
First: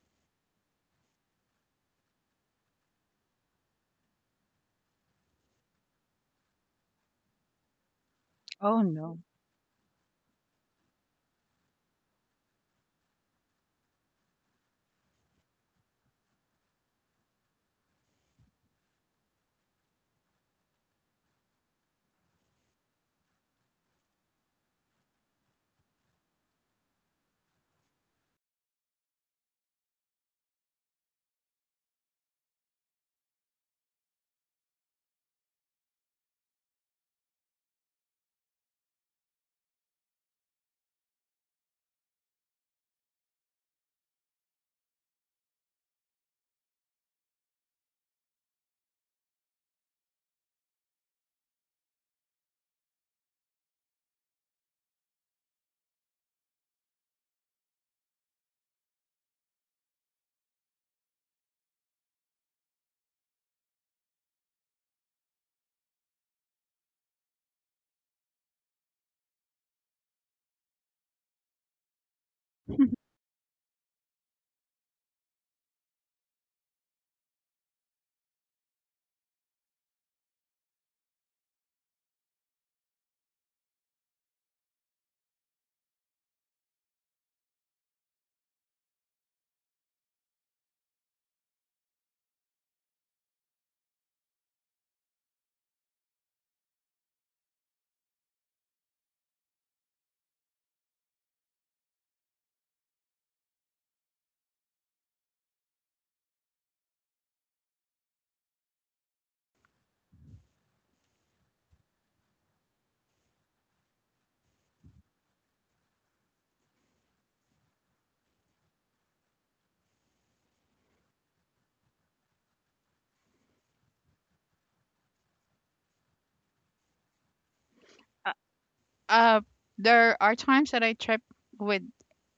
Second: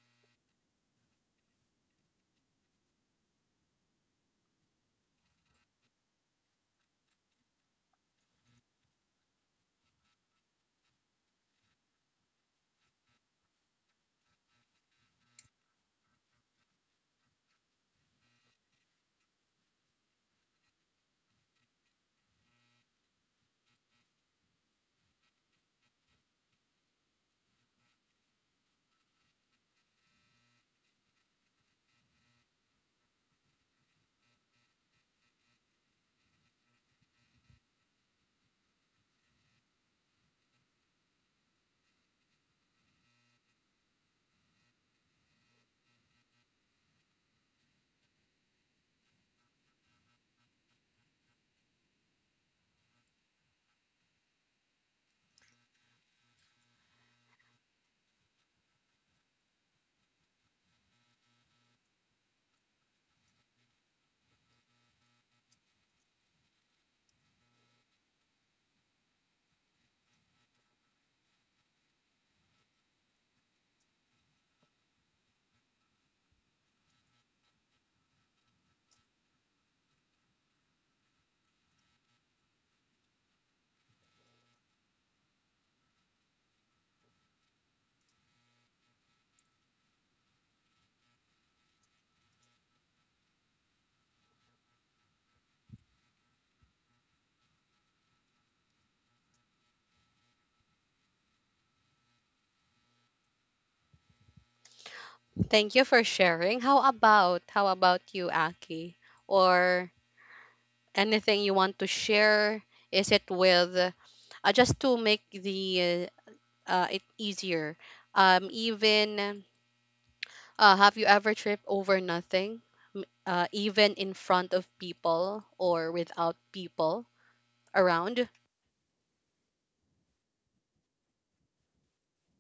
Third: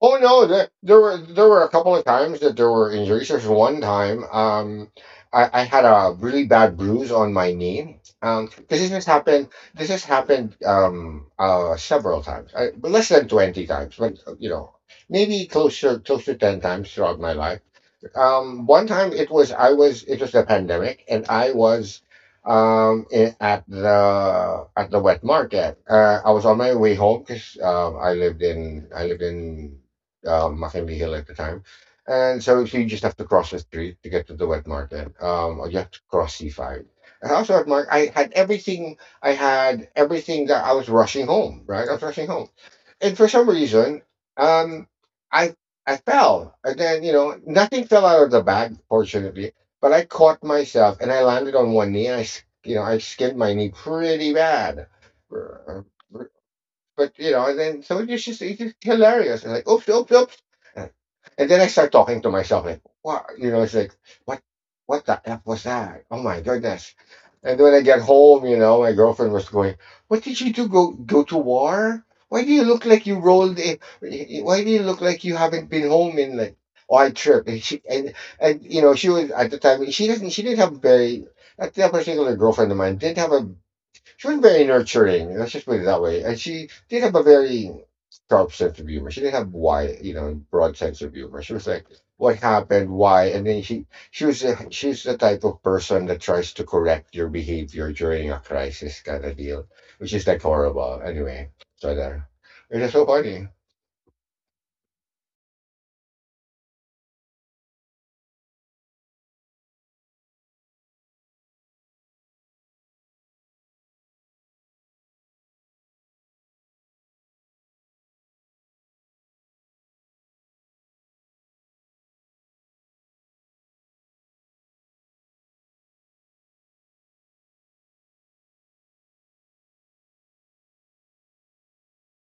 Speaker 3: Oh no, that there were a couple of times that there were injuries. There's one time, I had a really bad bruise on my knee.
Speaker 2: Oh
Speaker 3: This has
Speaker 2: no.
Speaker 3: happened this has happened several times. But less than 20 times, but maybe closer, close to 10 times throughout my life. One time, it was, I was it was a pandemic, and I was in, at the wet market. I was on my way home because, I lived in Mackenzie Hill at the time, and so you just have to cross the street to get to the wet market. Or you have to cross C-5. And also at Mark, I had everything. I had everything that I was rushing home. Right, I was rushing home, and for some reason, um, I I fell. And then, you know, nothing fell out of the bag, fortunately, but I caught myself and I landed on one knee. And I, s- you know, I skinned my knee pretty bad. Uh, But, you know, and then so it's just hilarious. And like, oops, oops, oops. And then I start talking to myself, like, what, you know, it's like, what, what the F was that? Oh my goodness. And then when I got home, my girlfriend was going, "What did you do? Go to war? Why do you look
Speaker 2: <laughs>
Speaker 3: like you rolled in? Why do you look like you haven't been home in like on trip?" And you know she was at the time, she didn't have very, at that particular, girlfriend of mine didn't have a she was very nurturing. Let's just put it that way. And she did have a very sharp sense of humor. She didn't have, broad sense of humor. She was like, what happened, why, and then she's the type of person that tries to correct your behavior during a crisis kind of deal, which is like horrible. Anyway, so there. It is so funny.
Speaker 1: thank you for sharing. How about you, Aki? Or anything you want to share? Is it with just to make the it easier? Even Have you ever tripped over nothing, even in front of people or without people around?
Speaker 2: Uh, uh, there are times that I trip with,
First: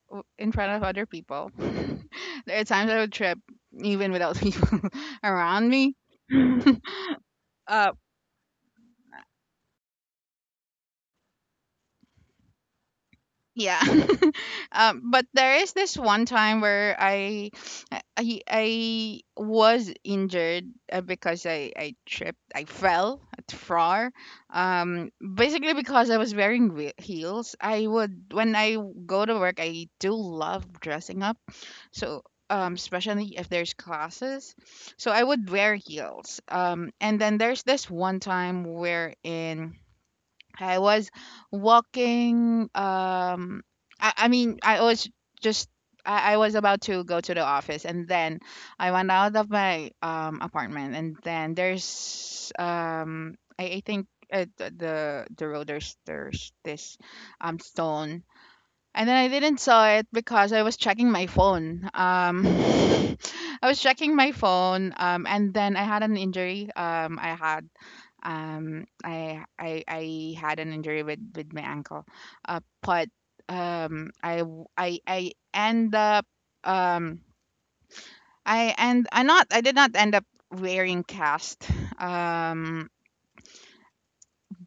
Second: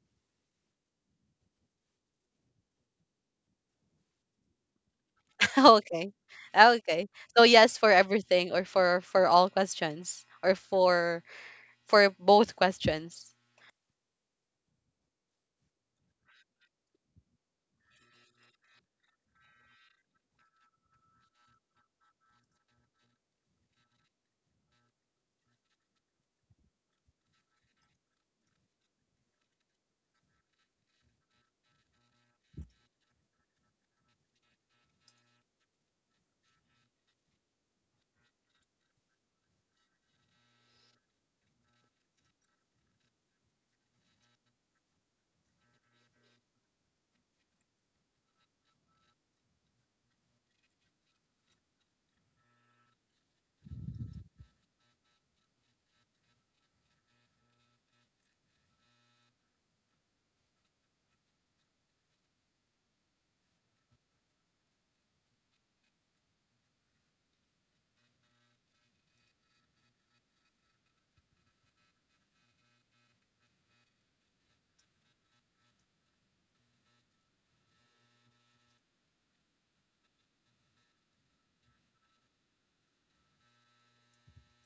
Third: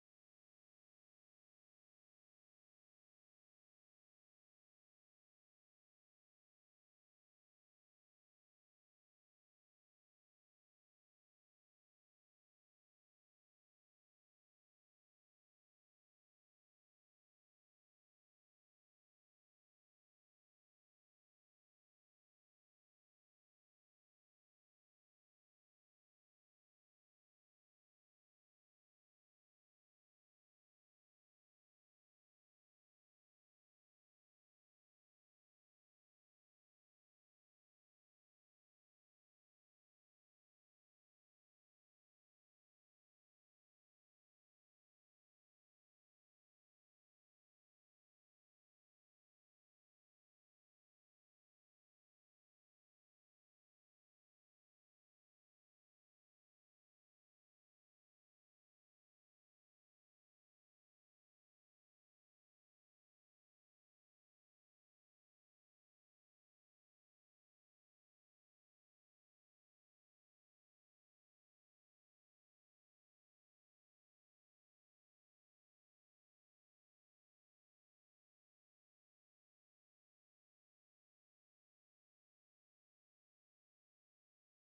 Speaker 2: in front of other people. <laughs> There are times I would trip even without people <laughs>
Speaker 1: <laughs>
Speaker 2: around me.
Speaker 1: okay,
Speaker 2: <laughs>
Speaker 1: okay. So yes for
Speaker 2: Uh,
Speaker 1: everything, or for all questions, or for both questions.
Speaker 2: yeah. <laughs> Um, but there is this one time where I was injured, because I tripped, I fell at frar, um, basically because I was wearing heels. I would, when I go to work, I do love dressing up. So um, especially if there's classes, so I would wear heels. Um, and then there's this one time wherein I was walking. I mean, I was just. I was about to go to the office, and then I went out of my apartment, and then there's. I think the the road, there's this stone, and then I didn't saw it because I was checking my phone. <laughs> I was checking my phone, and then I had an injury. I had I I had an injury with my ankle, but I end up um, I did not end up wearing cast, um,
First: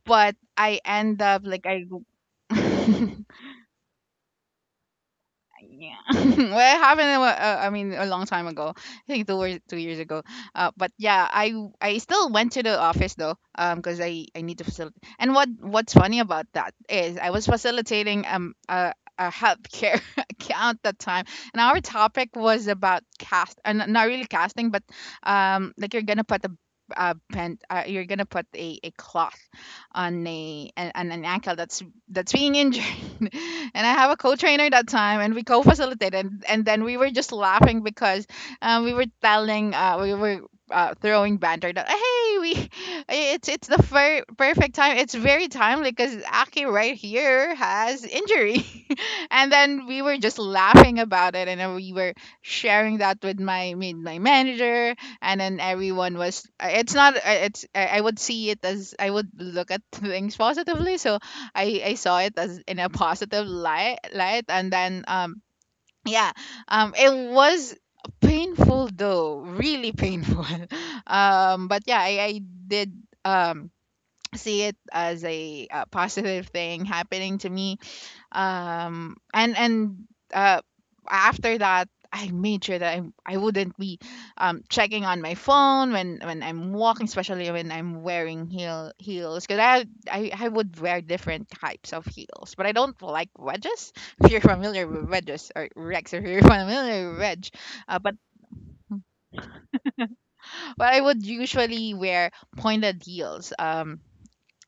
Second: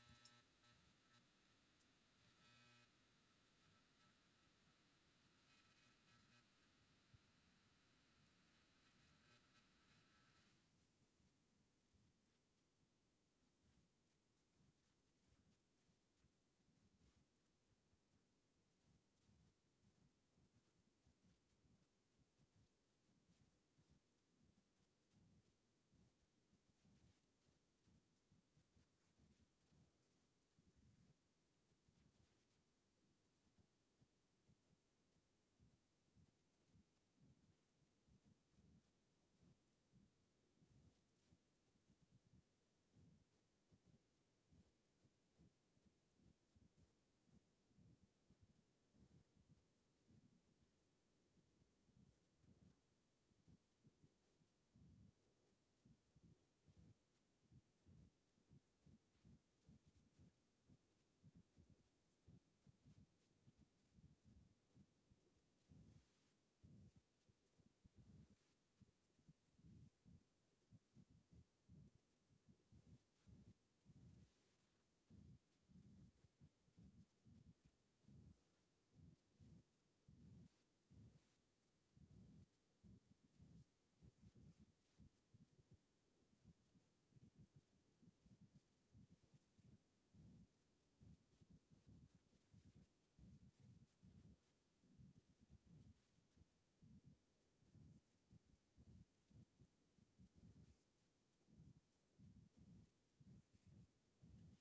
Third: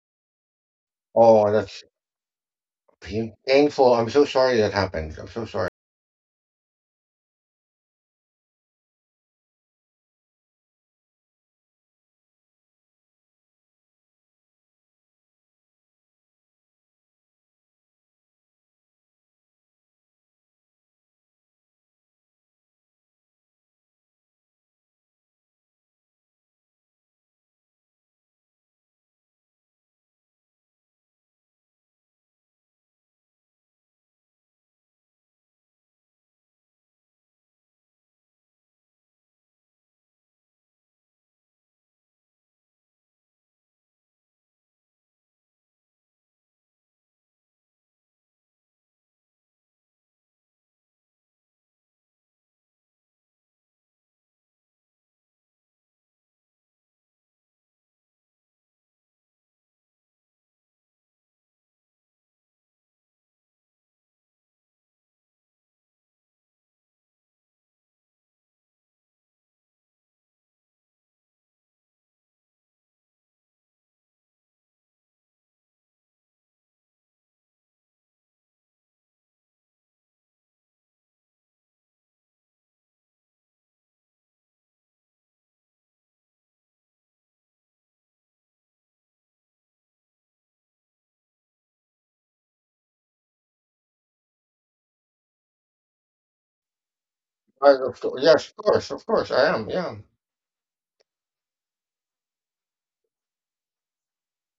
Speaker 2: but I end up
Speaker 3: Oh,
Speaker 2: like
Speaker 3: that's
Speaker 2: I. <laughs>
Speaker 3: painful. I'm so sorry that happened. I'm so sorry.
Speaker 2: Yeah. <laughs> Well, it happened a I mean a long time ago, I think 2 or 2 years ago, uh, but yeah, I still went to the office, though, um, because I need to facilitate. And what what's funny about that is I was facilitating a healthcare <laughs> account that time, and our topic was about cast, and not really casting, but um, like you're gonna put a, you're gonna put a cloth on a an ankle that's being injured. <laughs> And I have a co-trainer that time, and we co-facilitated, and then we were just laughing because we were telling, we were throwing banter that, hey, we, it's the perfect time. It's very timely because Aki right here has injury, <laughs> and then we were just laughing about it, and then we were sharing that with my manager, and then everyone was. Uh, it's not. Uh, it's, I would see it as, I would look at things positively, so I saw it as in a positive light. And then um, yeah, um, it was painful, though. Really painful. <laughs> Um, but yeah, I did um see it as a, uh, positive thing happening to me. Um, and uh after that I made sure that I wouldn't be checking on my phone when I'm walking, especially when I'm wearing heels. Because I would wear different types of heels, but I don't like wedges. <laughs> If you're familiar with wedges, or Rex, if you're <laughs> familiar with wedge, uh, but
Speaker 3: Yes, of course, I am. Yeah.
Speaker 2: but I would usually wear pointed heels. Um,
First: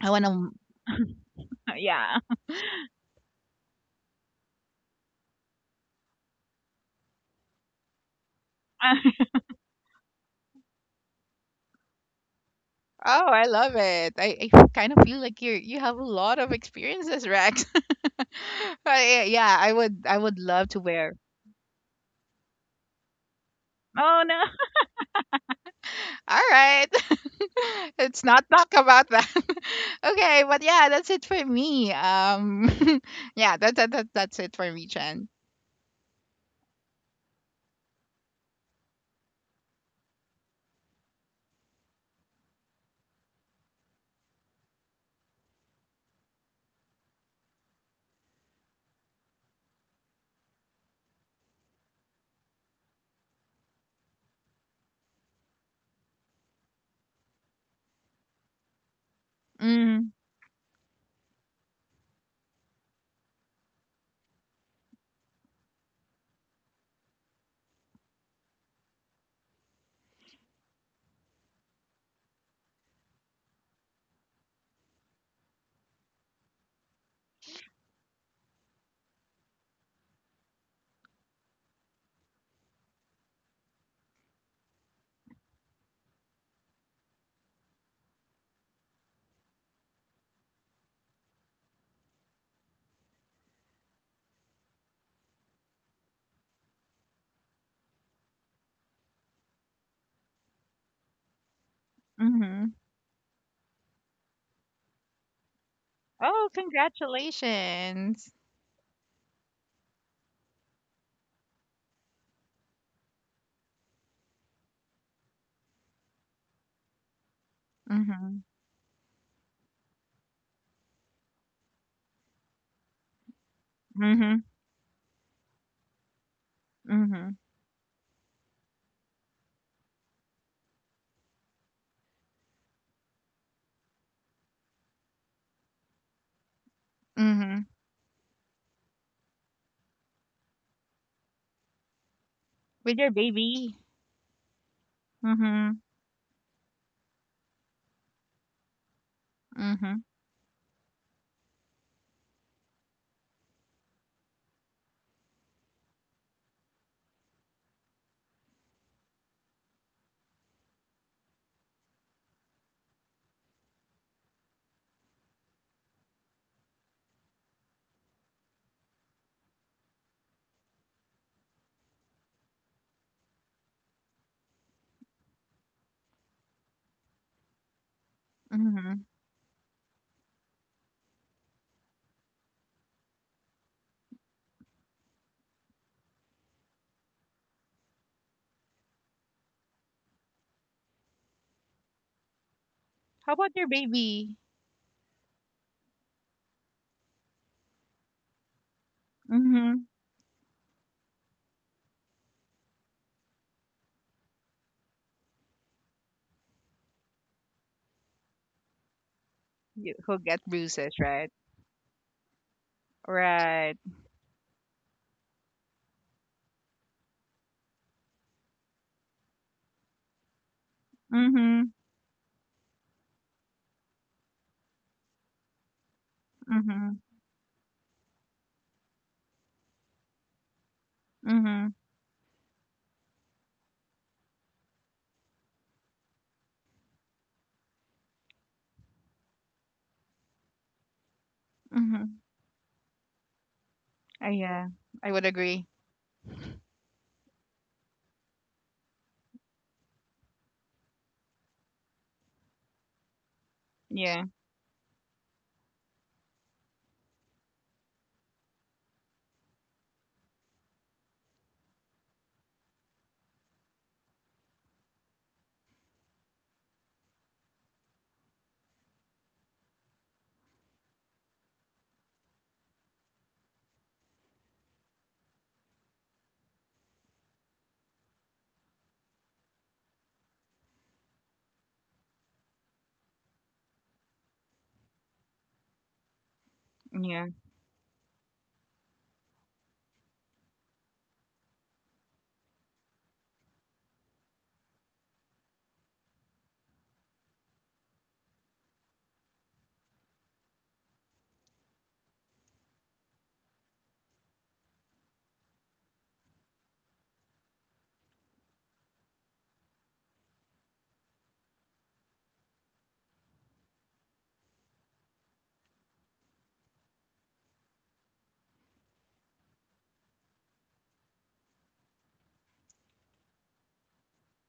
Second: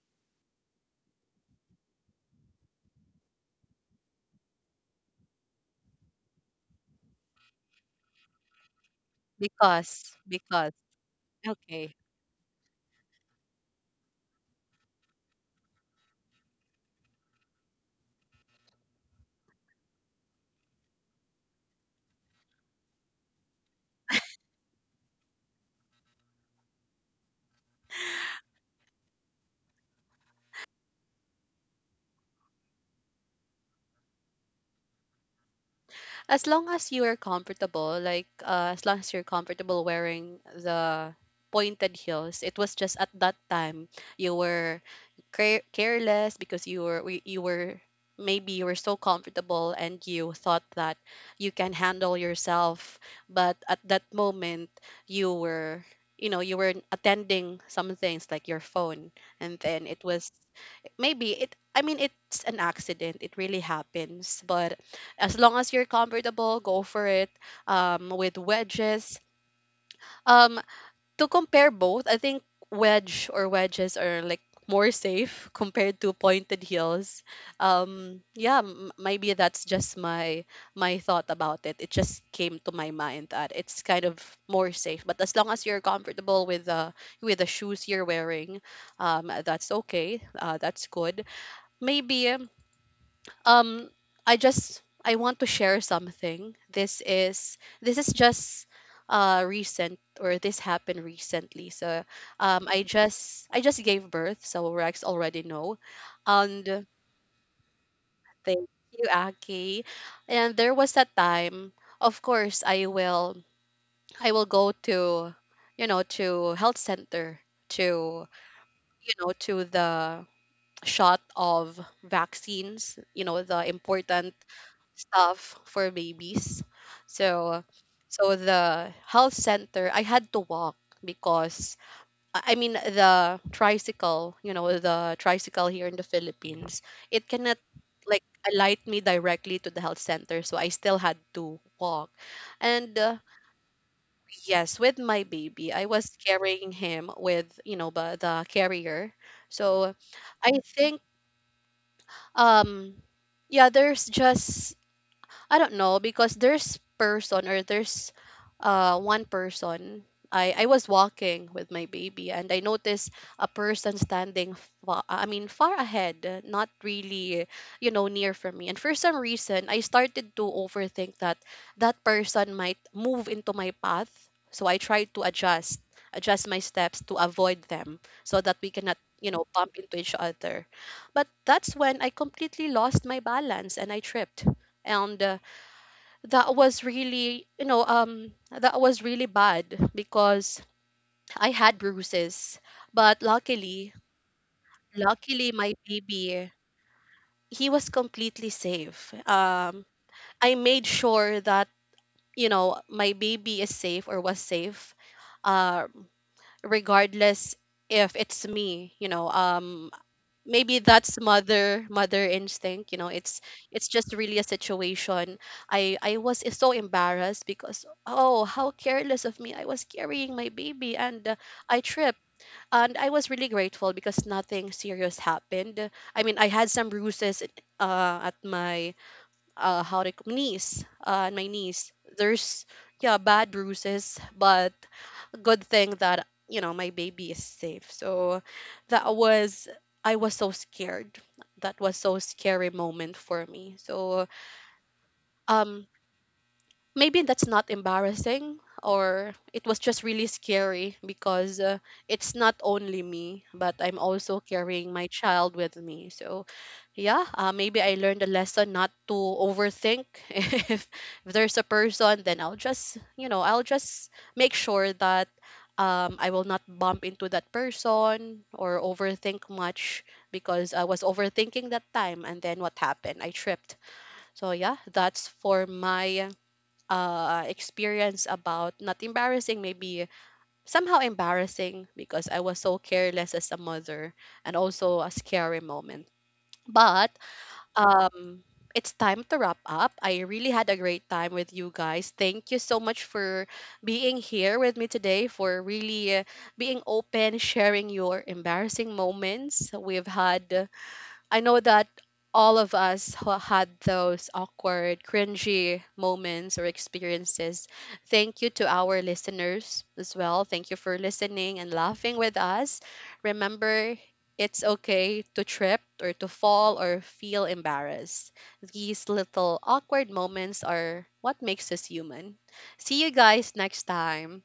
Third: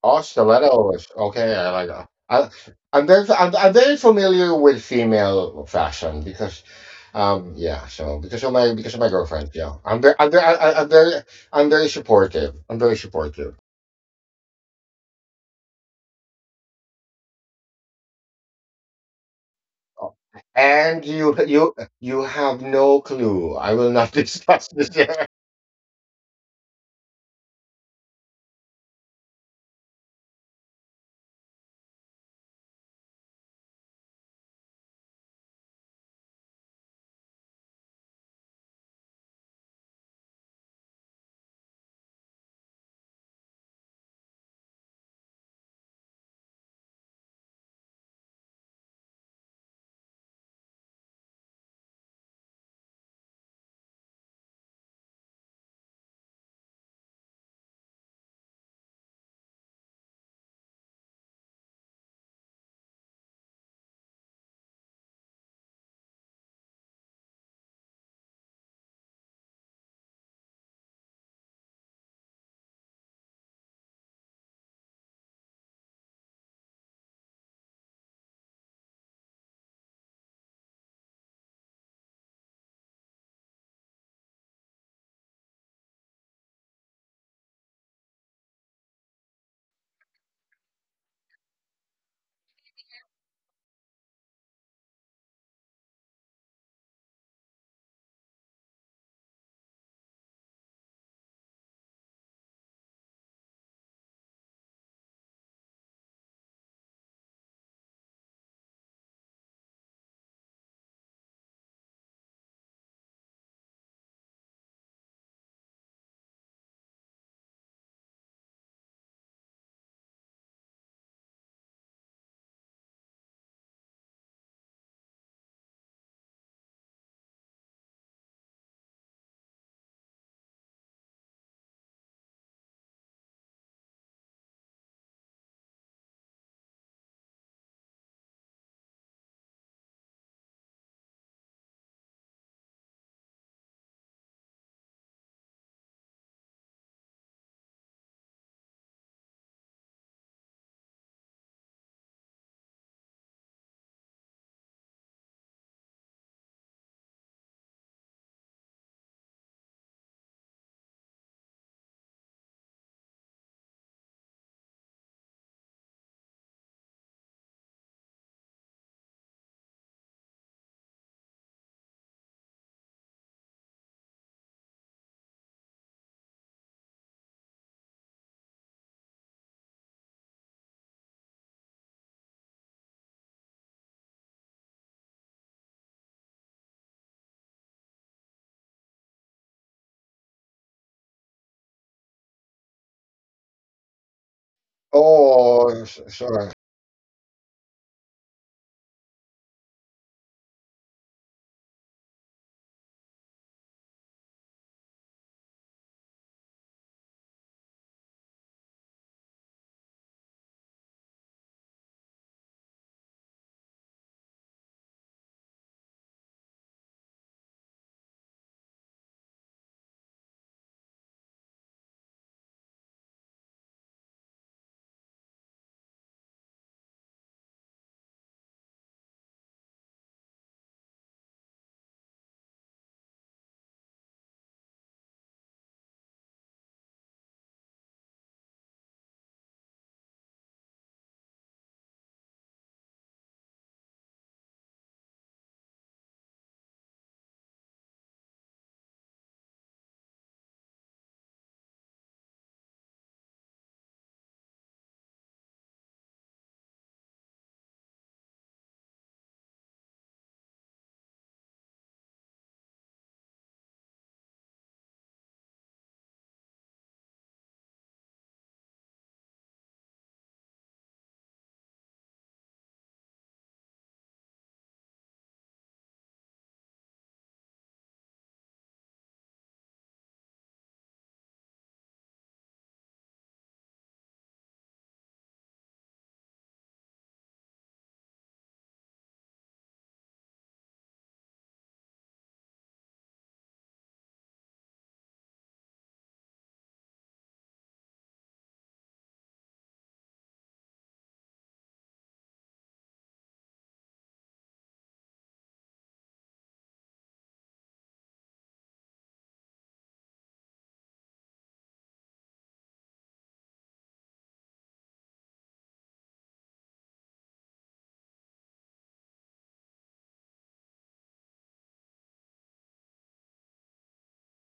Speaker 2: I
Speaker 3: Oh,
Speaker 2: want to,
Speaker 3: stilettos. Okay, I like that.
Speaker 2: yeah.
Speaker 3: I'm very familiar with female fashion because, yeah. So because of my because
Speaker 2: <laughs>
Speaker 3: of my girlfriend, yeah.
Speaker 1: Because because
Speaker 3: I'm very
Speaker 1: okay,
Speaker 3: supportive. I'm very
Speaker 2: Oh, I
Speaker 3: supportive.
Speaker 2: love it. I kind of feel like you have a lot of experiences, Rex. <laughs> I, yeah, I would,
Speaker 3: Oh,
Speaker 2: I would love to
Speaker 3: And
Speaker 2: wear.
Speaker 3: you, you, you have no clue. I will not <laughs>
Speaker 2: Oh no.
Speaker 3: discuss this here.
Speaker 2: <laughs> All right. <laughs> Let's not talk about that. <laughs> Okay, but yeah, that's it for me. Um. <laughs> Yeah, that's it for me, Chen.
Speaker 1: as long as you are comfortable, like as long as you're comfortable wearing the pointed heels. It was just at that time you were careless because you were you were maybe you were so comfortable and you thought that you can handle yourself, but at that moment you were, you know, you were attending some things like your phone, and then it
Speaker 2: Mm,
Speaker 1: was maybe it, I mean it's an accident, it really happens. But as long as you're comfortable, go for it. With wedges. Um, to compare both, I think wedge or wedges are like more safe <laughs> compared to pointed heels. Yeah, maybe that's just my thought about it. It just came to my mind that it's kind of more safe. But as long as you're comfortable with the shoes you're wearing, that's okay. That's good. Maybe um I just, I want to share something. This is just recent, or this happened recently. So
Speaker 2: mm-hmm.
Speaker 1: I just, I just gave birth, so Rex already know,
Speaker 2: Oh,
Speaker 1: and
Speaker 2: congratulations.
Speaker 1: thank you, Aki. And there was a time, of course, I will go to, you know, to health center, to,
Speaker 2: Mm-hmm.
Speaker 1: you know, to the shot of vaccines, you know, the
Speaker 2: Mm-hmm.
Speaker 1: important stuff for babies.
Speaker 2: Mm-hmm.
Speaker 1: So, so the health center, I had to walk because I mean the tricycle, you know, the tricycle here in the Philippines, it cannot
Speaker 2: Mm-hmm.
Speaker 1: like alight me directly to the health center, so I still had to walk. And
Speaker 2: With your baby.
Speaker 1: yes, with my baby.
Speaker 2: Mm-hmm.
Speaker 1: I was carrying him with, you know, the carrier.
Speaker 2: Mm-hmm.
Speaker 1: So I think, um, yeah, there's just, I don't know, because there's person, or there's one person. I was walking with my baby and I noticed a person standing I mean far ahead, not really, you know, near from me. And for some reason, I started to overthink that that person might move into my path. So I tried to adjust my steps to avoid them so that we cannot,
Speaker 2: Mm-hmm.
Speaker 1: you know, bump into each other. But that's when I completely lost my balance and I tripped. And that was really, you know, um, that was really bad because I had bruises. But
Speaker 2: How about your
Speaker 1: luckily,
Speaker 2: baby?
Speaker 3: <laughs>
Speaker 1: luckily
Speaker 3: Oh,
Speaker 1: my baby,
Speaker 3: sorry.
Speaker 1: he was completely safe.
Speaker 2: Mm-hmm.
Speaker 1: Um, I made sure that, you know, my baby is safe, or was safe, um, regardless if it's me, you know. Um,
Speaker 2: You who get
Speaker 1: maybe
Speaker 2: bruises,
Speaker 1: that's
Speaker 2: right?
Speaker 1: mother instinct, you know. it's
Speaker 2: Right.
Speaker 1: it's just really a situation. I was so embarrassed because, oh, how careless of me. I was carrying my baby, and
Speaker 2: Mhm.
Speaker 1: I tripped. And I was really grateful because nothing serious happened. I mean, I had some
Speaker 2: Mhm.
Speaker 1: bruises, at my how to knees, and my
Speaker 2: Mhm.
Speaker 1: knees, there's, yeah, bad bruises. But good thing that, you know, my baby is safe. So that was, I was so scared. That was
Speaker 2: Mhm.
Speaker 1: so scary moment for me. So,
Speaker 2: Yeah. I would agree.
Speaker 1: um, maybe that's not embarrassing, or it was just really scary because it's not only me, but I'm
Speaker 2: Yeah.
Speaker 1: also carrying my child with me. So yeah. Maybe I learned a lesson not to overthink. <laughs> If there's a person, then I'll just, you know, I'll just make sure that, I will not bump into that person or overthink much, because I was overthinking that time, and then what happened, I tripped. So yeah, that's for my experience about not embarrassing, maybe somehow embarrassing because I was so careless as a mother, and also a scary moment. But
Speaker 2: Yeah.
Speaker 1: um, it's time to wrap up. I really had a great time with you guys. Thank you so much for being here with me today, for really being open, sharing your embarrassing moments. We've had I know that all of us who had those awkward, cringy moments or experiences. Thank you to our listeners as well. Thank you for listening and laughing with us. Remember, it's okay to trip or to fall or feel embarrassed. These little awkward moments are what makes us human. See you guys next time.